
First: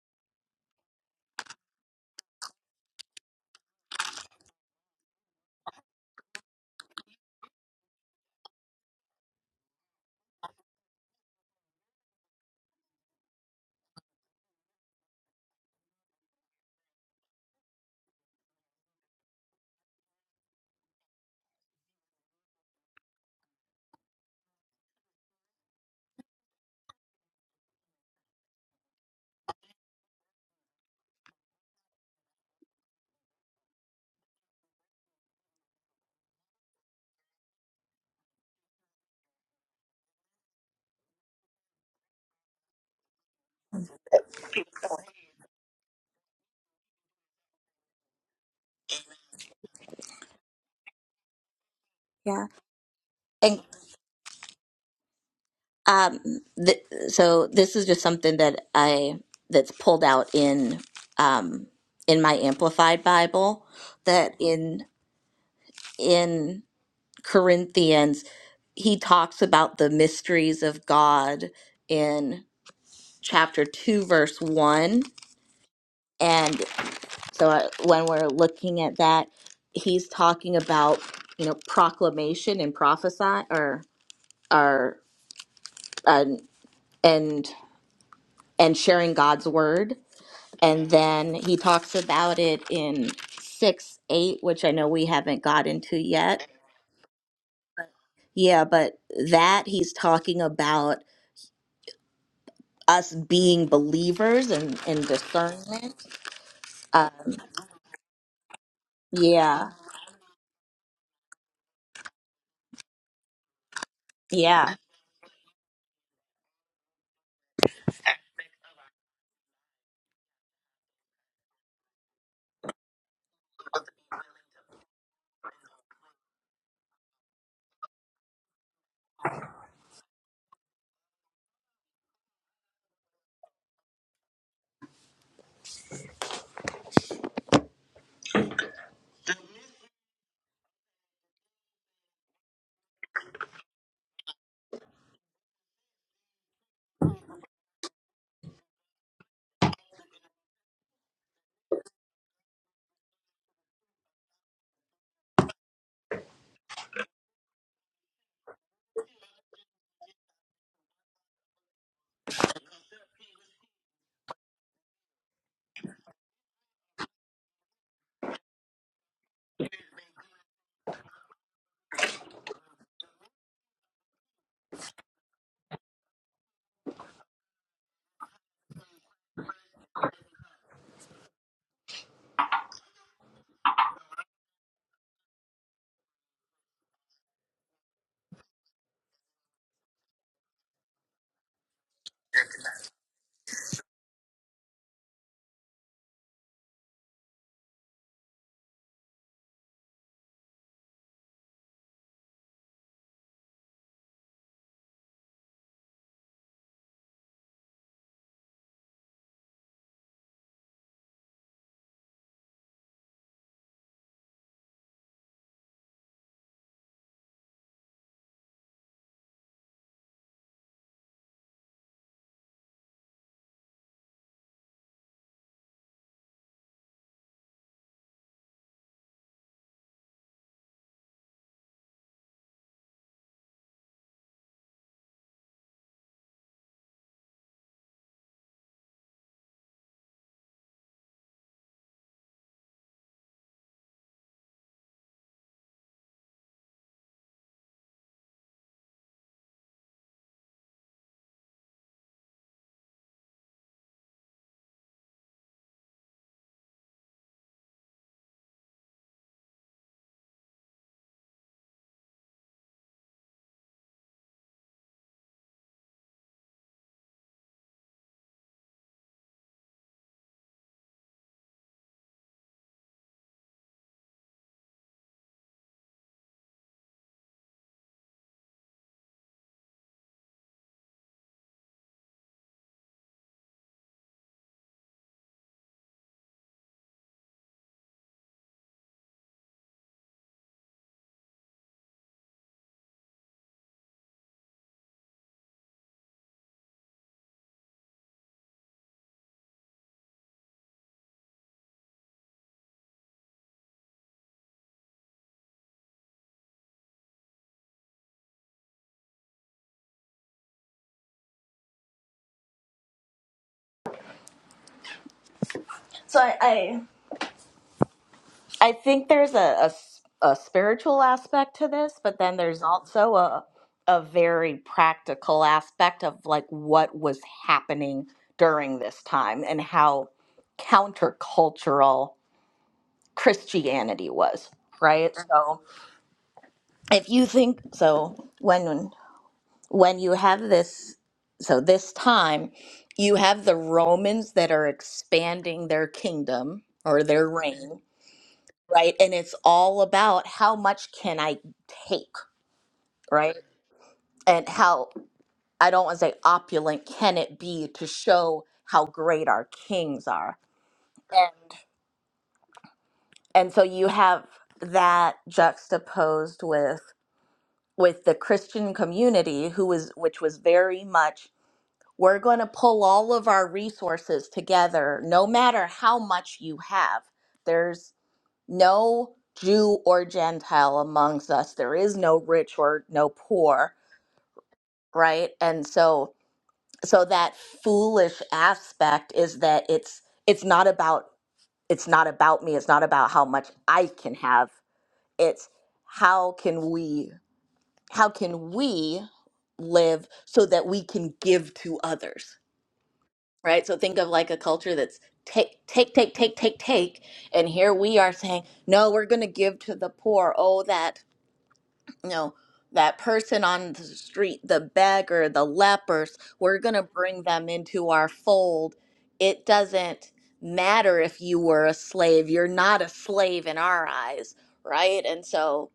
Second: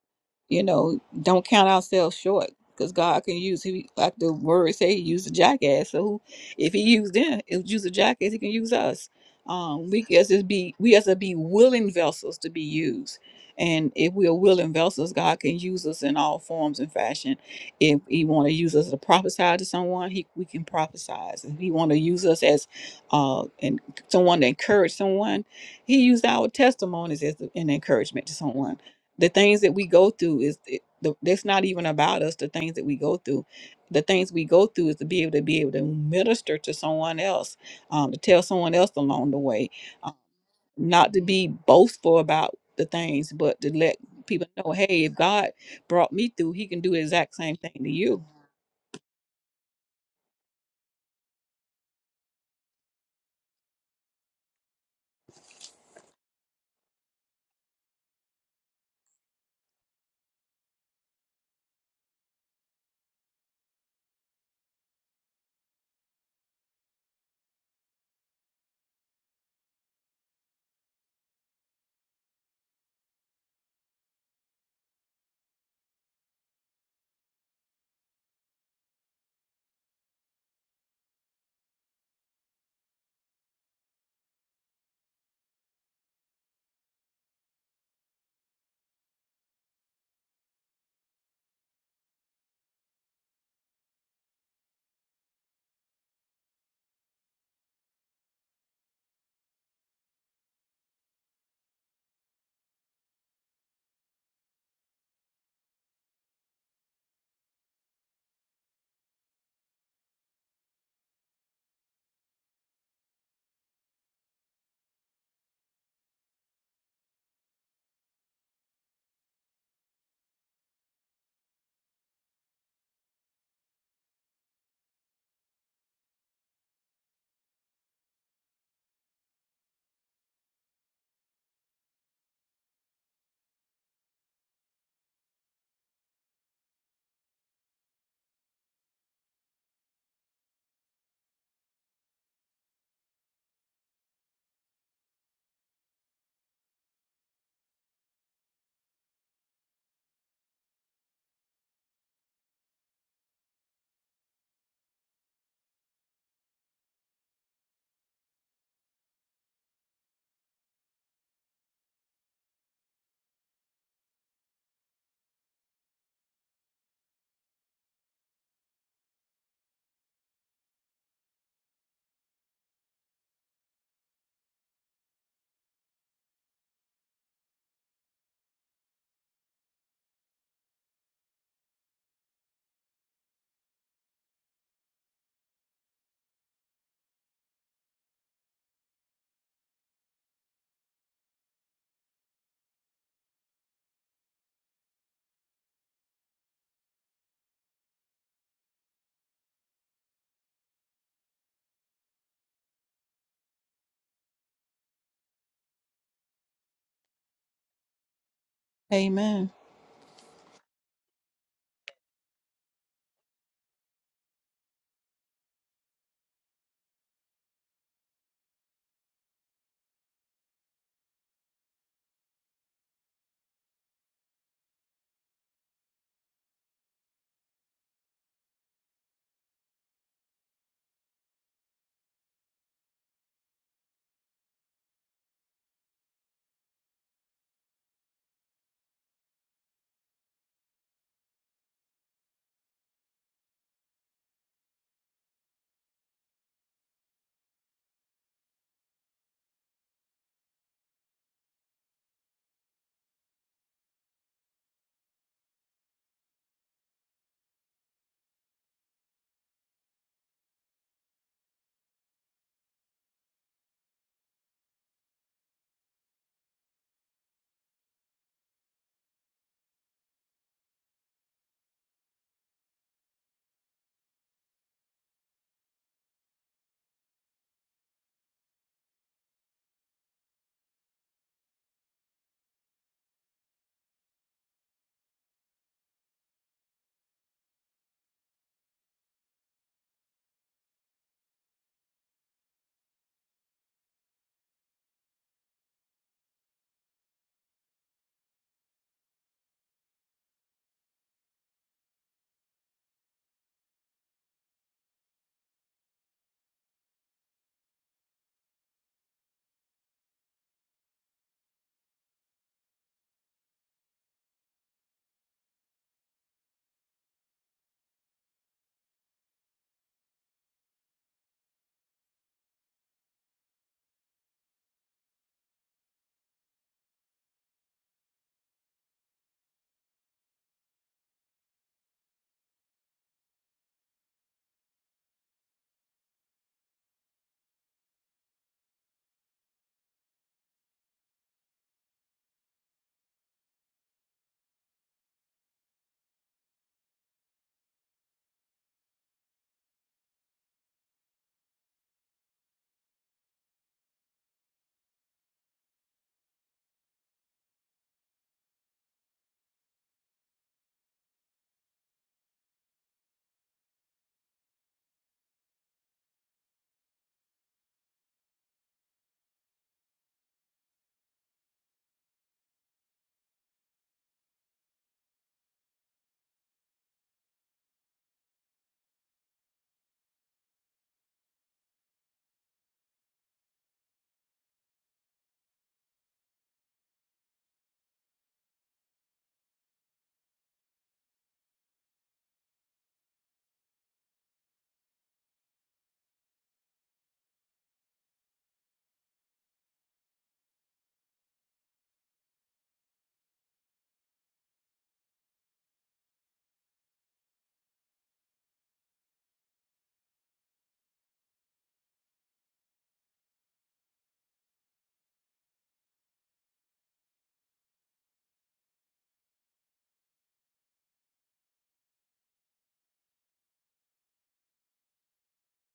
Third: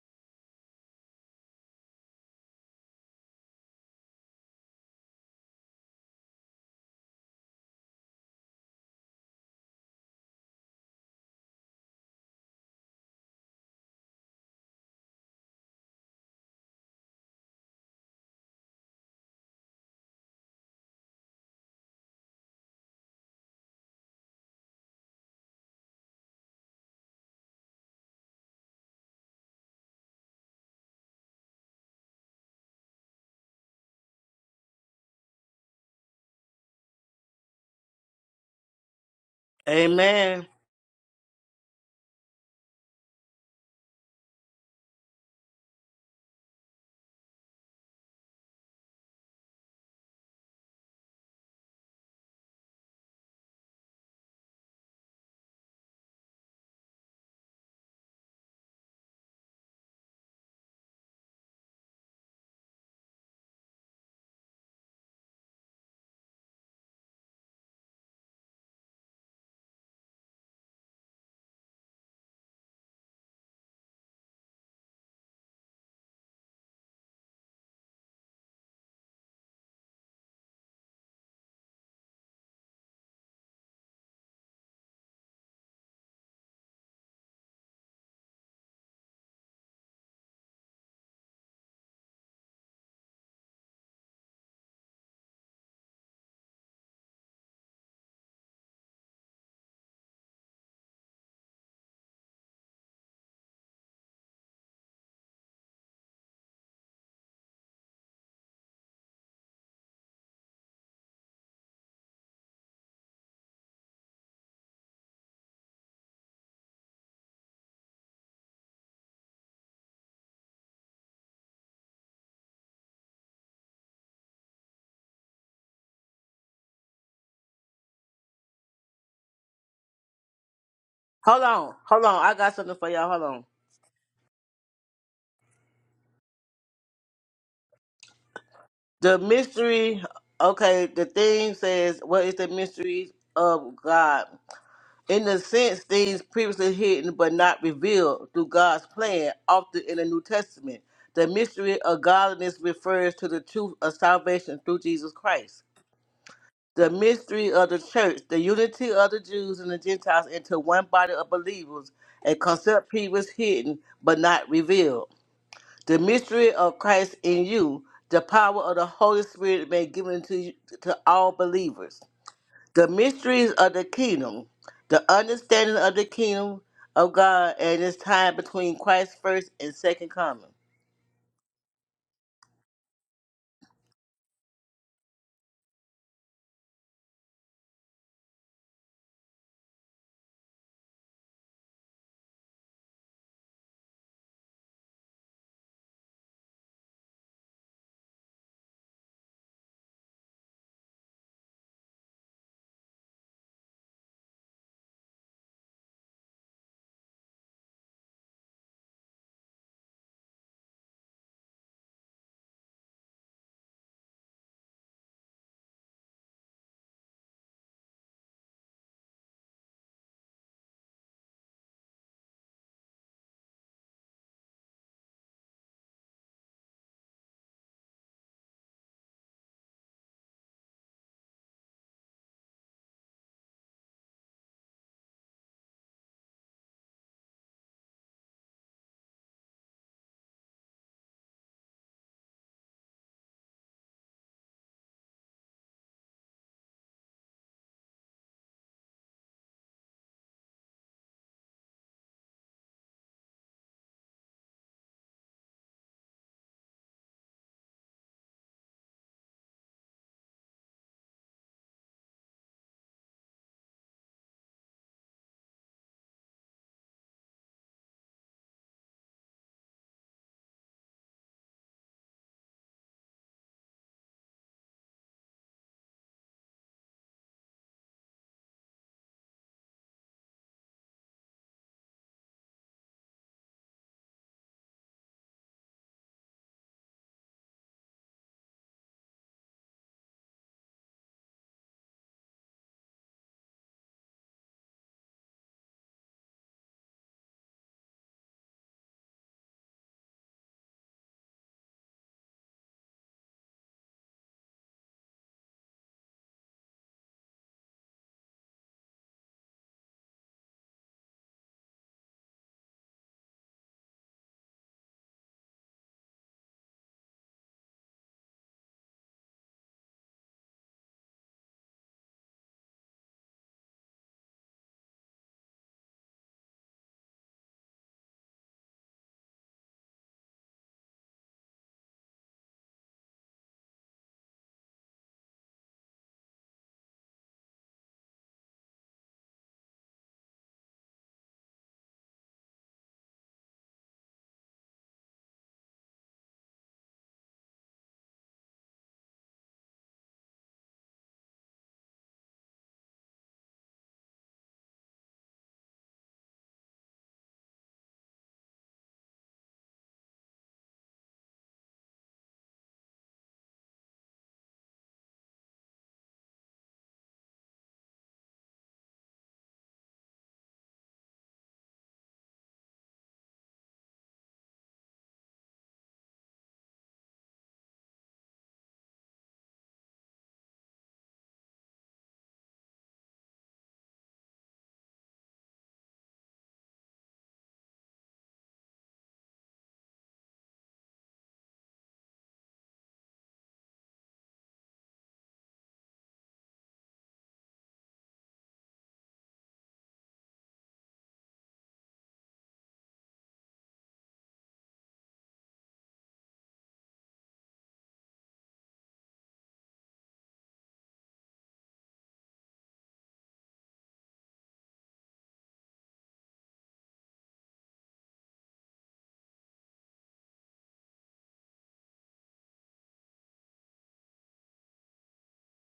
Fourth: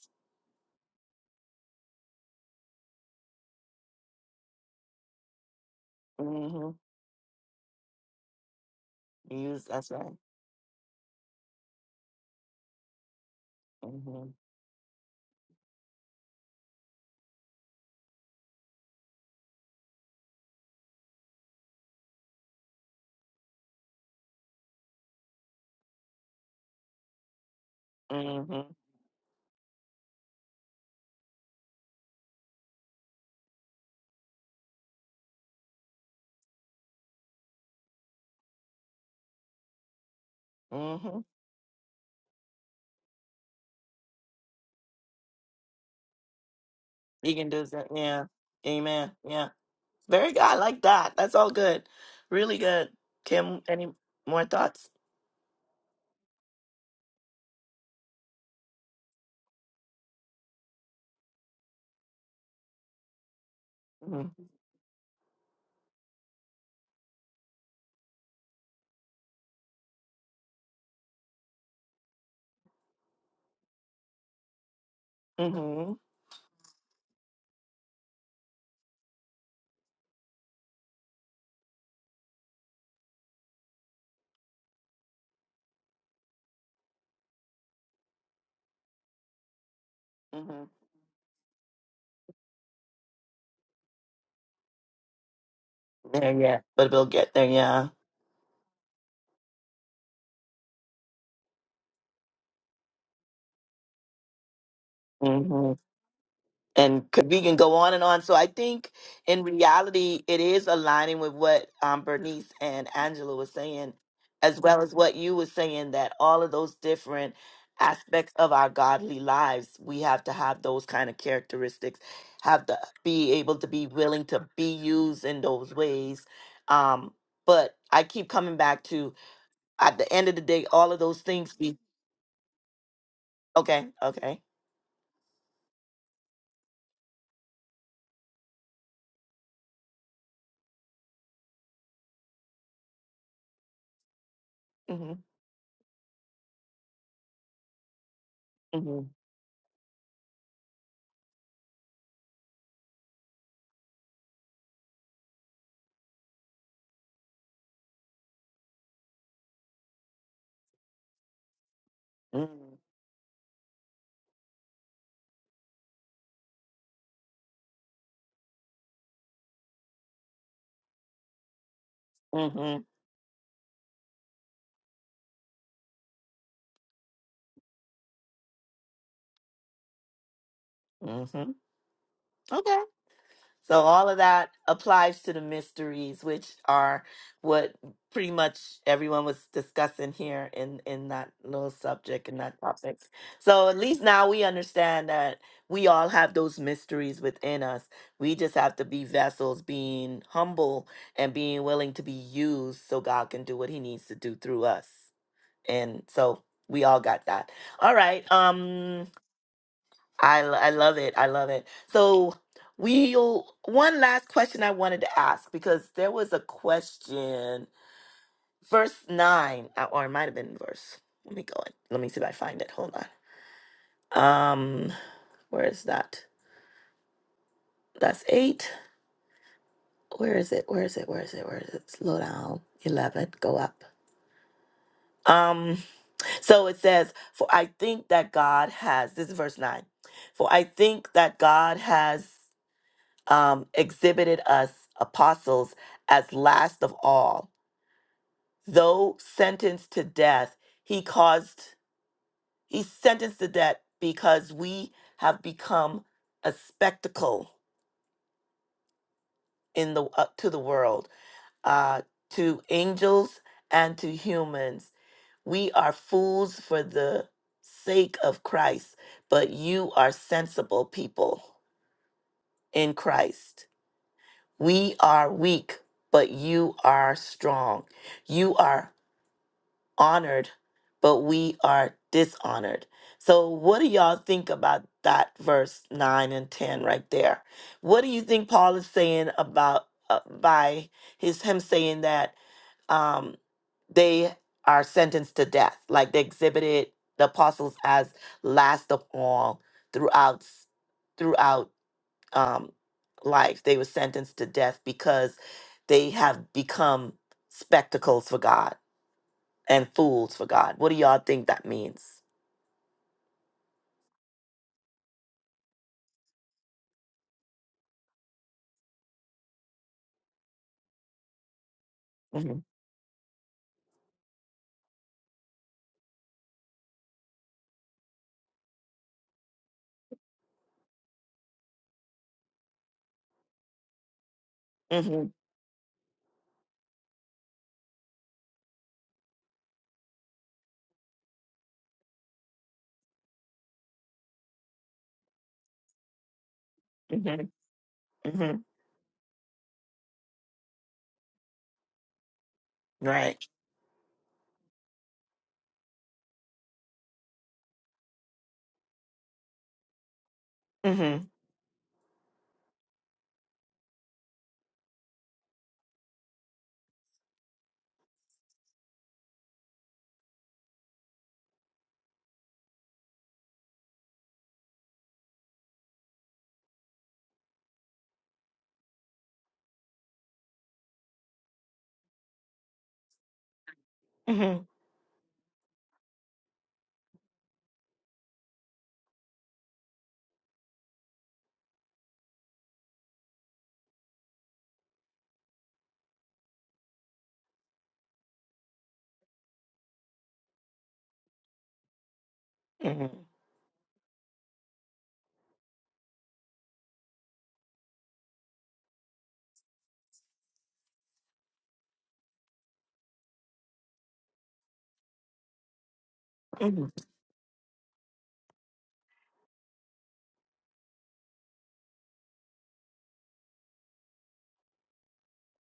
S3: you know, don't count ourselves short because God can use he like the word say he used a jackass. So who,
S1: Mm-hmm.
S3: if he used them, if he used a jackass, he can use us.
S1: Use
S3: Um,
S1: that's
S3: we
S1: right.
S3: as to be we as to be willing vessels to be used. And if
S1: Mm-hmm.
S3: we are willing vessels, God can use us in all forms and fashion. If He want to use us to prophesy to someone, He we can prophesy. If He want to use us as uh and someone to encourage someone, He used our testimonies as an encouragement to
S1: Mm-hmm.
S3: someone the things that we go through is it, the, that's not even about us the things that we go through the things we go through is to be able to be able to minister to someone else um, to tell someone else along the way um,
S4: Amen.
S1: Mm-hmm.
S3: not to be boastful about the things but to let people know hey if god brought me through he can do the exact
S1: You can
S3: same
S1: do
S3: thing
S1: that.
S3: to you
S1: Yeah. Amen. Yeah. Very good. I like that. That's all good.
S2: Yeah.
S1: Really good. Kim,
S2: And
S1: any more thoughts?
S2: um, th so this is just something that I that's pulled out in um, in my amplified Bible
S1: Mm-hmm.
S2: that in in Corinthians, he talks about the mysteries of God in chapter 2, verse 1.
S1: Mm-hmm.
S2: And so uh, when we're looking at that, he's talking about, you know, proclamation and prophesy or, or, and, and, and sharing God's word.
S1: hmm
S2: And then he talks about it in 6 8, which I know we haven't gotten to
S1: Yeah,
S2: yet.
S1: yeah. But we'll get there. Yeah.
S2: Yeah, but that he's talking about us being believers and, and
S1: Mm-hmm.
S2: discernment.
S1: and
S2: Uh,
S1: could we can go on and on. So I think in
S2: yeah,
S1: reality, it is aligning with what um, Bernice and Angela was saying, as
S2: yeah.
S1: well as what you were saying that all of those different aspects of our godly lives, we have to have those kind of characteristics, have to be able to be willing to be used in those ways. Um, but I keep coming back to at the end of the day, all of those
S4: Hold
S1: things
S4: on,
S1: be
S4: hold on. I got something for y'all. Hold on.
S1: okay, okay.
S4: The mystery. Okay, the thing says, "What is the mystery of God?"
S1: Mm-hmm,
S4: In a sense, things previously hidden but not revealed through God's
S1: mm-hmm,
S4: plan, often in the New Testament. The mystery of godliness refers to the truth of salvation through Jesus Christ. The mystery of the church, the unity of the Jews and the Gentiles into one body of believers, a
S1: mm-hmm,
S4: concept previously hidden but not revealed. The mystery of Christ in you, the power of the Holy Spirit made given to you, to all believers the
S1: mm-hmm.
S4: mysteries of the kingdom, the understanding of the kingdom of God, and its time between Christ's first and second coming.
S1: Mm-hmm. Okay. So all of that applies to the mysteries, which are what pretty much everyone was discussing here in in that little subject and that topic. So at least now we understand that we all have those mysteries within us. We just have to be vessels, being humble and being willing to be used so God can do what he needs to do through us. And so we all got that. All right. Um
S3: amen
S1: I, l- I love it. I love it. So we'll one last question I wanted to ask because there was a question, verse nine, uh, or it might have been verse. Let me go. and- Let me see if I find it. Hold on. Um, where is that? That's eight. Where is it? Where is it? Where is it? Where is it? Slow down. Eleven. Go up. Um, so it says, For I think that God has this is verse nine. For I think that God has um, exhibited us apostles as last of all. Though sentenced to death, he caused, he sentenced to death because we have become a spectacle in the uh, to the world, uh, to angels and to humans. We are fools for the sake of Christ, but you are sensible people in Christ We are weak, but you are strong. You are honored, but we are dishonored. So, what do y'all think about that verse 9 and 10 right there? What do you think Paul is saying about uh, by his him saying that um they are sentenced to death, like they exhibited the apostles as last of all throughout throughout um, life. They were sentenced to death because they have become spectacles for God and fools for God. What do y'all think that means?
S2: So I, I I think there's a, a s- a spiritual aspect to this, but then
S1: hmm
S2: there's also a a very practical aspect of like what was happening during this time and how countercultural Christianity was, right?
S1: hmm
S2: So if you think so, when when you have this, so this time, you have the Romans that are expanding their kingdom or their
S1: hmm
S2: reign,
S1: hmm
S2: right? And it's all about how much can I take, right?
S1: Right.
S2: And how, I don't want to say opulent can it be to show how great our kings are.
S1: hmm
S2: And, and so you have that juxtaposed with with the Christian community who was which was very much We're going to pull all of our resources together, no matter how much you have. There's no Jew or Gentile amongst us. There is no rich or no poor,
S1: hmm
S2: right? And so so that foolish aspect is that it's it's not about it's not about me. It's not about how much I can have. It's how can we how can we live so that we can give to others
S1: hmm
S2: right? So think of like a culture that's take, take, take, take, take, take, and here we are saying, no, we're going to give to the poor. Oh, that you know, that person on the street, the beggar, the lepers, we're going to
S1: hmm
S2: bring them into our fold. It doesn't matter if you were a slave; you're not a slave in our eyes, right? And so,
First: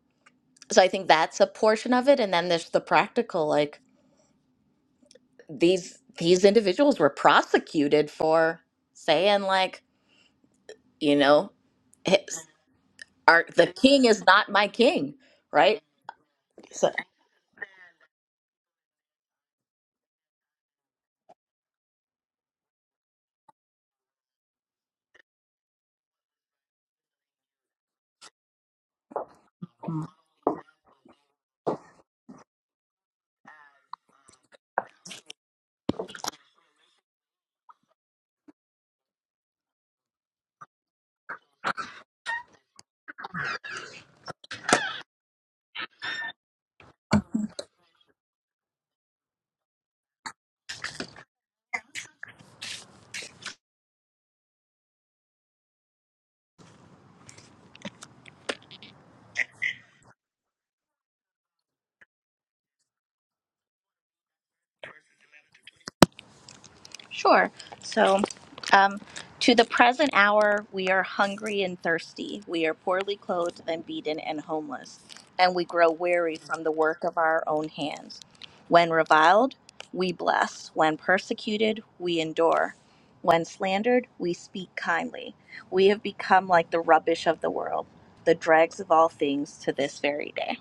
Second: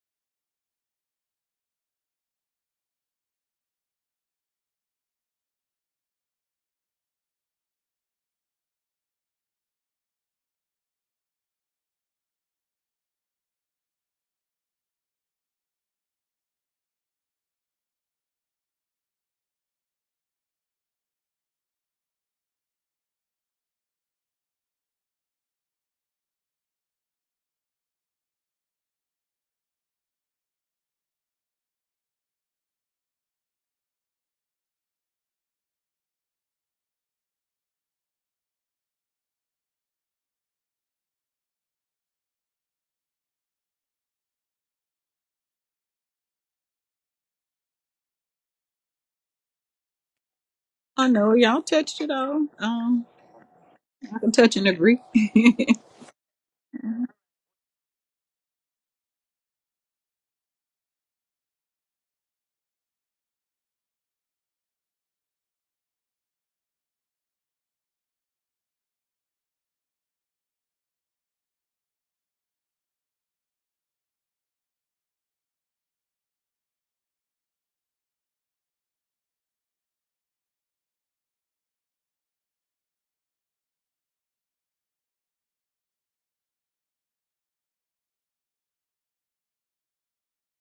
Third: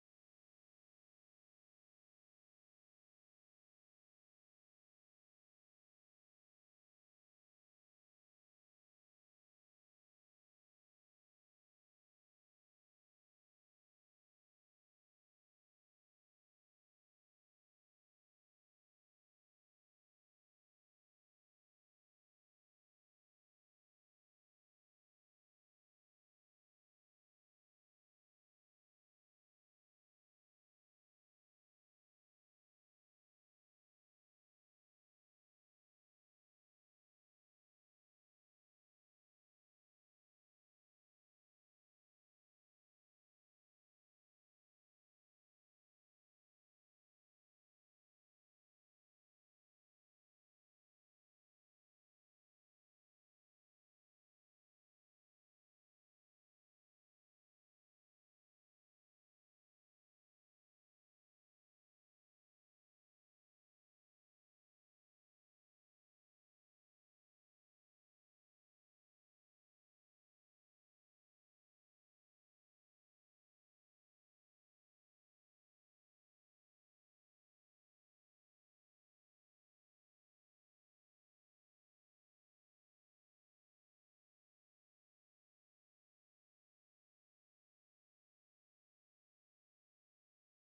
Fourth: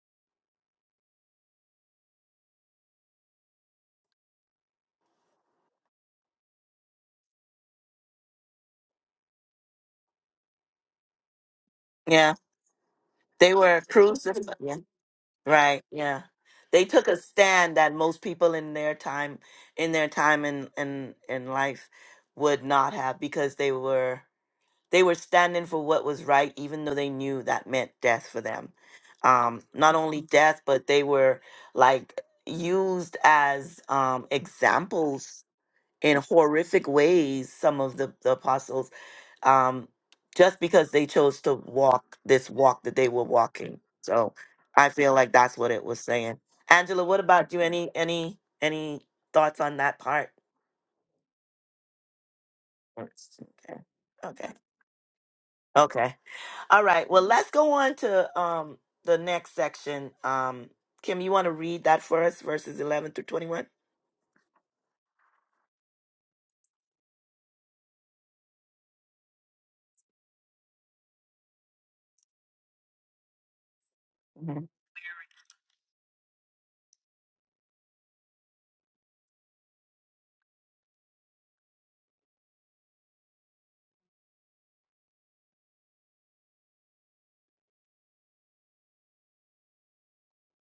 S2: so I think that's a portion of it, and then there's the practical, like these these individuals were prosecuted for saying like you know his,
S1: Yeah.
S2: our
S1: They
S2: the
S1: were
S2: king is
S1: crucified.
S2: not my
S1: Yeah.
S2: king right
S1: Right. Yeah. They took a stand that most people in their time, in their time in in in life, would not have because they were They were standing for what was right, even though they knew that meant death for them. Um, not only death, but they were like used as um, examples in horrific ways, some of the, the apostles, um, just because they chose to walk this walk that they were walking. So I feel like that's what it was saying. Angela, what about you? Any any any thoughts on that part?
S3: I know y'all touched it all.
S1: Okay.
S3: Um, I can
S1: Okay.
S3: touch and agree.
S1: Okay. All right. Well, let's go on to um the next section. Um, Kim, you want to read that for us, verses eleven through twenty-one?
S2: Sure. So, um, to the present hour, we are hungry and thirsty. We are poorly clothed and beaten and
S1: Mhm.
S2: homeless, and we grow weary from the work of our own hands. When reviled, we bless. When persecuted, we endure. When slandered, we speak kindly. We have become like the rubbish of the world, the dregs of all things to this very day.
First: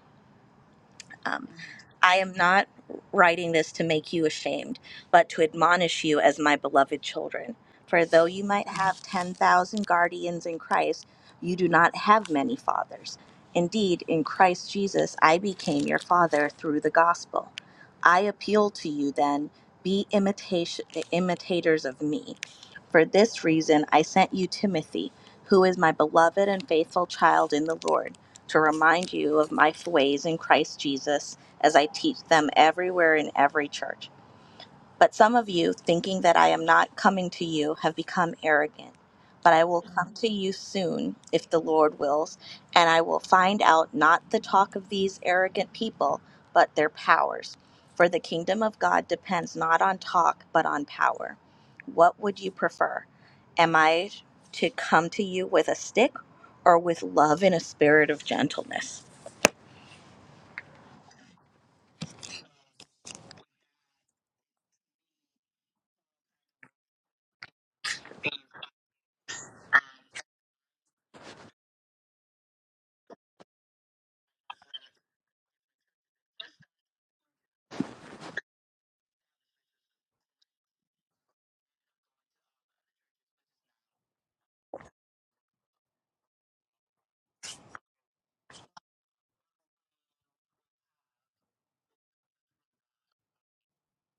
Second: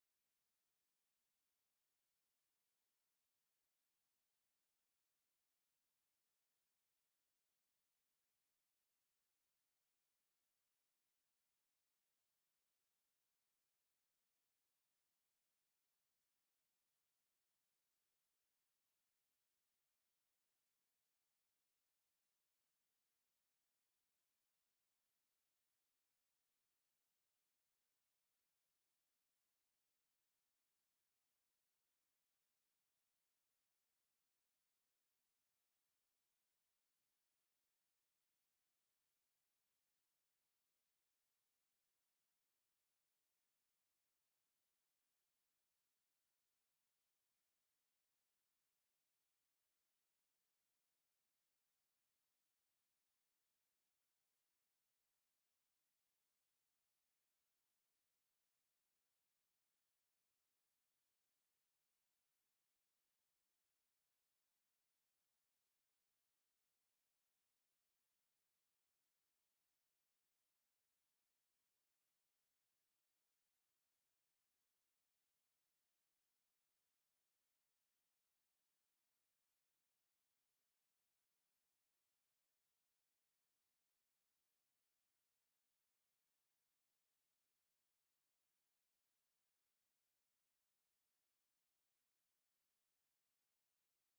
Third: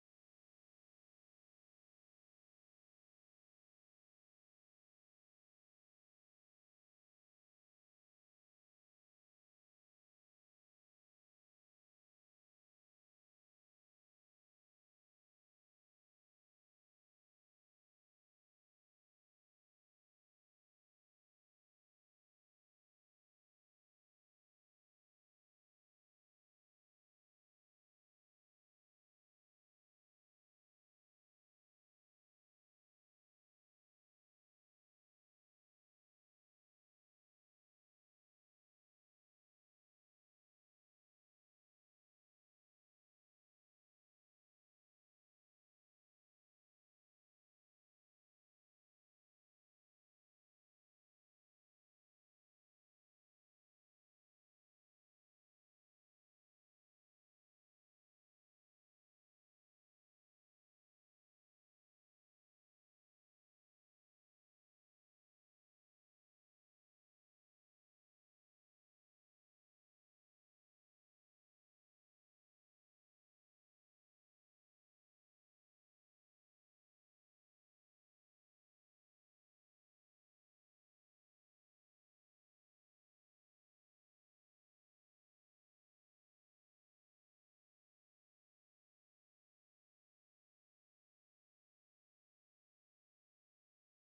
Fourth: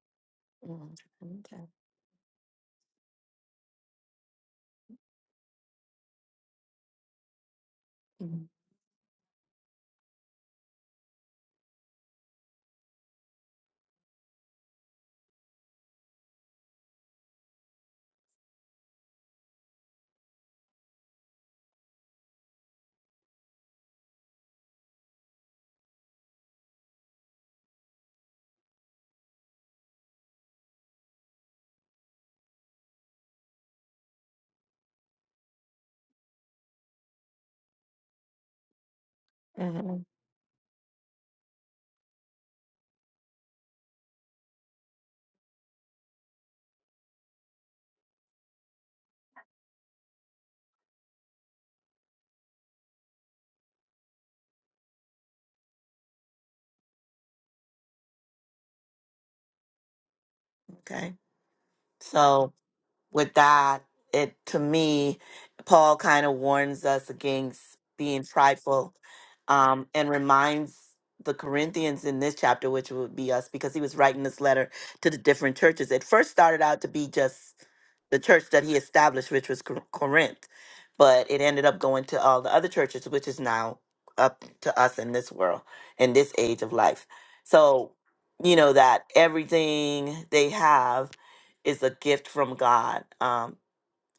S1: Mhm.
S2: Um,
S1: Okay.
S2: I am not writing this to make you ashamed, but to admonish you as my beloved children. For though you
S1: Mhm.
S2: might have 10,000 guardians in Christ, you do not have many fathers. Indeed, in Christ Jesus, I became your father through the gospel. I appeal to you then, be imitation, imitators of me for this reason, I sent you Timothy, who is my beloved and faithful child in the Lord, to remind you of my ways in Christ Jesus as I teach them everywhere in every church. But some of you, thinking that I am not coming to you, have become arrogant. But I will
S1: Mhm.
S2: come to you soon, if the Lord wills, and I will find out not the talk of these arrogant people, but their powers. For the kingdom of God depends not on talk, but on power. What would you prefer? Am I to come to you with a stick or with love in a spirit of gentleness?
S1: Okay. So. with that, it to me, Paul kind of warns us against being prideful um, and reminds the Corinthians in this chapter, which would be us, because he was writing this letter to the different churches. It first started out to be just the church that he established, which was Cor- Corinth, but it ended up going to all the other churches, which is now up to us in this world, in this age of life. So, you know, that everything they have is a gift from God. Um,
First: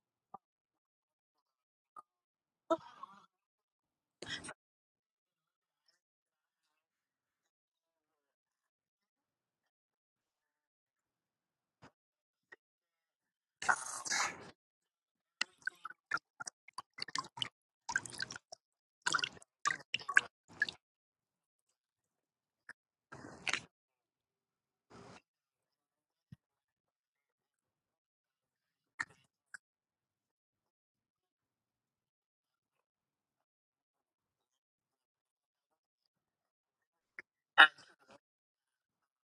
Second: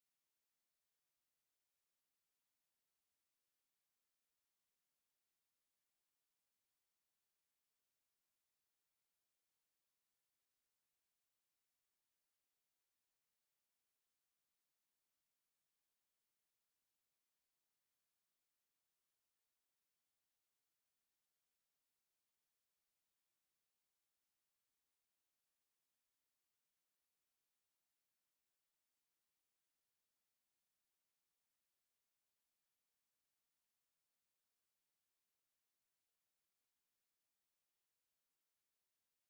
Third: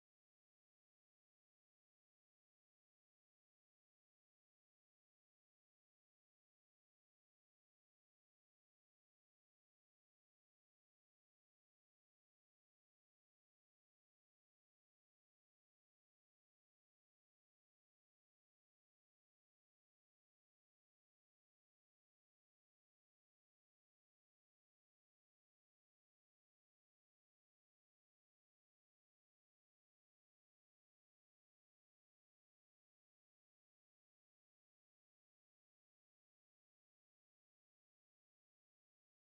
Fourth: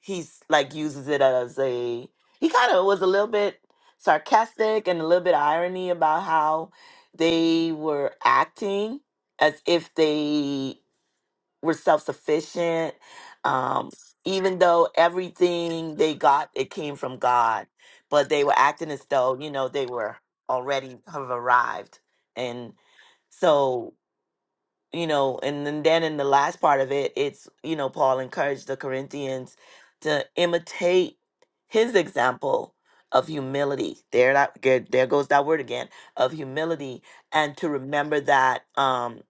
S1: he's like uses it as a he kind of was a little bit sarcastic and a little bit irony about how they were acting as if they were self sufficient, um, even though everything they got it came from God, but they were acting as though you know they were already have arrived, and so you know and then, then in the last part of it it's you know paul encouraged the corinthians to imitate his example of humility there that there, there goes that word again of humility and to remember that um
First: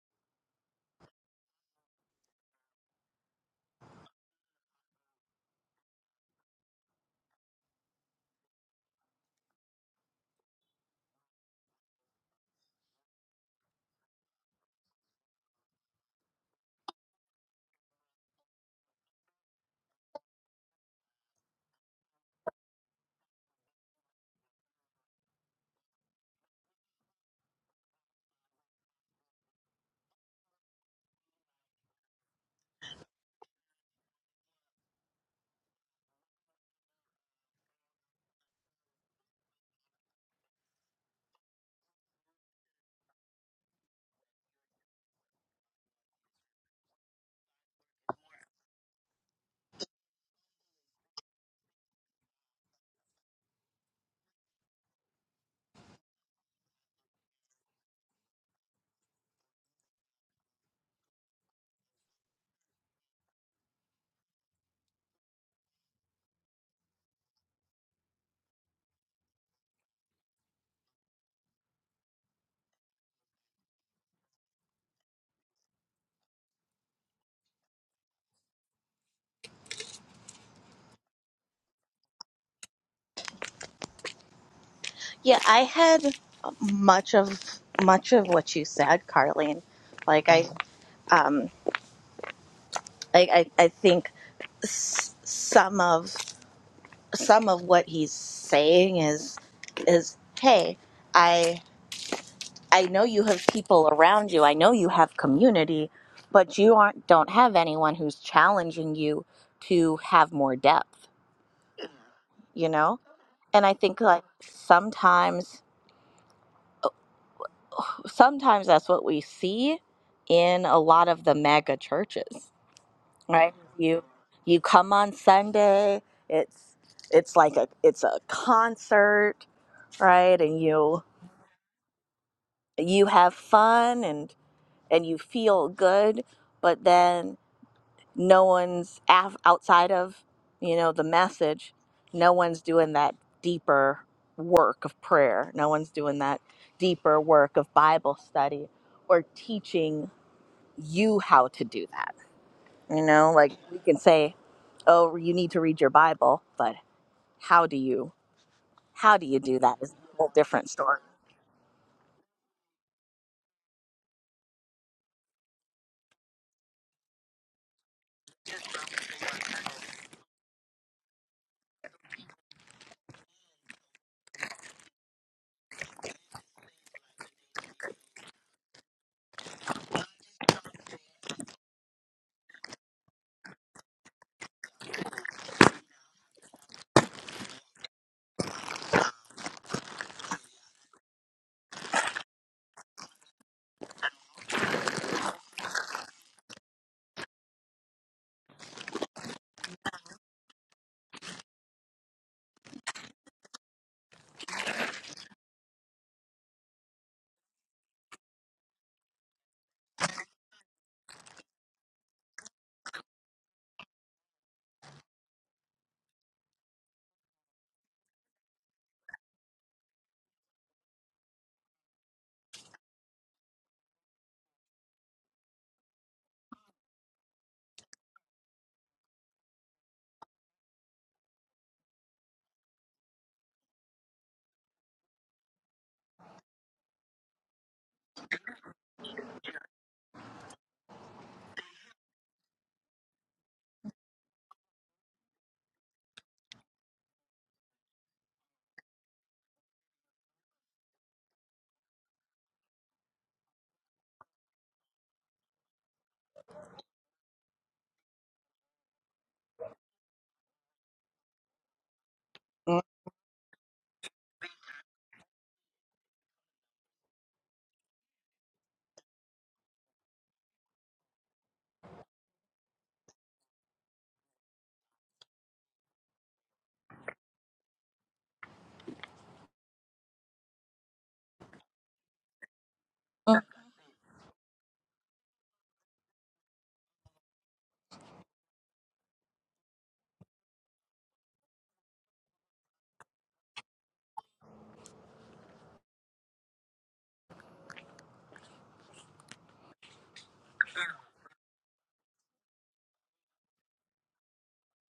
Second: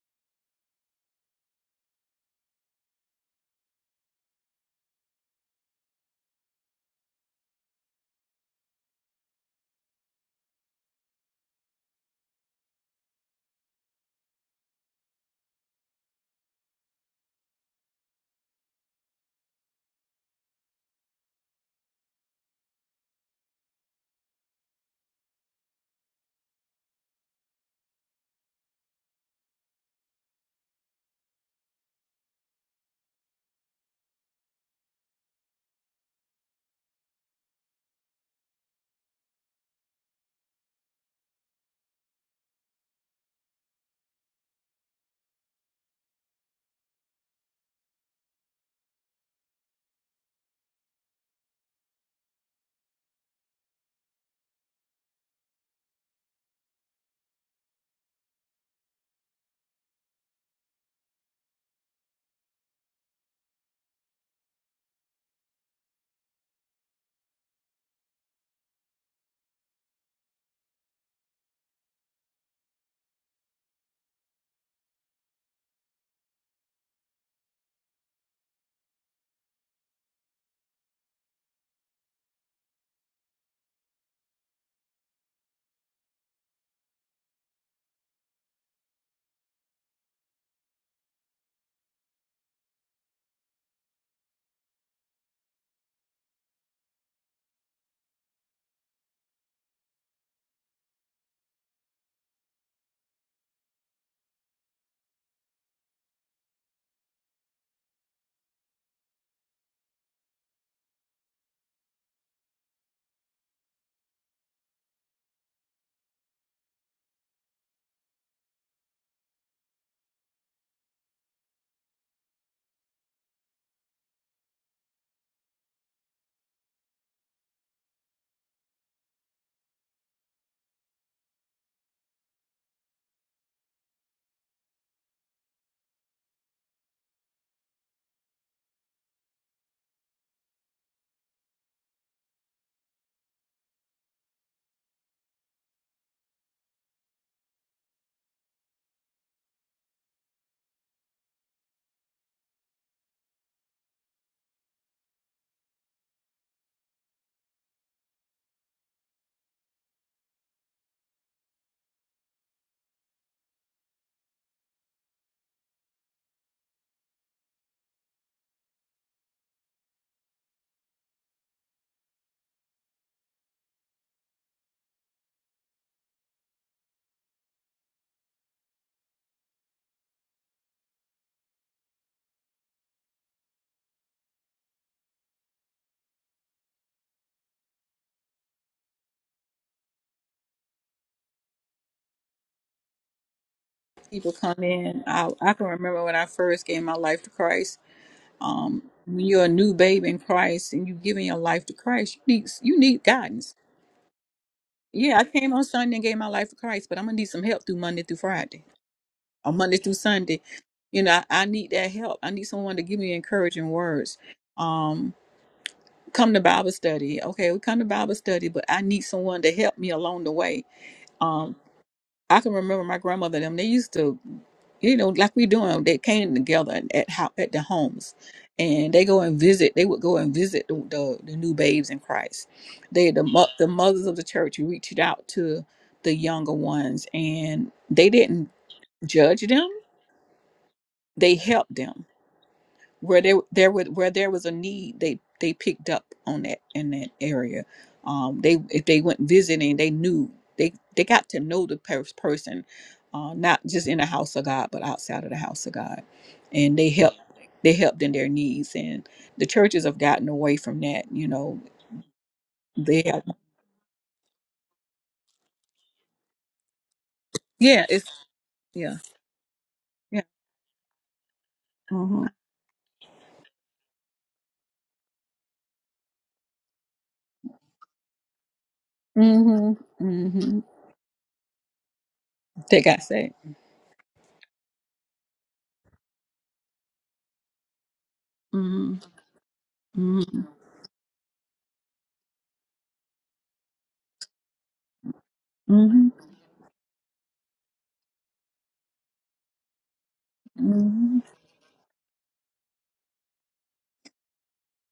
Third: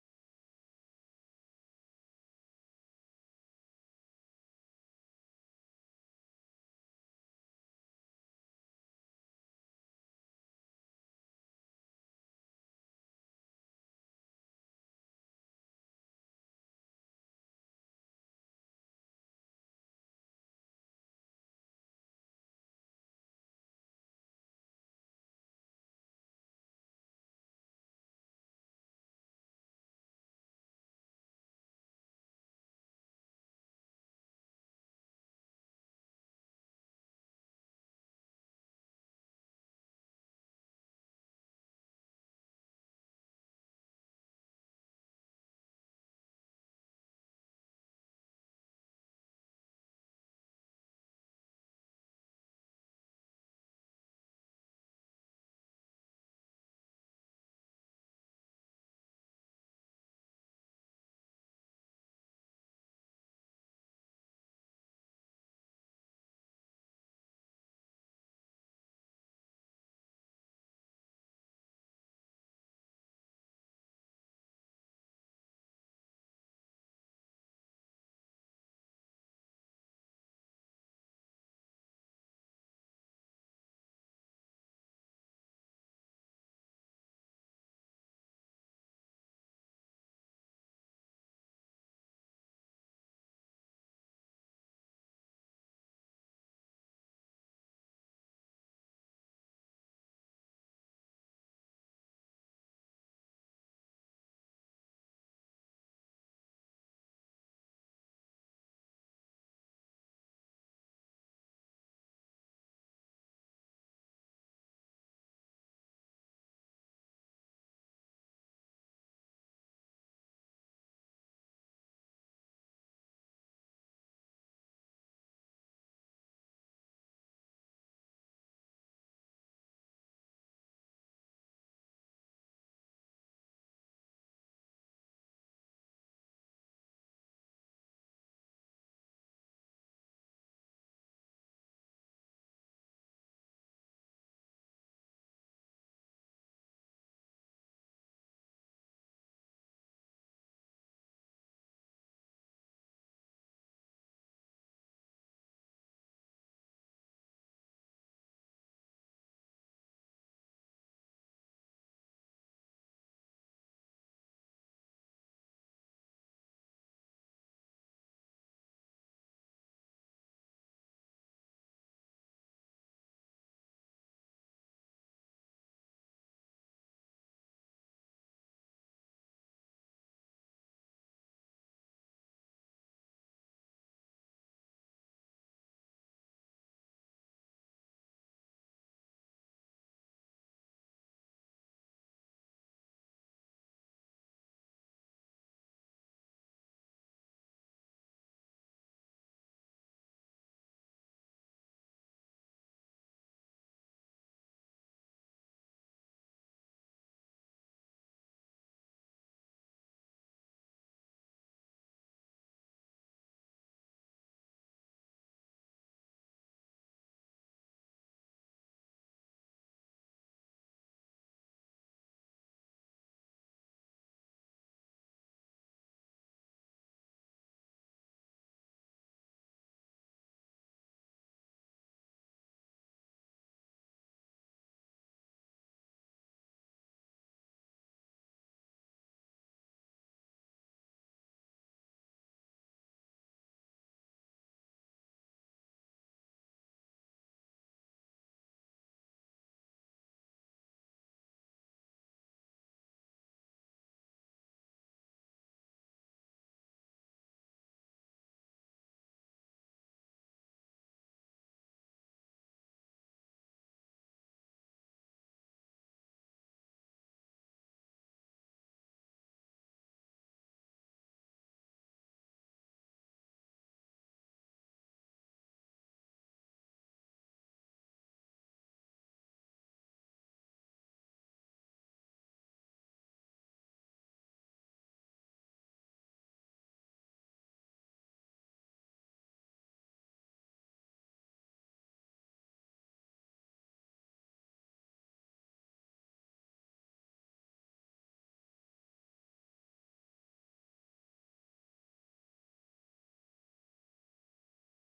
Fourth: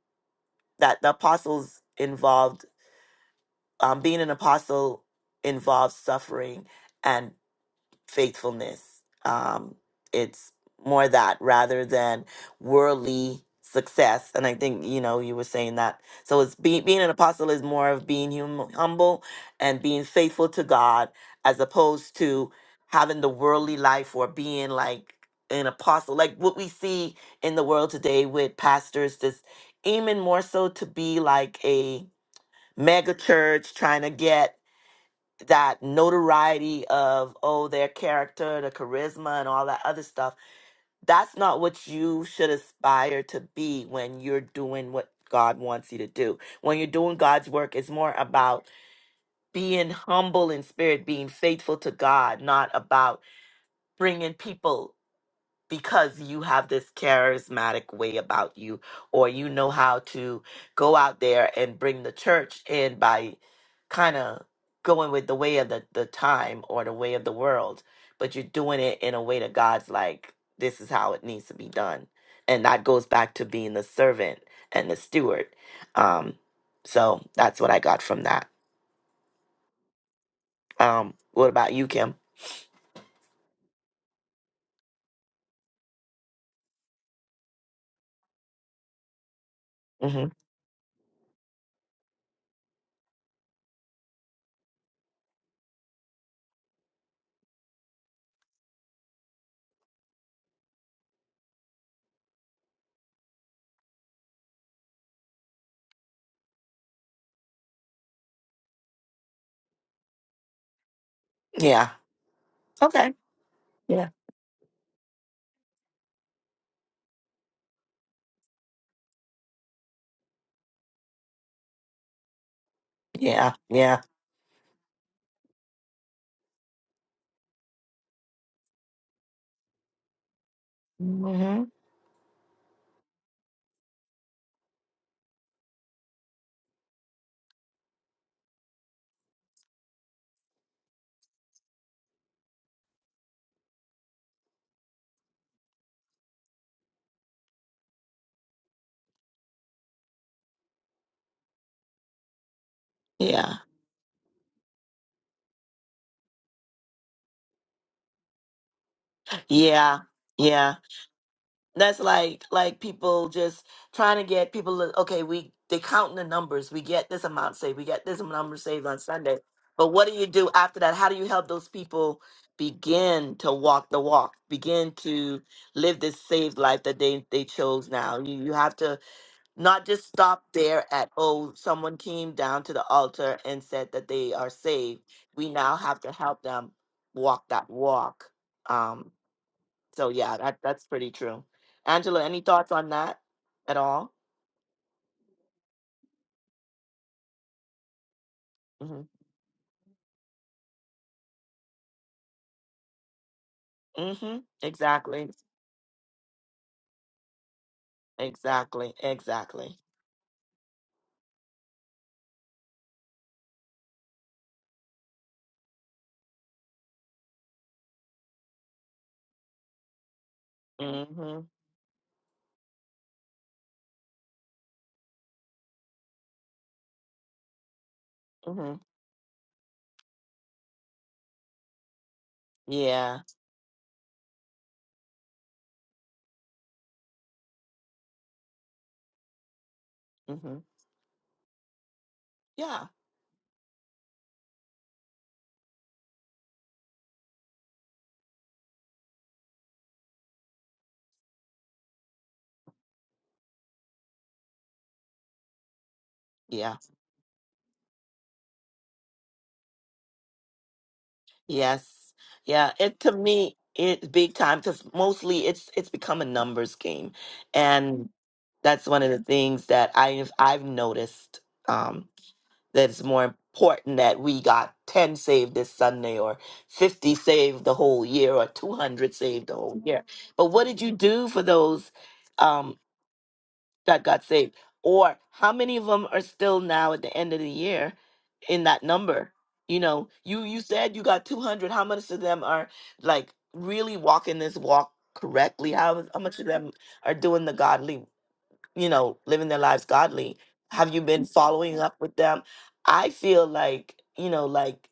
S1: that the apostles involved um being an apostle involves suffering and faithfulness. Um, it's more that rather than worldly success. And I think, you know, you were saying that. So it's being being an apostle is more of being hum- humble and being faithful to God as opposed to having the worldly life or being like an apostle, like what we see in the world today with pastors just aiming more so to be like a mega church trying to get that notoriety of oh their character the charisma and all that other stuff that's not what you should aspire to be when you're doing what god wants you to do when you're doing god's work it's more about being humble in spirit being faithful to god not about bringing people because you have this charismatic way about you or you know how to go out there and bring the church in by kind of going with the way of the, the time or the way of the world but you're doing it in a way that god's like this is how it needs to be done and that goes back to being the servant and the steward um so that's what i got from that um what about you kim
S2: Yeah, I had much of much of what you said, Carleen.
S1: hmm
S2: like I Mhm. um, I, I I think some of some of what he's saying is is hey, I I know you have people around you. I know you have community, but you aren't don't have anyone who's challenging you to have more depth.
S1: yeah
S2: You know,
S1: okay
S2: and I think
S1: yeah
S2: like sometimes sometimes that's what we see in a lot of the mega churches.
S1: yeah
S2: right
S1: yeah
S2: you you come on sunday it's it's like a it's a concert right and you
S1: hmm
S2: you have fun and and you feel good but then no one's af- outside of you know the message no one's doing that deeper work of prayer no one's doing that deeper work of bible study or teaching you how to do that You know,
S1: Yeah.
S2: like we can say, "Oh, you need to read your Bible," but how do you how do you do that is a
S1: Yeah,
S2: whole different
S1: yeah.
S2: story.
S1: That's like like people just trying to get people. to- Okay, we they counting the numbers. We get this amount saved. We get this number saved on Sunday. But what do you do after that? How do you help those people begin to walk the walk? Begin to live this saved life that they they chose. Now you you have to not just stop there at oh someone came down to the altar and said that they are saved. We now have to help them walk that walk. Um, so yeah, that that's pretty true. Angela, any thoughts on that at
S3: <laughs>
S1: all?
S3: People come in. I I can remember when I first gave my life to Christ. um,
S1: hmm
S3: when you're a new babe in Christ and you're giving your life to Christ, you need you need guidance.
S1: hmm
S3: Yeah, I
S1: Exactly.
S3: came on Sunday and gave my life to Christ, but I'm gonna need some help through Monday through Friday
S1: Exactly.
S3: or Monday
S1: Exactly.
S3: through Sunday. You know, I, I need that help. I need someone to give me encouraging words. Um, come to Bible study. Okay, we come to Bible study, but I need someone to help me along the way.
S1: hmm
S3: Um, I can remember my grandmother them. They used to, you know, like we doing. They came together at how at the homes,
S1: hmm
S3: and they go and visit. They would go and visit the the, the new babes in Christ. They
S1: Yeah.
S3: the mo- the mothers of the church reached out to the younger ones, and they didn't judge them.
S1: hmm
S3: They helped them
S1: Yeah.
S3: where there there was where there was a need they they picked up on that in that area um they if they went visiting they knew they they got to know the pers- person uh not just in the house of god but outside of the house of god
S1: Yeah.
S3: and they helped they helped in their needs and the churches have gotten away from that you know
S1: Yes. Yeah. It
S3: they
S1: to
S3: have
S1: me, it's big time because mostly it's it's become a numbers game,
S3: yeah
S1: and
S3: it's
S1: that's
S3: yeah
S1: one of the things that
S3: yeah
S1: I've I've noticed. Um,
S3: mm-hmm
S1: that it's more important that we got 10 saved this Sunday or 50 saved the whole year or 200 saved the
S3: mm-hmm
S1: whole year. But
S3: mm-hmm
S1: what did you do for those um,
S3: they got saved
S2: Mm-hmm.
S1: that got saved? Or how many of them are still now at the end of the year in that
S3: mm-hmm
S1: number? You know, you
S3: mm-hmm
S1: you said you got 200. How much of them are like really walking this walk correctly? How
S3: mm-hmm
S1: how much of them are doing the godly you know, living their lives godly? Have you been following up with them? I feel like, you know, like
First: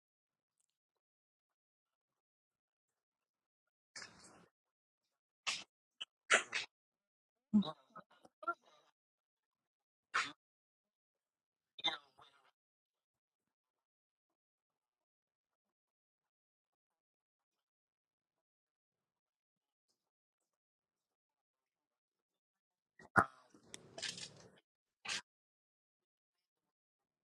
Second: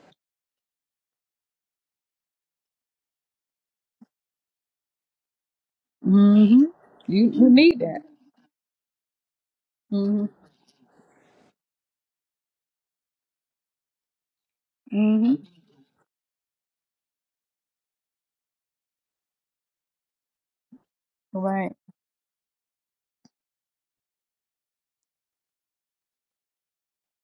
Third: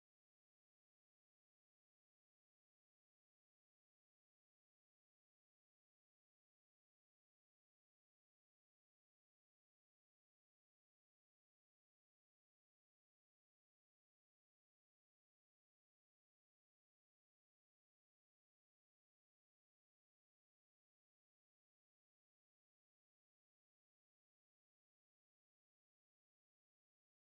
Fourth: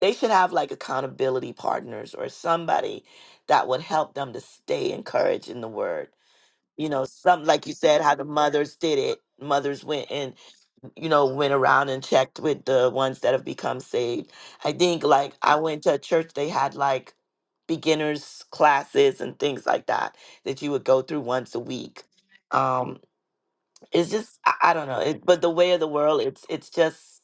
S1: they should have like accountability partners or somebody that would help them to stay encouraged in the word.
S3: mm-hmm
S1: You know,
S3: you,
S1: some
S3: you
S1: like you
S3: need that
S1: said, how the mothers did it. Mothers went
S3: hmm
S1: and, you know, went around and checked with the ones that have become saved. I think like
S3: hmm
S1: I went to a church, they had like beginners classes and things like that that you would go through once a
S3: Right.
S1: week. Um, it's just I, I don't know it, but the way of the world it's it's just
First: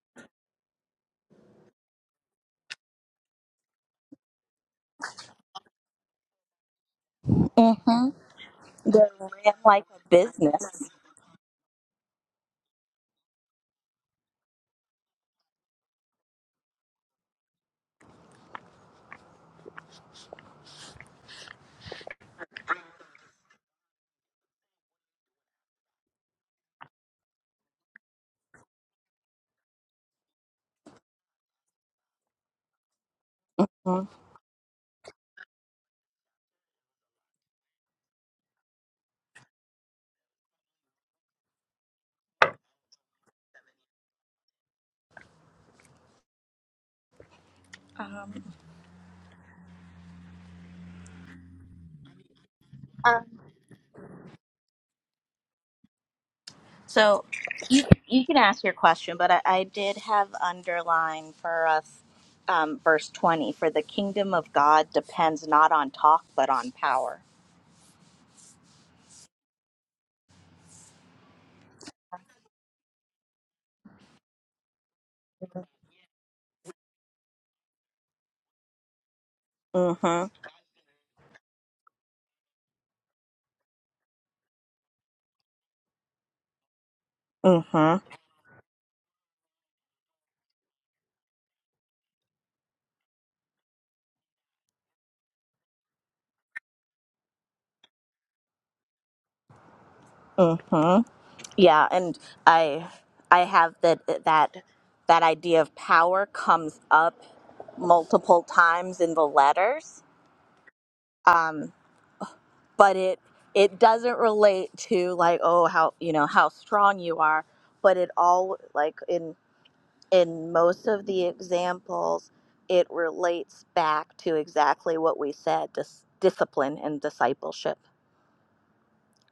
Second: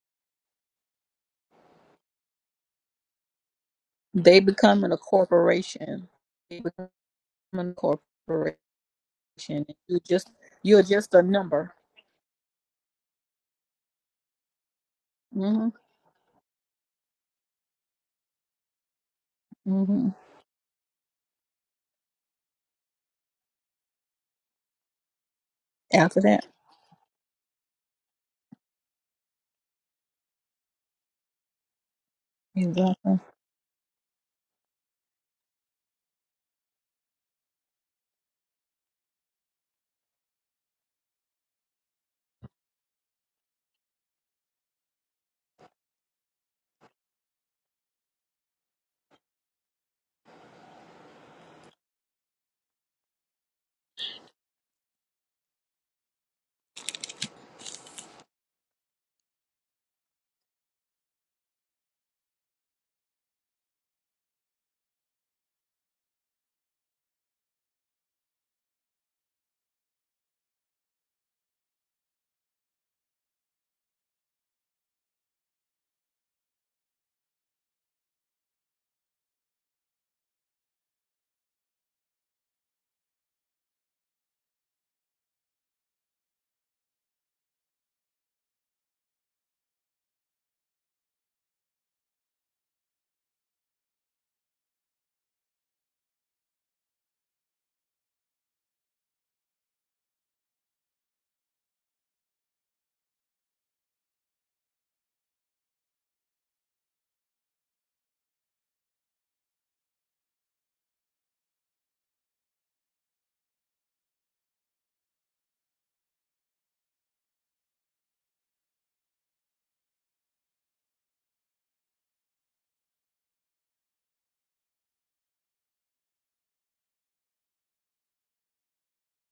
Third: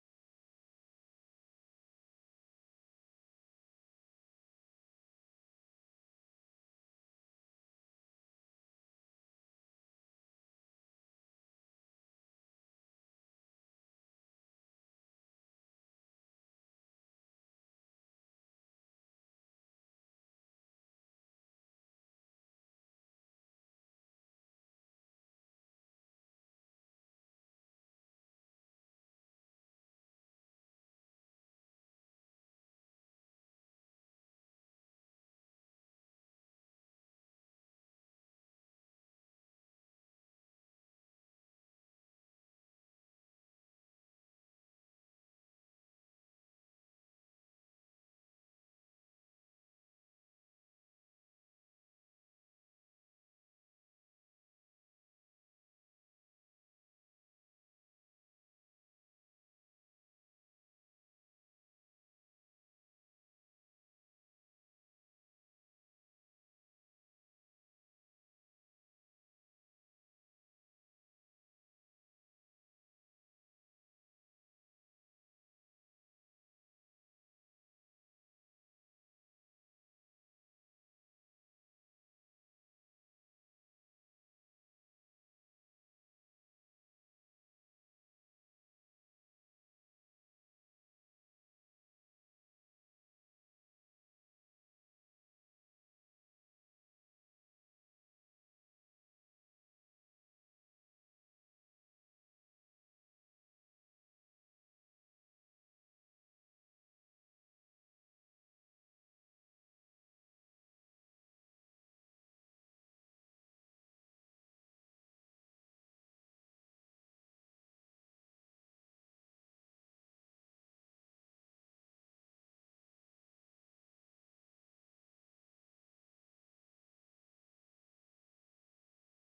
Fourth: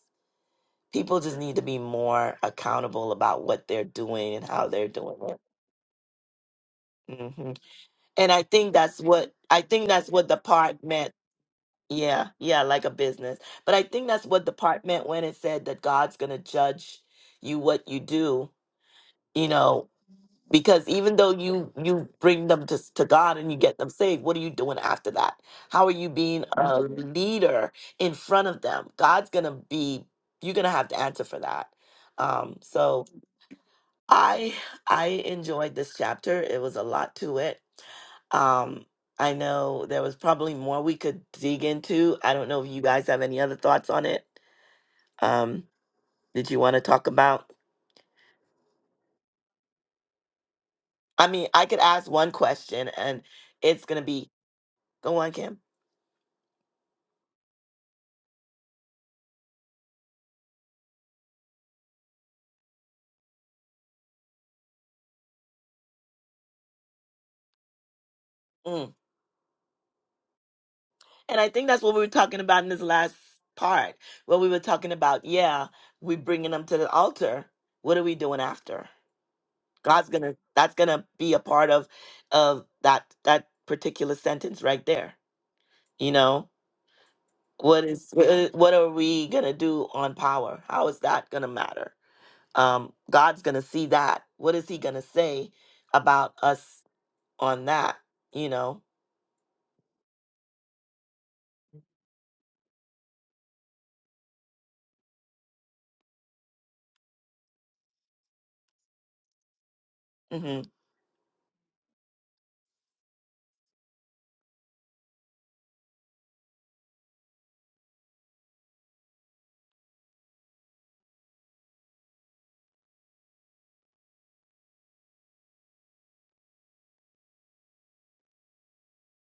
S1: people just need to be more accountable about what they're doing
S3: They
S1: and how they're
S3: becoming a
S1: doing it
S3: corporation. They becoming
S1: hmm
S3: a
S1: and i
S3: corporation.
S1: think that's
S2: They
S1: what
S2: ran
S1: i
S2: like
S1: think
S3: You
S2: a
S1: that's what
S3: just
S1: the part
S3: you're
S2: business.
S1: meant
S3: just a number.
S1: yeah yeah like a business but i think that's what the part meant when it said
S3: hmm
S1: that god's gonna judge you what you do you know
S3: hmm
S1: because even though you you bring them to, to god and you get them saved what are you doing after that how are you
S3: After
S1: being
S3: that,
S1: a leader in front of them god's gonna be you're gonna have to answer for that um so
S3: exactly.
S2: Mhm.
S1: i i enjoyed this chapter it was a lot to it um i know there was probably more we could dig into i don't know if you guys have any other thoughts on it um did you want to talk about i mean i could ask one question and
S2: Um,
S1: it's gonna be go on kim
S2: so you you can ask your question, but I, I did have underlined for us um, verse twenty: "For the kingdom of God depends not on talk, but on power."
S1: Mm. And I think that's what we were talking about in this last part, where we were talking about, yeah, we bringing them to the altar. What are we doing after? God's
S2: Mm-hmm.
S1: gonna. That's gonna be a part of, of that that particular sentence right there. You know, what
S2: Mm-hmm.
S1: is wh- what are we gonna do on power? How is that gonna matter? Um, God's gonna see that. What is He gonna say about us on that? You know.
S2: Mm-hmm. Yeah, and I I have that uh, that that idea of power comes up multiple times in the letters.
S1: hmm
S2: Um, but it it doesn't relate to like oh how you know how strong you are, but it all like in in most of the examples it relates back to exactly what we said dis- discipline and discipleship,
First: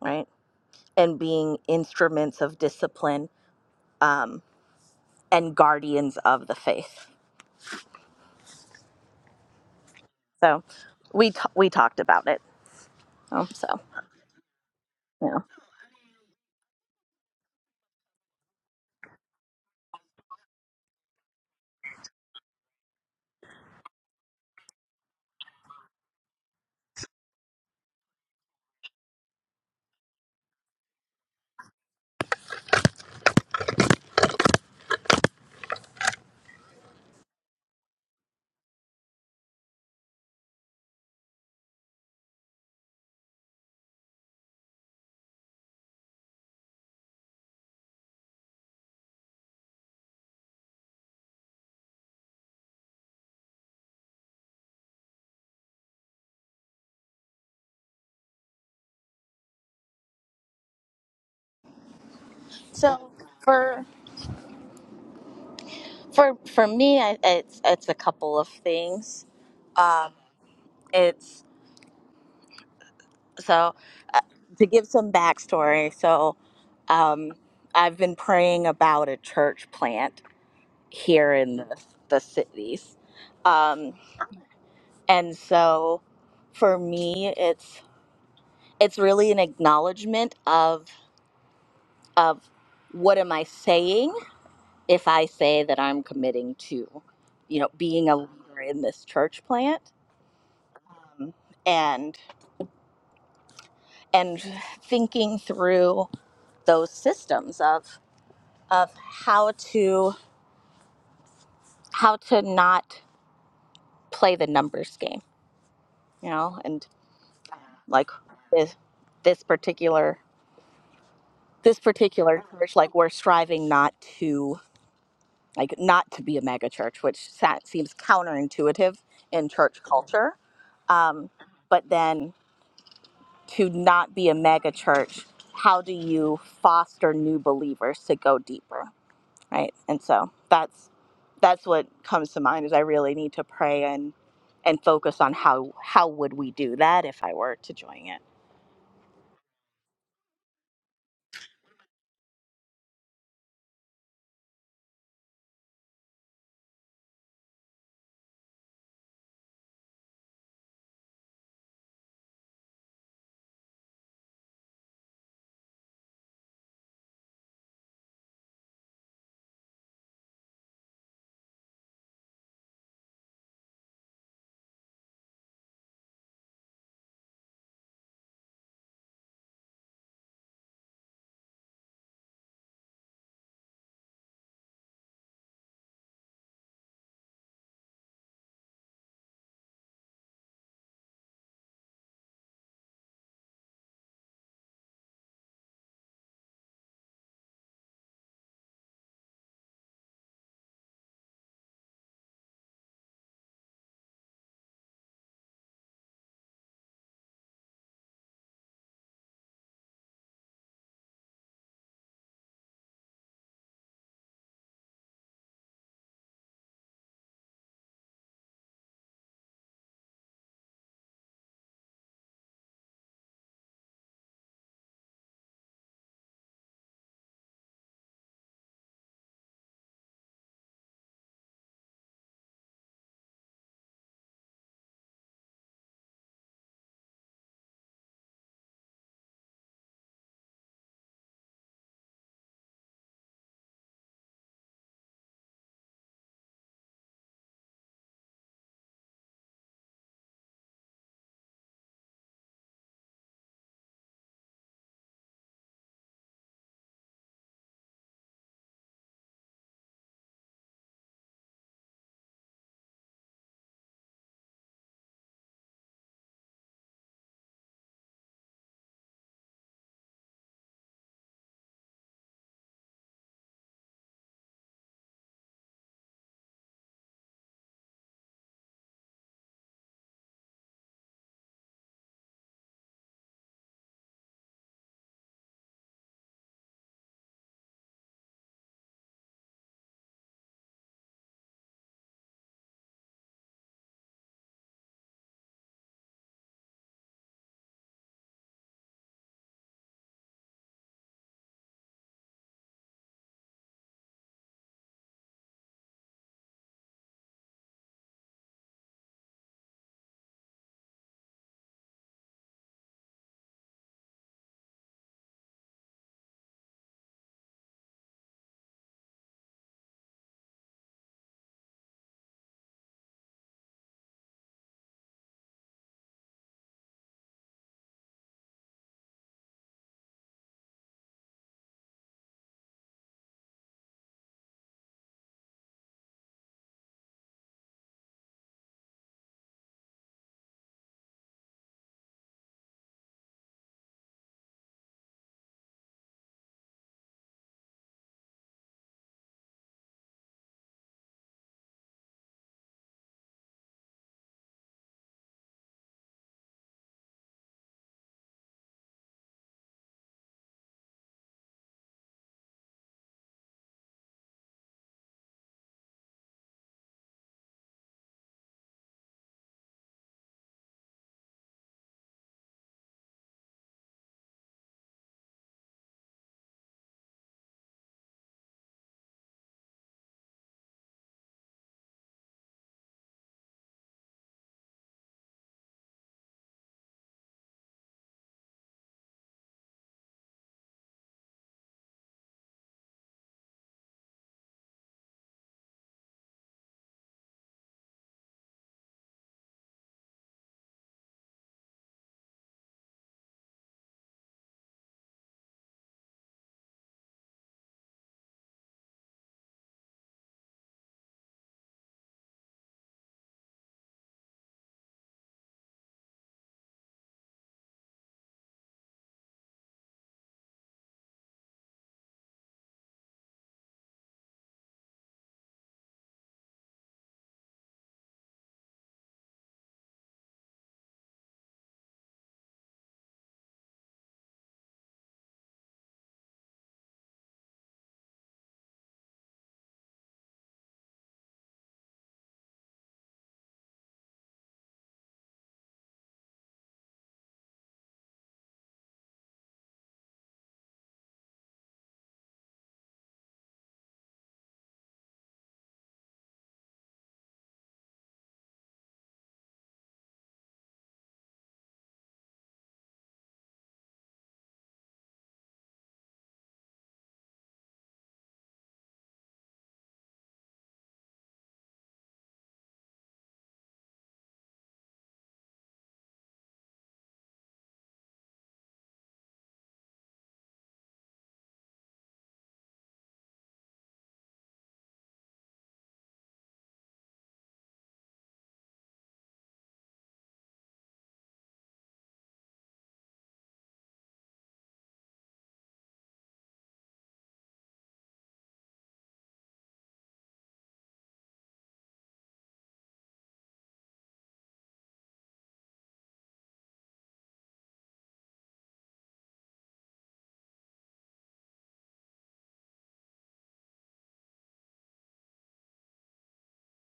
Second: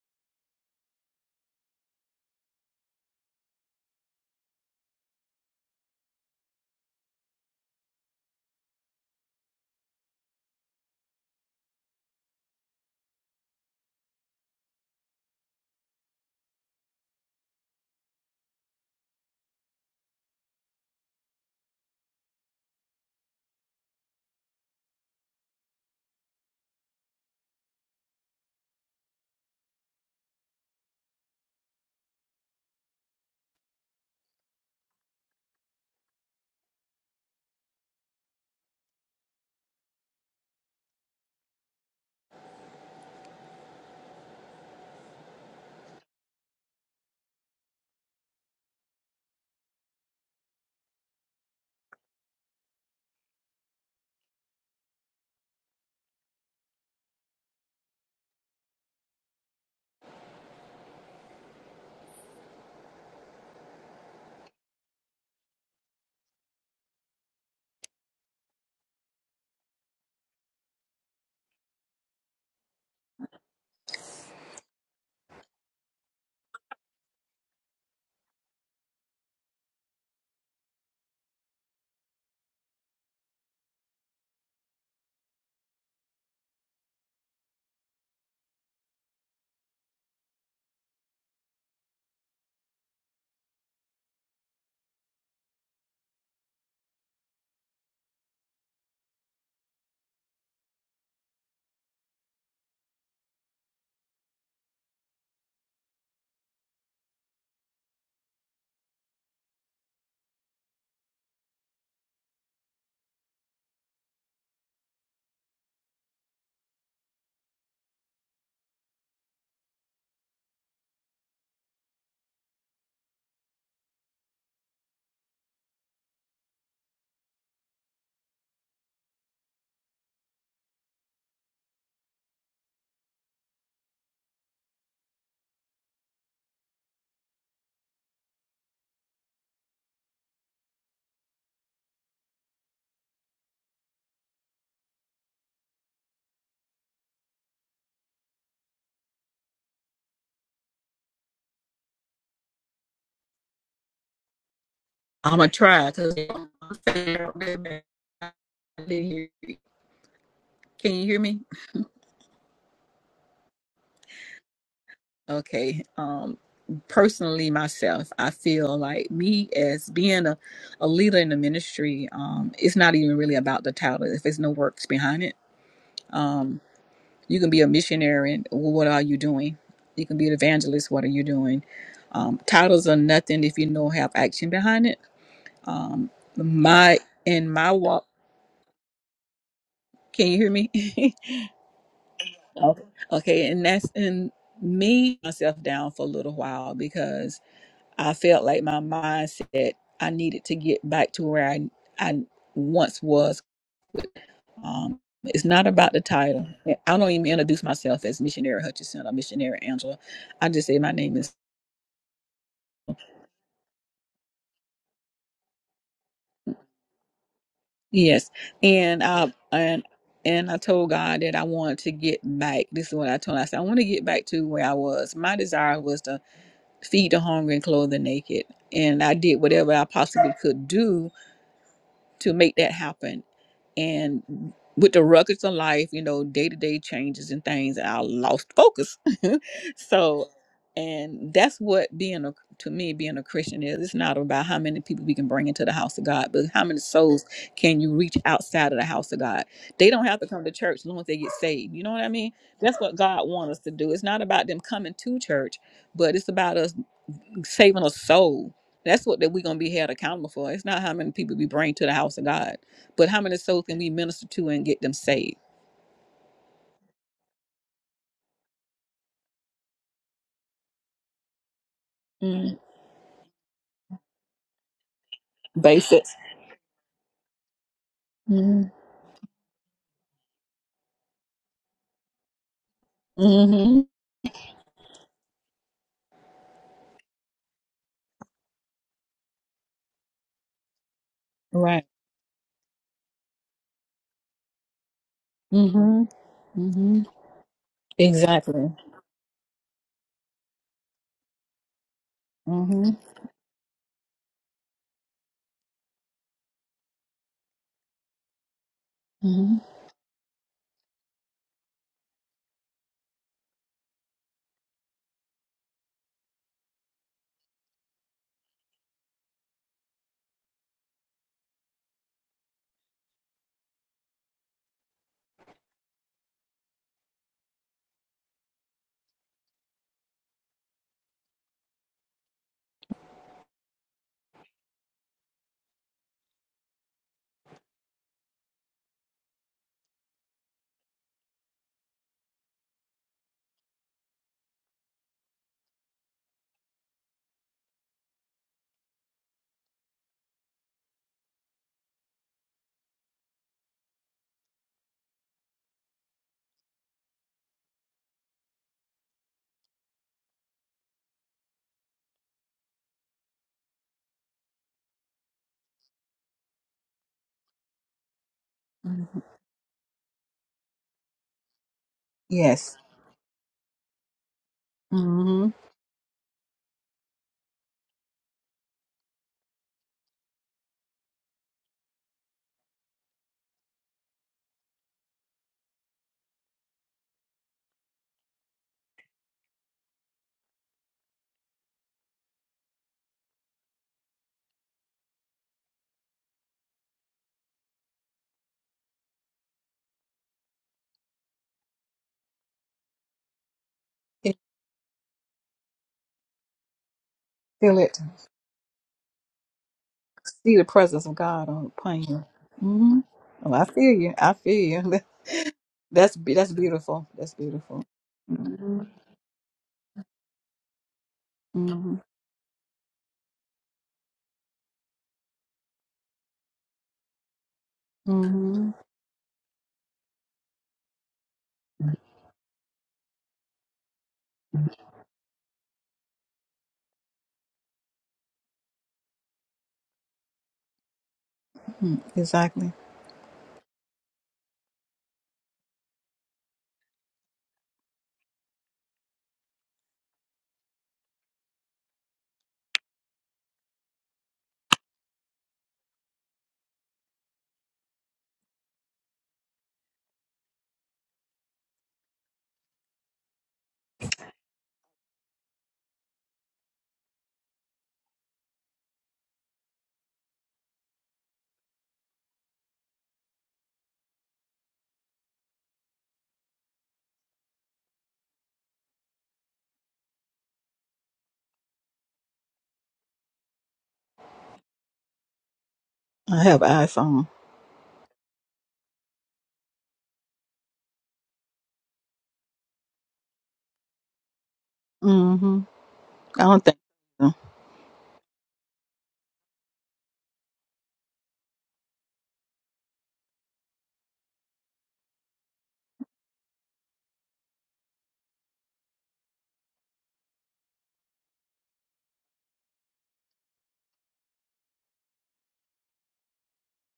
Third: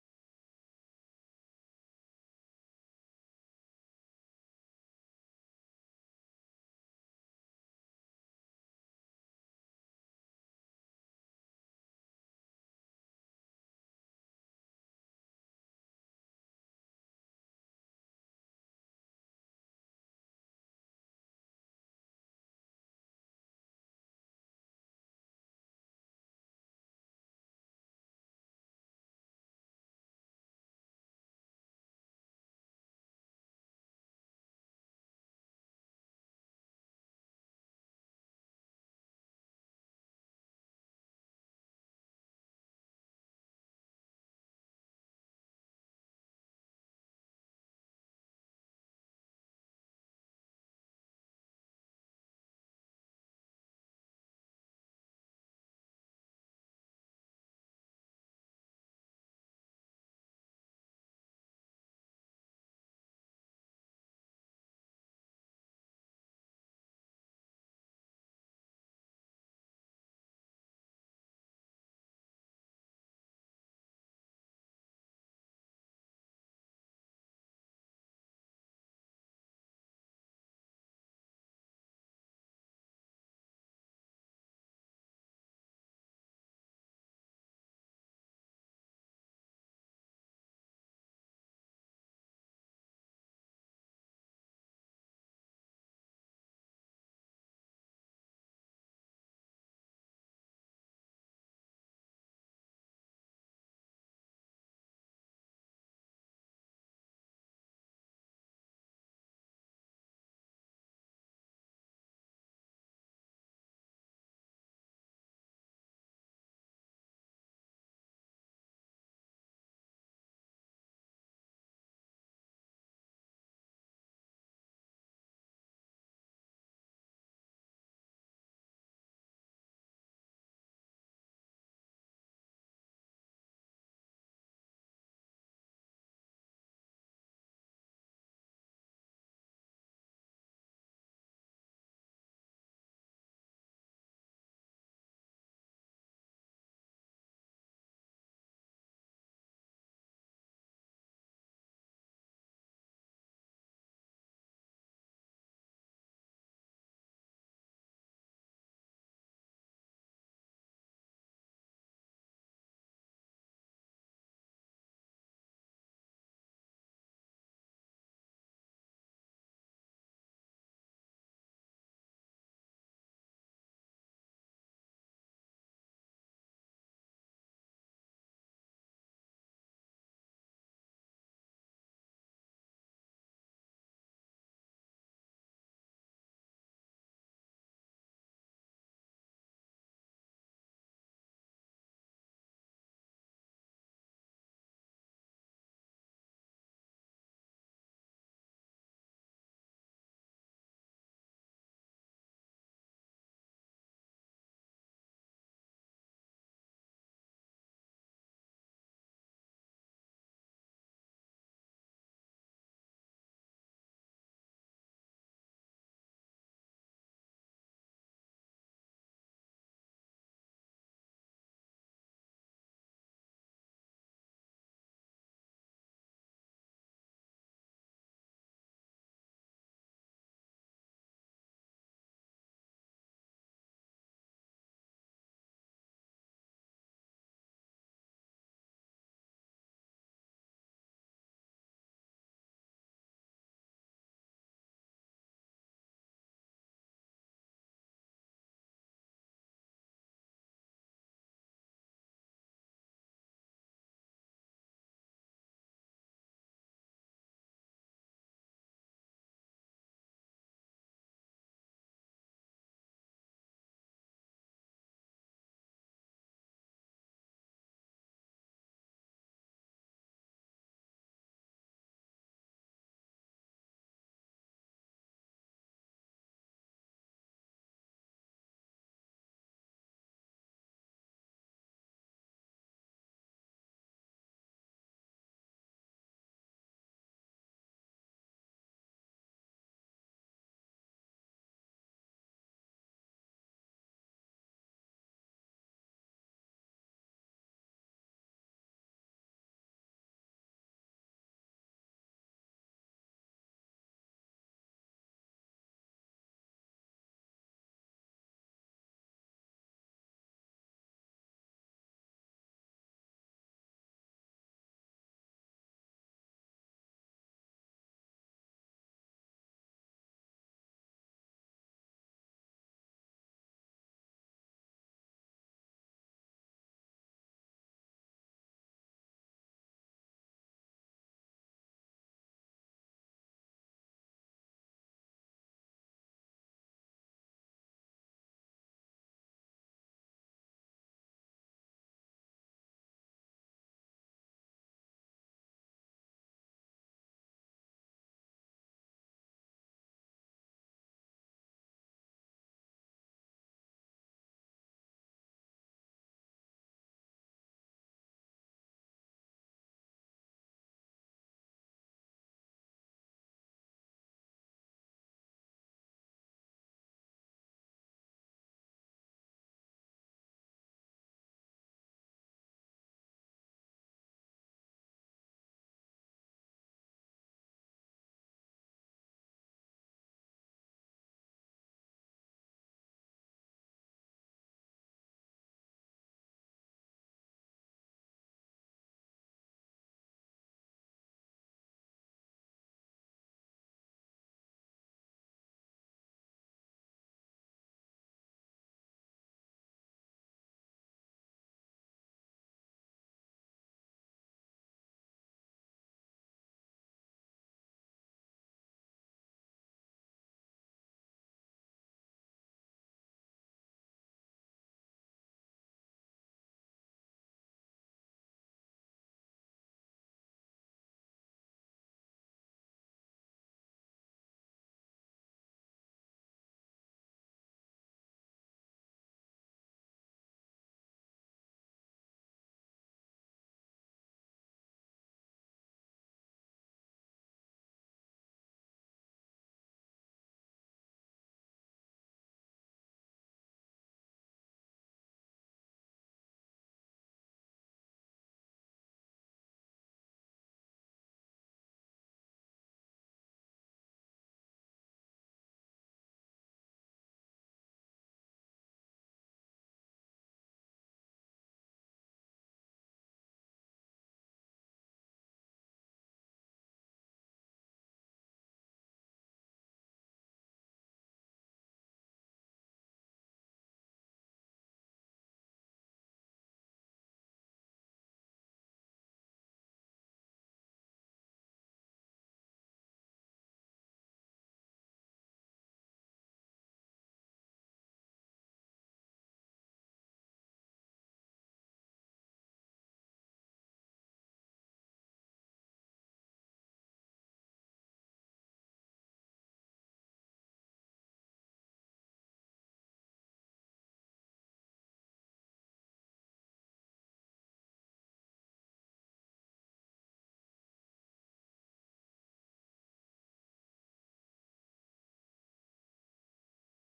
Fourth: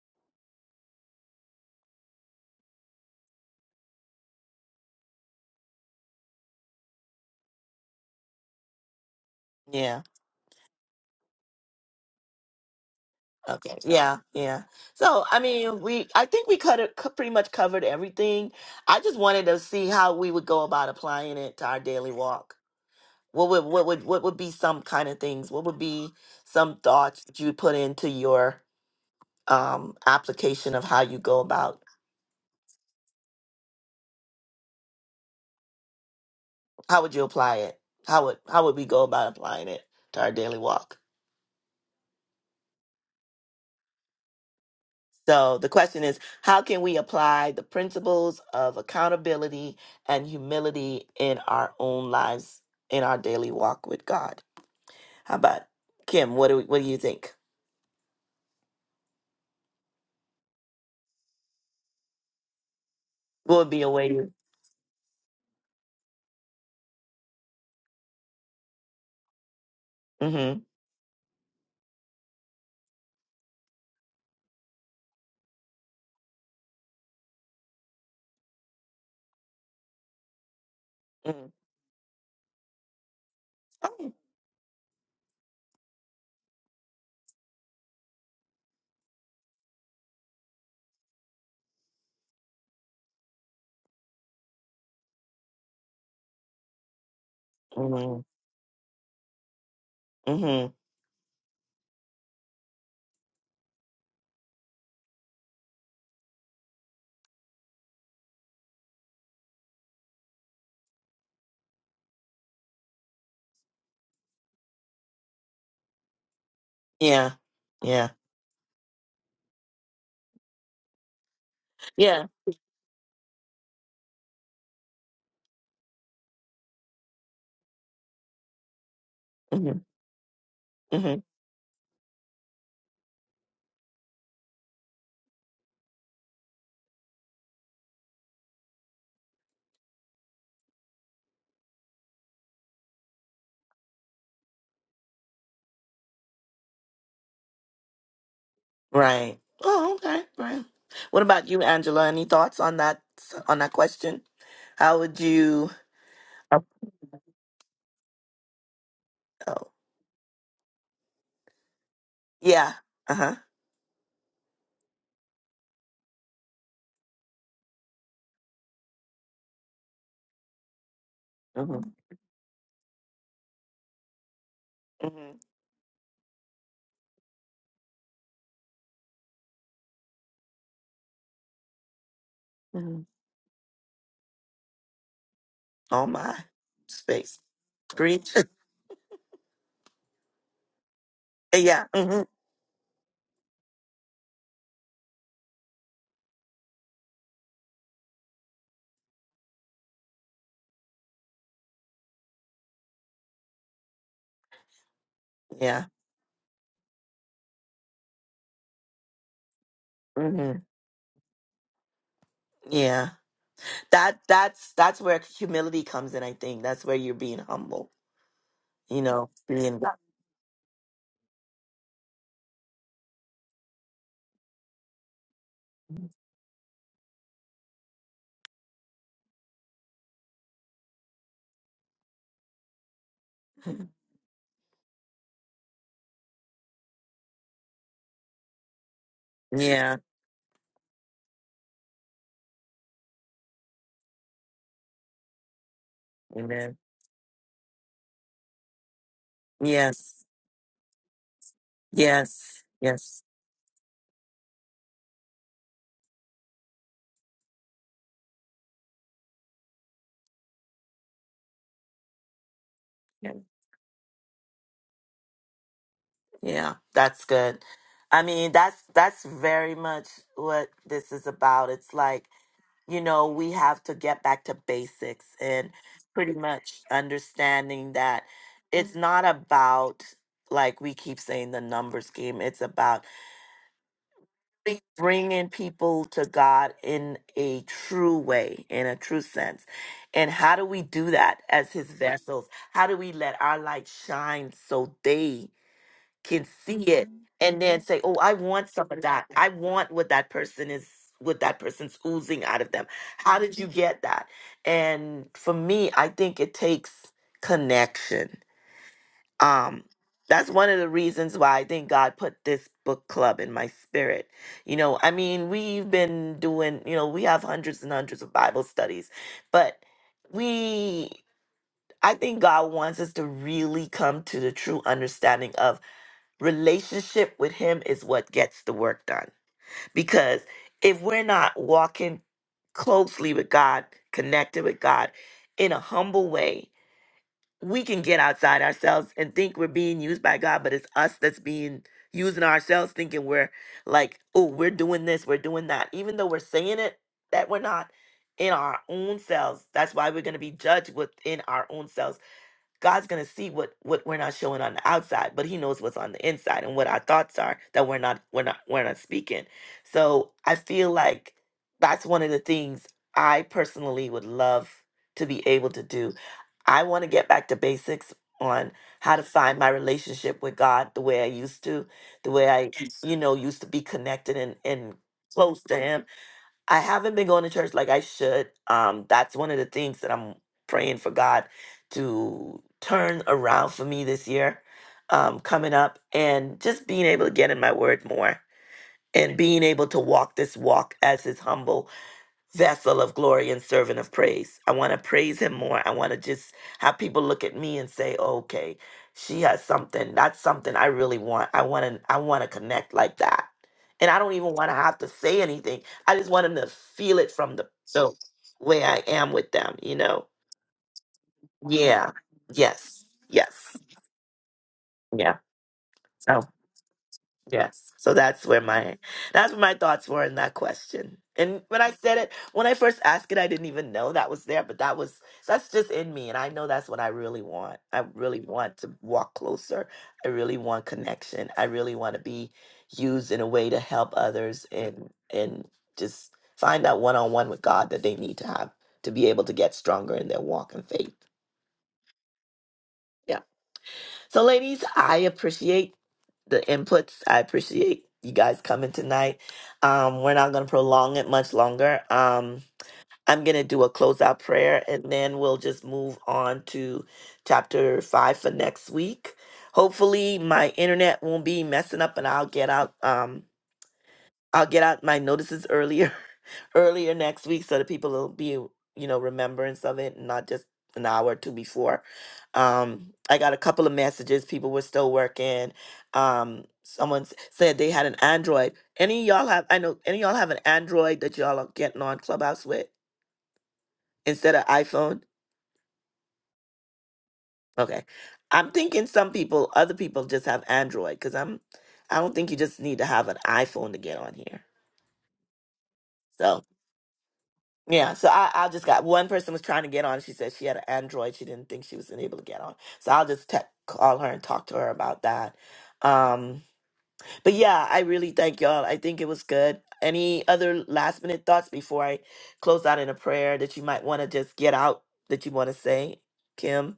S2: right? And being instruments of discipline um, and guardians of the faith.
S1: Yeah.
S2: So we t- we talked about it. Um,
S1: Okay.
S2: so
S1: Yeah. Yeah. So,
S2: yeah.
S1: I mean, we I think we cut it, pretty much covered everything. I just wanted to see how we would go about applying it to our daily walk. What would what would what would be some kind of things? What would be some thoughts that you put into your um application of how you go about how would you apply it? How would how would we go about applying it to our daily walk? So the question is how can we apply the principles of accountability and humility in our own lives, in our daily walk with God? How about Kim? What do we, what do you think?
S2: So
S1: What would be
S2: for
S1: a way? you-
S2: for for me, I, it's it's a couple of things.
S1: Mhm.
S2: It's so to give some backstory. So um, I've been praying about a church plant here
S1: Mhm.
S2: in the the cities, um,
S1: Mm.
S2: and so for me, it's it's really an acknowledgement of of what am I saying if I say that I'm committing to, you know, being a
S1: Mhm.
S2: leader in this church plant
S1: Mhm.
S2: um, and and thinking through those systems of of how to how to not play the numbers game, you know, and
S1: Yeah. Yeah.
S2: like this this particular this
S1: Yeah.
S2: particular church, like we're striving not to like not to be a mega church, which sa- seems counterintuitive in
S1: Mhm.
S2: church culture.
S1: Mhm.
S2: Um, but then to not be a mega church, how do you foster new believers to go deeper, right? And so that's that's what comes to mind is I really need to pray and and focus on how how would we do that if I were to join it.
S1: Right. Oh, okay. Right. What about you, Angela? Any thoughts on that on that question? How would
S3: I'm gonna
S1: you?
S3: try because can
S1: Oh,
S3: you hear me?
S1: yeah. Uh huh.
S3: Okay. Um, personally, myself, I feel like me as being a, a leader in the
S1: Mhm.
S3: ministry. Um, it's not even really about the title if there's no works behind it. Um, You can be a missionary. And what are you doing? You can be an evangelist. What are you doing? Um, titles
S1: Mhm.
S3: are nothing if you don't have action behind it. Um,
S1: on my
S3: my
S1: space
S3: in my walk.
S1: preach
S3: Can you hear me? <laughs>
S1: <laughs> yeah hmm
S3: okay. Okay, and that's and me myself down for a little while because I felt like my mindset. I needed to get back to where I I once was. Um, it's not
S1: yeah
S3: about the title. I don't even introduce myself as missionary Hutchinson or missionary Angela. I
S1: hmm
S3: just say my name is.
S1: yeah that that's that's where humility comes in i think that's where you're being humble
S3: Yes,
S1: you
S3: and
S1: know
S3: I
S1: being
S3: and and I told God that I wanted to get back. This is what I told. Him. I said I want to get back to where I was. My desire was to feed the hungry and clothe the naked, and I did whatever I possibly could do to make that happen.
S1: <laughs>
S3: And with the ruckus of life, you know, day to day changes and things, I lost focus. <laughs>
S1: yeah
S3: so, and that's what being a to me being a Christian is. It's not about how many people we can bring into the house of God, but how
S1: amen
S3: many souls can you reach outside of the house of God? They don't have
S1: yes
S3: to come to church as long as they get saved. You know what I mean?
S1: yes
S3: That's what
S1: yes
S3: God wants us to do. It's not about them coming to church, but it's about us saving a soul. That's what that we're gonna be held accountable for. It's not how many people we bring to the house of God, but how many souls can we minister to and get them saved.
S1: yeah that's good i mean that's that's very much what this is about it's like
S3: Mm.
S1: you know, we have to get back to basics and
S3: Basics.
S1: pretty much understanding that
S3: Mm-hmm.
S1: it's not about, like we keep saying, the numbers game. It's about
S3: hmm
S1: bring- bringing people to God in a true way, in a true sense. And how do we do that as
S3: Right.
S1: His vessels? How do we let our light shine so they
S3: Mm-hmm.
S1: can see
S3: Mm-hmm.
S1: it and then say, "Oh, I want
S3: Exactly.
S1: some of that. I want what that person is, what that person's oozing out of them."
S3: Mm-hmm.
S1: How did you get that? And for me, I think it takes connection.
S3: Mm-hmm.
S1: Um, that's one of the reasons why I think God put this book club in my spirit. You know, I mean, we've been doing, you know, we have hundreds and hundreds of Bible studies, but we. I think God wants us to really come to the true understanding of Relationship with Him is what gets the work done. Because if we're not walking closely with God, connected with God in a humble way, we can get outside ourselves and think we're being used by God, but it's us that's being using ourselves, thinking we're like, oh, we're doing this, we're doing that. Even though we're saying it that we're not in our own selves. That's why we're going to be judged within our own selves God's gonna see what what we're not showing on the outside, but He knows what's on the inside and what our thoughts are that we're not we're not we're not speaking. So I feel like that's one of the things I personally would love to be able to do. I want to get back to basics on how
S3: hmm
S1: to find my relationship with God the way I used to, the way I
S3: Yes.
S1: Yes. you know used to be connected and and
S3: Mm-hmm.
S1: close to Him I haven't been going to church like I should. Um, that's one of the things that I'm praying for God to turn around for me this year, um, coming up, and just being able to get in my word more and being able to walk this walk as His humble vessel of glory and servant of praise. I want to praise him more. I want to just have people look at me and say, "Okay, she has something. That's something I really want. I want to I want to connect like that." And I don't
S3: Can
S1: even want to have to say anything. I just want them to feel it from the
S3: Feel it.
S1: the way I am with them, you know.
S3: See the presence of God on upon
S1: Yeah.
S3: you. Mm-hmm.
S1: Yes.
S3: Oh, I
S1: Yes.
S3: feel you. I feel you.
S1: Yeah.
S3: <laughs> That's be-
S1: So
S3: that's beautiful. That's beautiful.
S1: Yes. So that's where
S3: Mm-hmm.
S1: my that's where my thoughts were in that question. And when I
S3: Mm-hmm.
S1: said it, when I first asked it, I didn't even know that was there, but that was that's just in me and I know that's what I really want. I really
S3: Mm-hmm.
S1: want to walk closer. I really want connection. I really want to be used in a way to help others and and just find out one-on-one with God that they need to have to be able to get stronger in their walk and faith.
S3: Mm, Exactly.
S1: Yeah. So, ladies, I appreciate the inputs. I appreciate you guys coming tonight. Um, we're not going to prolong it much longer. Um, I'm going to do a closeout prayer and then we'll just move on to chapter five for next week. Hopefully, my internet won't be messing up and I'll get out. Um, I'll get out my notices earlier, <laughs> earlier next week, so that people will be, you know, remembrance of it, and not just an hour or two before. Um, I got a couple of messages. People were still working. Um, someone s- said they had an Android. Any of y'all have? I know any of y'all have an Android that y'all are getting on Clubhouse with instead of iPhone.
S3: I have iPhone.
S1: Okay, I'm thinking some people, other people, just have Android because I'm. I don't think you just need to have an iPhone to get on here.
S3: Mm-hmm. I
S1: So.
S3: don't think so.
S1: Yeah, so I, I just got one person was trying to get on. She said she had an Android. She didn't think she was able to get on. So I'll just te- call her and talk to her about that. Um, but yeah, I really thank y'all. I think it was good. Any other last minute thoughts before I close out in a prayer that you might want to just get out that you want to say, Kim,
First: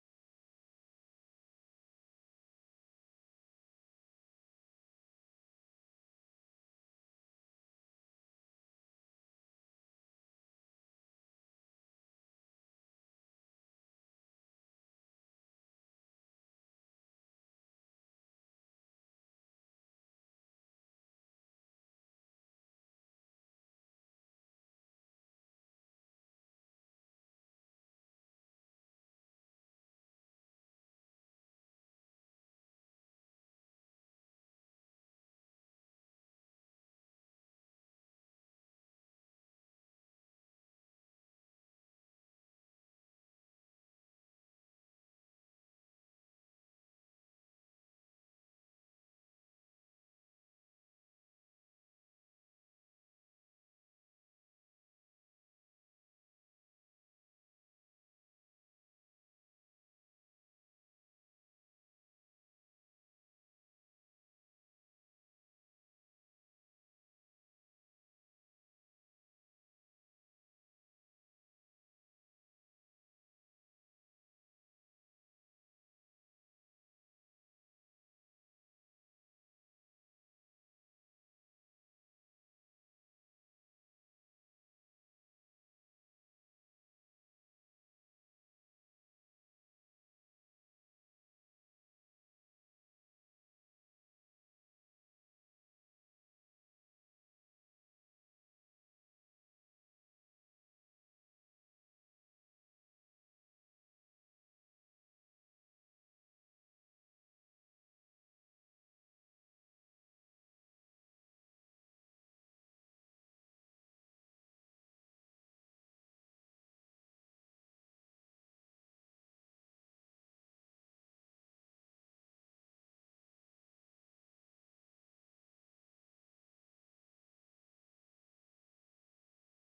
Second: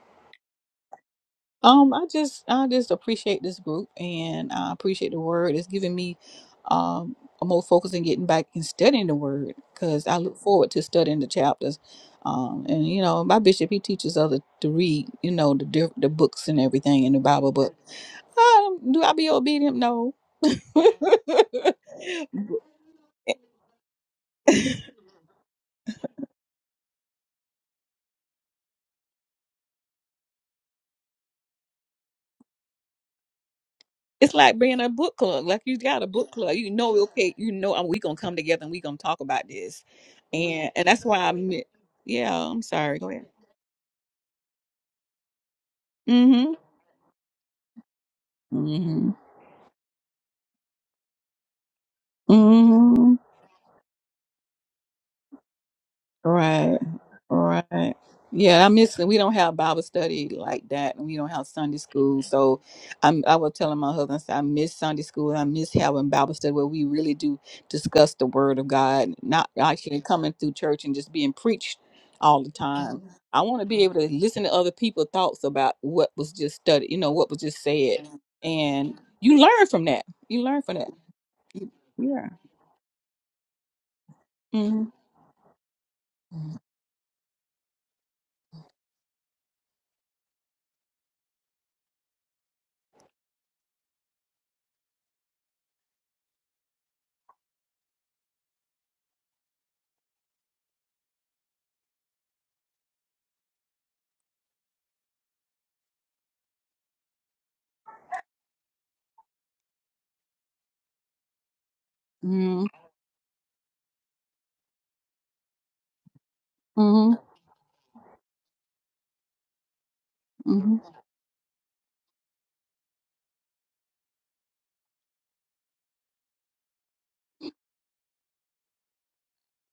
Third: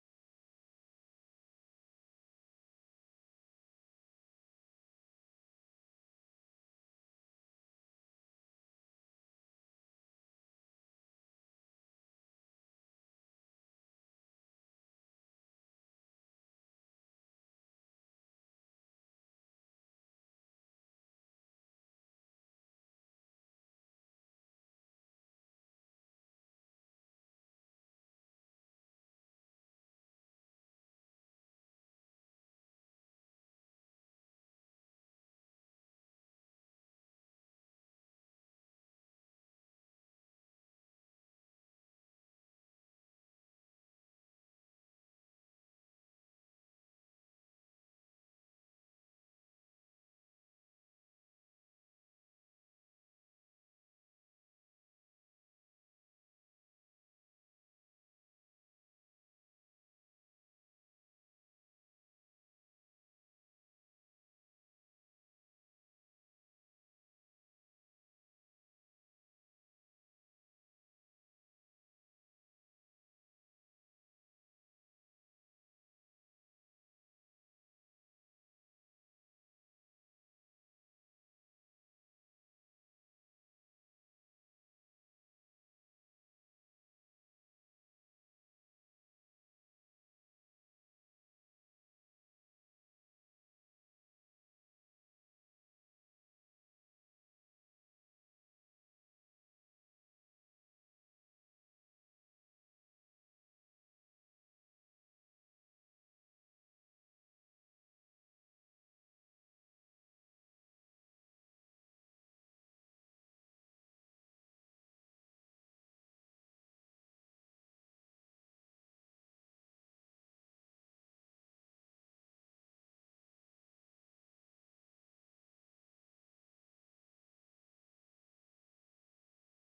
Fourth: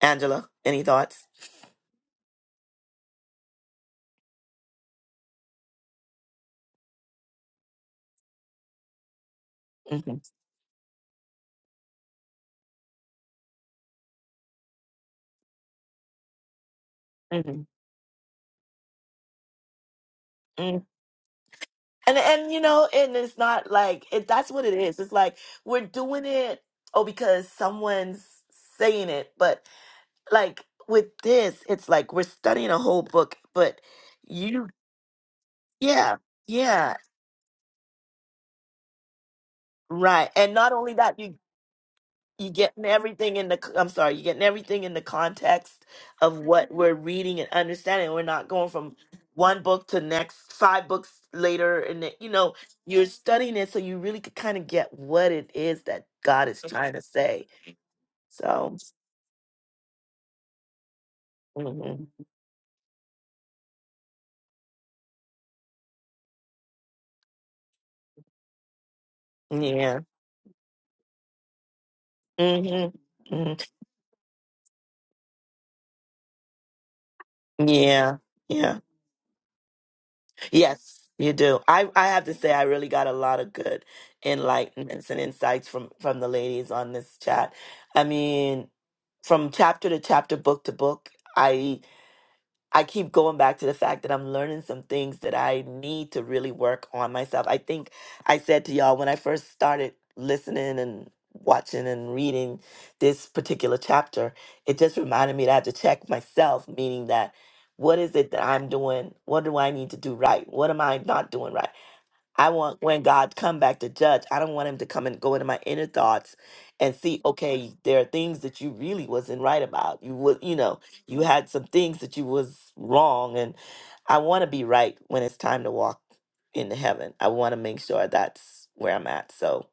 S1: Angela? Any thoughts?
S3: Um, I just I just appreciate this group and I appreciate the word. It's giving me um a more focus in getting back and studying the word
S1: hmm
S3: because I look forward to studying the chapters. Um, and you know, my bishop he teaches others to read, you know, the diff- the books and everything in the Bible.
S1: hmm
S3: But um, do I be obedient? No.
S1: mm And and you
S3: <laughs>
S1: know, and it's not like it, that's what it is. It's like we're doing it oh because
S3: <laughs>
S1: someone's saying it, but like with this, it's like we're studying a whole book, but
S3: It's like
S1: you,
S3: being a book club. Like you got a
S1: yeah,
S3: book club. You
S1: yeah,
S3: know, okay, you know, uh, we gonna come together and we gonna talk about this,
S1: right. And not
S3: and and
S1: only
S3: that's
S1: that,
S3: why I
S1: you
S3: meant. Yeah,
S1: you
S3: I'm
S1: getting
S3: sorry. Go ahead.
S1: everything in the. c- I'm sorry, you getting everything in the context of
S3: Mm-hmm.
S1: what we're reading and understanding. We're not going from
S3: Mm-hmm.
S1: one book to next five books later, and then, you know you're
S3: Mm-hmm.
S1: studying it, so you really could kind of get what it is that God is
S3: Right.
S1: trying to say.
S3: Right. Yeah, I
S1: So,
S3: miss we don't have Bible study like that, and we don't have Sunday
S1: mhm.
S3: school. So, I'm I was telling my husband I said, I miss Sunday school. I miss having Bible study where we really do discuss the Word of God, not
S1: yeah,
S3: actually coming through church and just being preached all the
S1: hmm
S3: time. Mhm. I
S1: hmm
S3: want to be able to listen to other people's thoughts about what was just studied, you know, what was just said,
S1: yeah,
S3: Mhm.
S1: yeah.
S3: and you learn from that. You learn from that.
S1: Yes, you do. I, I have
S3: Yeah.
S1: to say I really got a lot of good
S3: Mm-hmm.
S1: enlightenments and insights from from the ladies on this chat. I mean, from chapter to chapter, book to book, I. I keep going back to the fact that I'm learning some things that I need to really work on myself. I think I said to y'all when I first started listening and watching and reading this particular chapter, it just reminded me that I have to check myself, meaning that what is it that I'm doing? What do I need to do right? What am I not doing right? I
S3: Mm-hmm.
S1: want when God come back to judge, I don't want him to come and go into my inner thoughts and see,
S3: Mm-hmm.
S1: okay, there are things that you really wasn't right about. You would, you know, you had some things that you was wrong and I want to be right when it's time to walk into heaven. I want to make sure that's where I'm at. So,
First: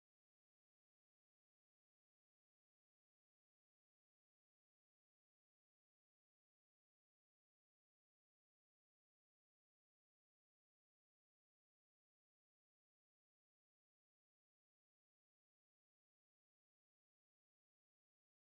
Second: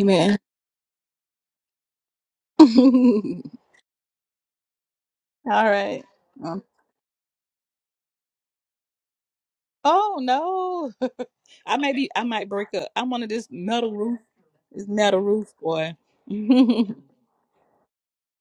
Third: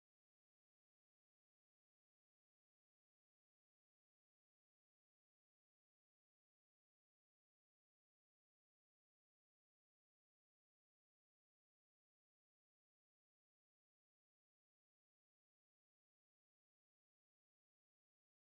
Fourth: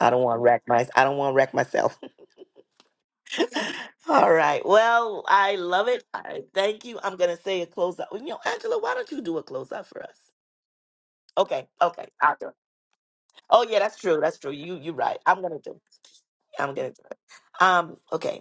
S1: I don't want to wreck my I don't want to wreck myself.
S3: <laughs>
S1: <laughs> All right. Well, I
S3: All
S1: love
S3: right.
S1: it. I
S3: Um,
S1: thank you. I'm going to say a close out. You know, Angela, why don't you do a close out for us?
S3: oh no.
S1: Okay.
S3: <laughs> I may
S1: Okay.
S3: be I
S1: I'll do
S3: might
S1: it.
S3: break up. I'm under this
S1: Oh yeah,
S3: metal
S1: that's true.
S3: roof.
S1: That's true. You
S3: This
S1: you're right.
S3: metal
S1: I'm
S3: roof,
S1: gonna do. It.
S3: boy.
S1: I'm gonna do.
S3: <laughs>
S1: It. Um. Okay.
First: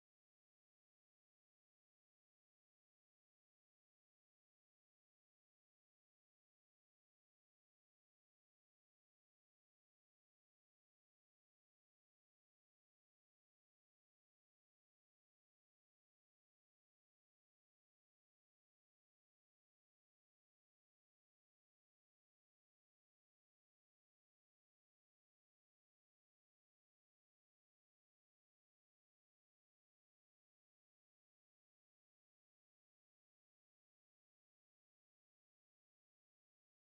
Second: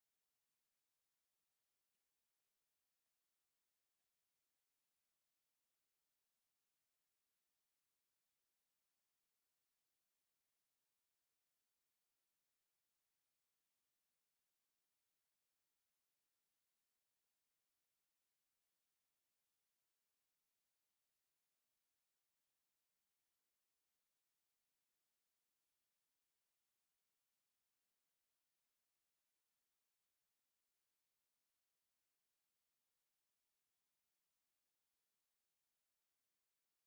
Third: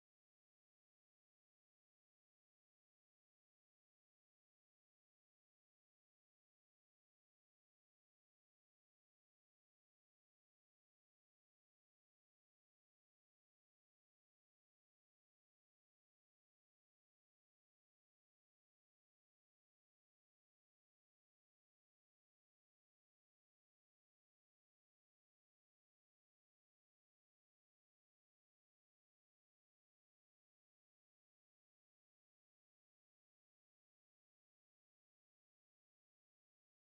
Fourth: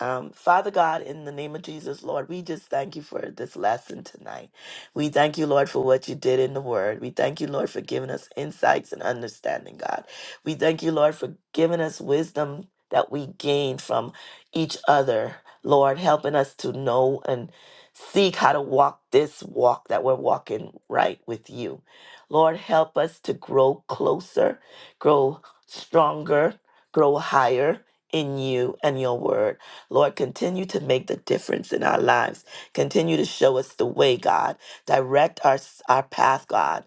S1: Um, Father God, in the name of Jesus, Lord, we just thank you for this lesson tonight. We thank you, Lord, for what you did in the Word. We thank you, Lord, for giving us insights and understanding, God. We thank you, Lord, for giving us wisdom that we gain from each other, Lord, helping us to know and seek how to walk this walk that we're walking right with you. Lord, help us to grow closer, grow stronger, grow higher in you and your Word. Lord, continue to make the difference in our lives. Continue to show us the way, God. Direct our, our path, God.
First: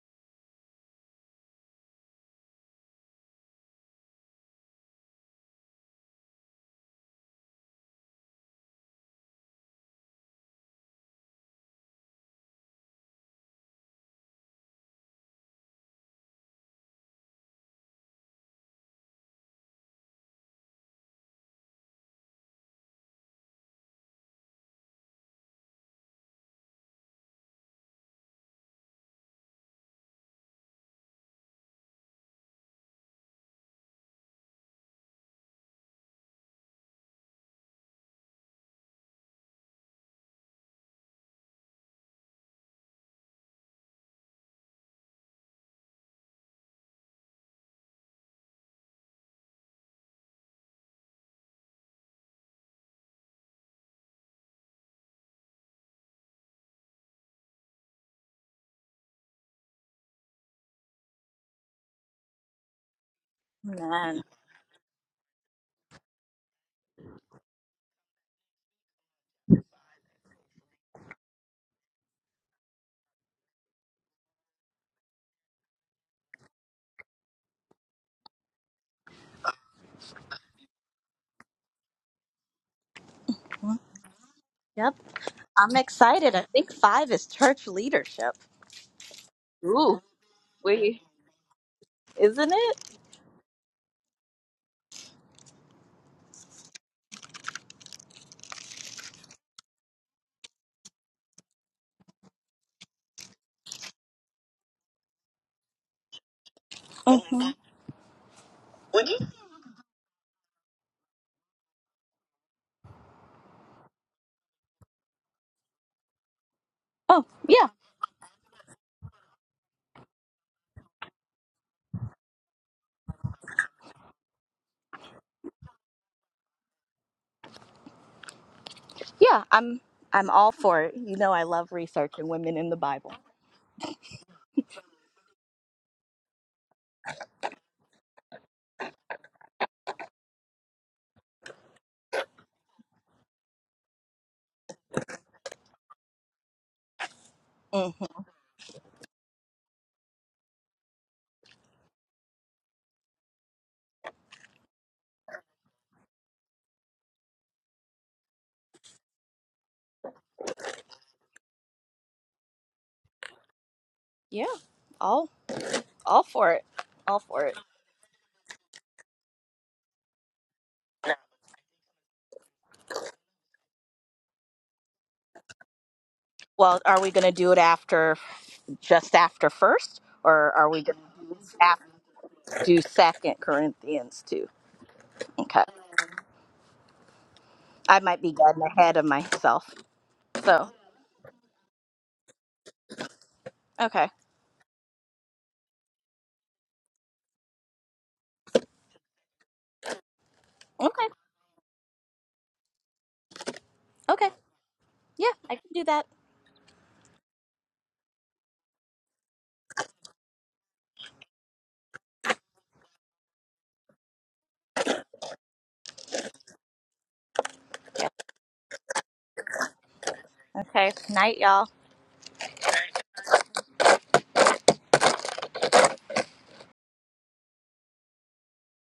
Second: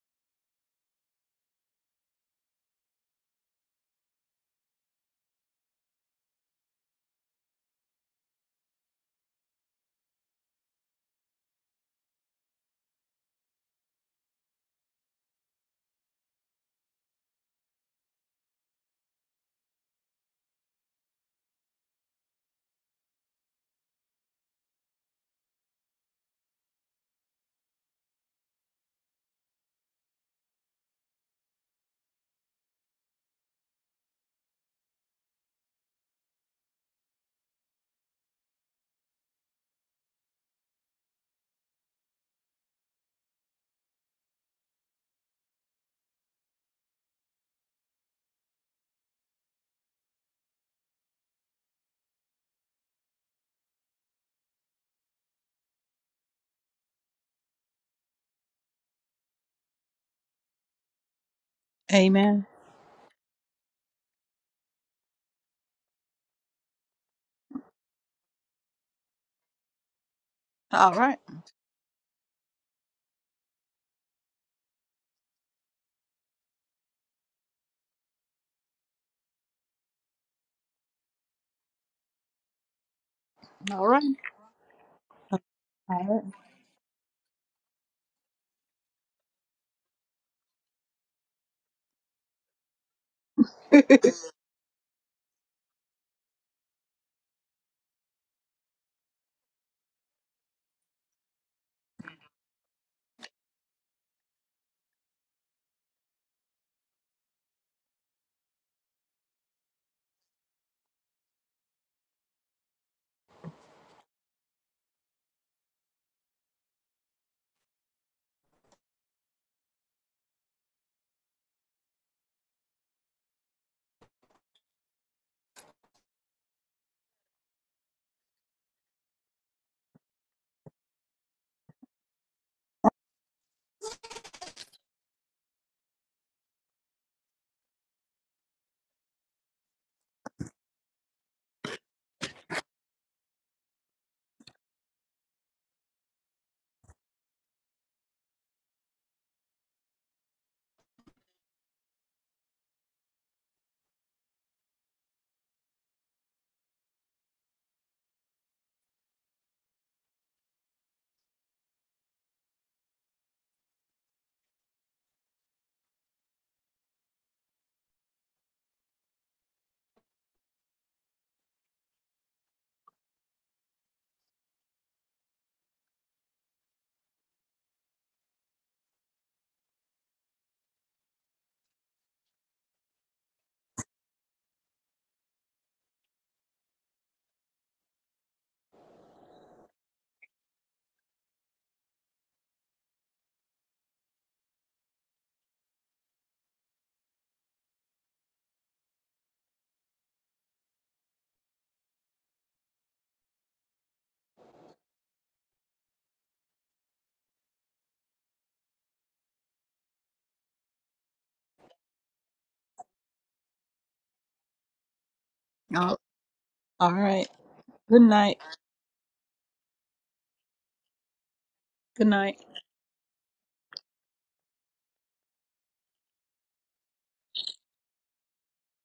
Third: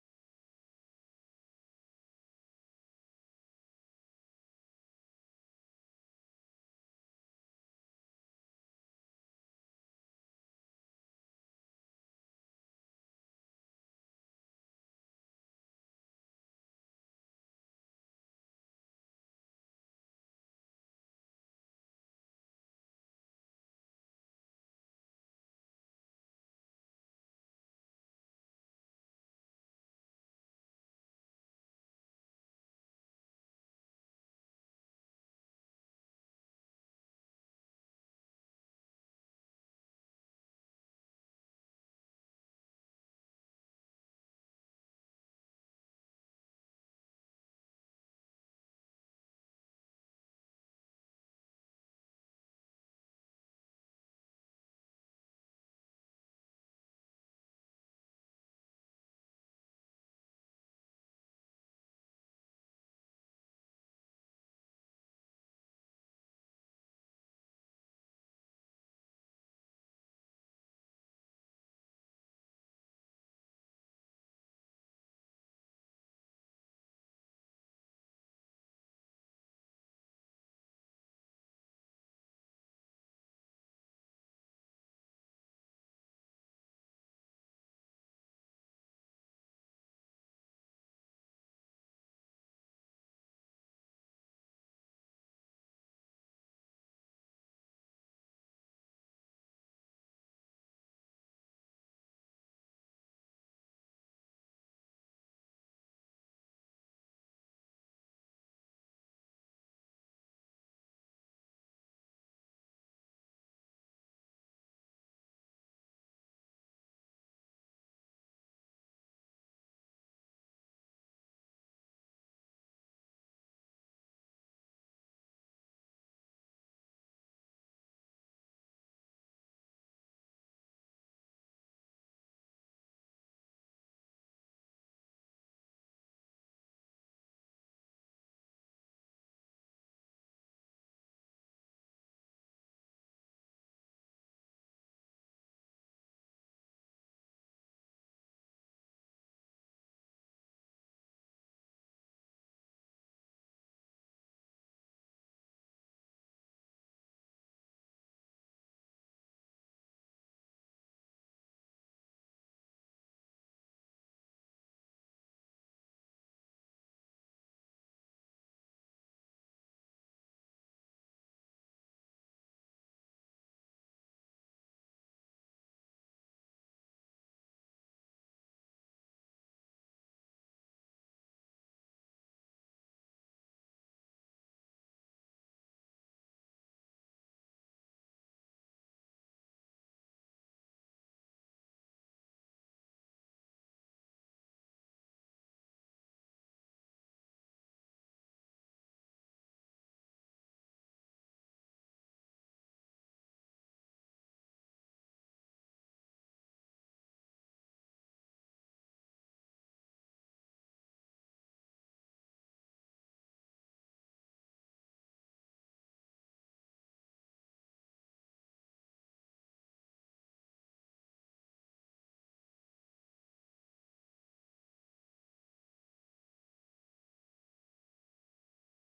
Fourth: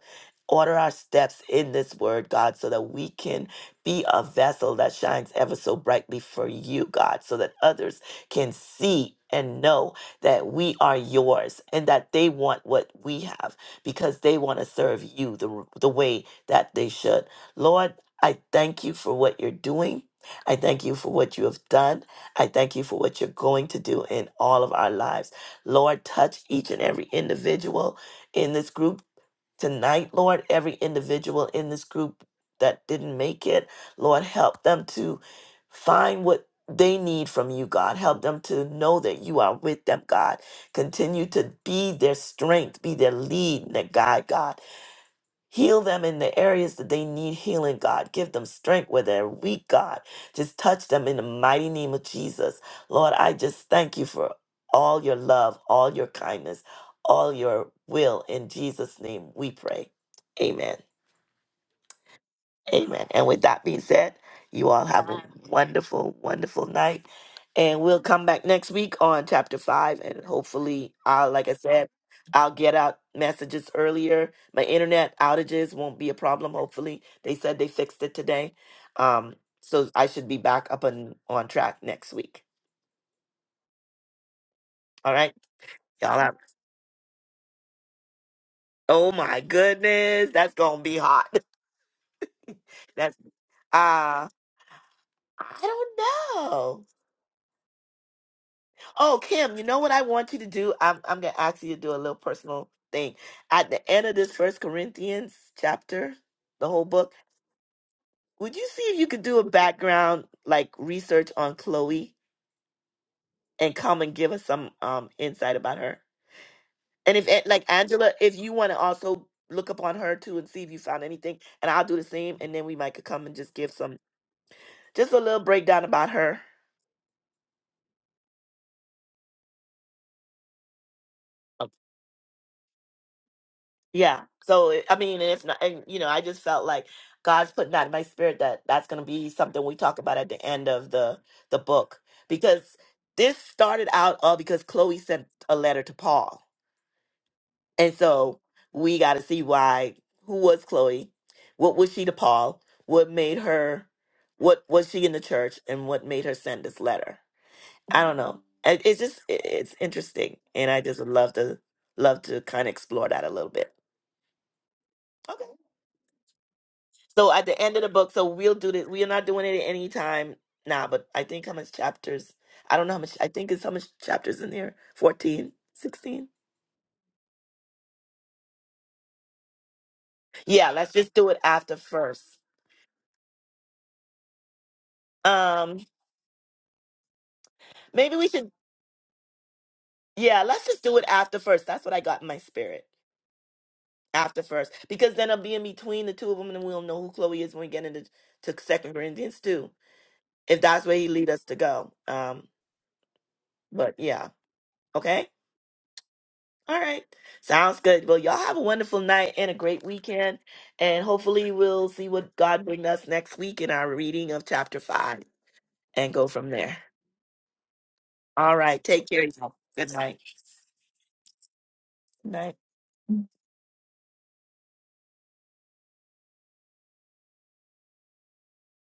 S1: Order our steps in this word, God, so that we can be a vessel that shines ever so brightly for you, God, so that others can see and know that we are yours and that they want what we have because they want to serve you the, the way that they should. Lord, I thank you for what you're doing. I thank you for what you have done. I thank you for what you're going to do in all of our lives. Lord, touch each and every individual in this group tonight, Lord, every individual in this group that didn't make it, Lord, help them to find what they need from you, God. Help them to know that you are with them, God. Continue to be their strength, be their lead, and their guide, God. Heal them in the areas that they need healing, God. Give them strength where they're weak, God. Just touch them in the mighty name of Jesus. Lord, I just thank you for all your love, all your kindness, all your will. In Jesus' name we pray. Amen.
S3: Amen.
S1: Amen. And with that being said,
S2: Amen.
S1: you all have a wonderful, wonderful night. And we'll come back next week on chapter five. And hopefully,
S3: All right.
S1: uh, like I said, I'll get out messages earlier. My internet outages won't be a problem. Hopefully, they said they fixed it today. Um, so I should be back up and on track next week.
S3: All right.
S2: Yep,
S1: All right,
S2: I'm
S1: y'all
S3: All
S2: excited.
S1: have.
S2: I think five is church leadership,
S1: Oh my goodness, that's gonna be hot. <laughs>
S2: isn't it?
S1: That's
S3: right.
S1: uh I don't know. Oh, Kim, you know what I want you to do? I'm I'm gonna ask you to do a little personal thing. At the end of this First Corinthians chapter, the whole book,
S2: Mhm.
S1: would you see if you could do a background like research on Chloe and come and give us some um insight about her? And
S2: Oh
S1: if eh, like
S2: yeah,
S1: Angela, if you want to also look up on her too and see if you found anything, and I'll do the same, and then we might could come and just give some just a little breakdown about her.
S2: yeah. I'm I'm all for it. You know, I love researching women in the Bible.
S1: Yeah. So it- I mean, and if not, and you know, I just felt like God's putting that in my spirit that that's going to be something we talk about at the end of the the book because this started out all because Chloe sent a letter to Paul,
S2: hmm
S1: and so we got to see why. Who was Chloe? What was she to Paul? What made her? What was she in the church, and what made her send this letter? I don't know. It- It's just it- it's interesting, and I just would love to love to kind of explore that a little bit.
S2: Yeah, all
S1: Okay.
S2: all for it, all
S1: So
S2: for
S1: at
S2: it.
S1: the end of the book, so we'll do this. We are not doing it at any time now, but I think how much chapters? I don't know how much. I think it's how much chapters in there? Fourteen, sixteen.
S2: Well, are we going to do it after, just after first, or are
S1: Yeah,
S2: we
S1: let's
S2: going
S1: just
S2: to
S1: do
S2: do
S1: it after
S2: af-
S1: first.
S2: do Second Corinthians too? Okay,
S1: Um,
S2: I
S1: maybe
S2: might
S1: we
S2: be
S1: should.
S2: getting ahead of myself.
S1: Yeah, let's
S2: So,
S1: just do it after first. That's what I got in my spirit.
S2: okay,
S1: After first, because then I'll be in between the two of them, and we'll know who Chloe is when we get into to Second Corinthians too, if that's where
S2: okay,
S1: he lead us to go. Um, but
S2: okay,
S1: yeah, okay.
S2: yeah, I can do that.
S1: All right. Sounds good. Well, y'all have a wonderful night and a great weekend. And hopefully we'll see what God bring us next week in our reading of chapter five
S3: <laughs> All
S1: and go from there.
S3: all right. Good night.
S1: All right. Take care, y'all. Good night.
S2: Okay, night, y'all.
S3: Good night.
S1: Night.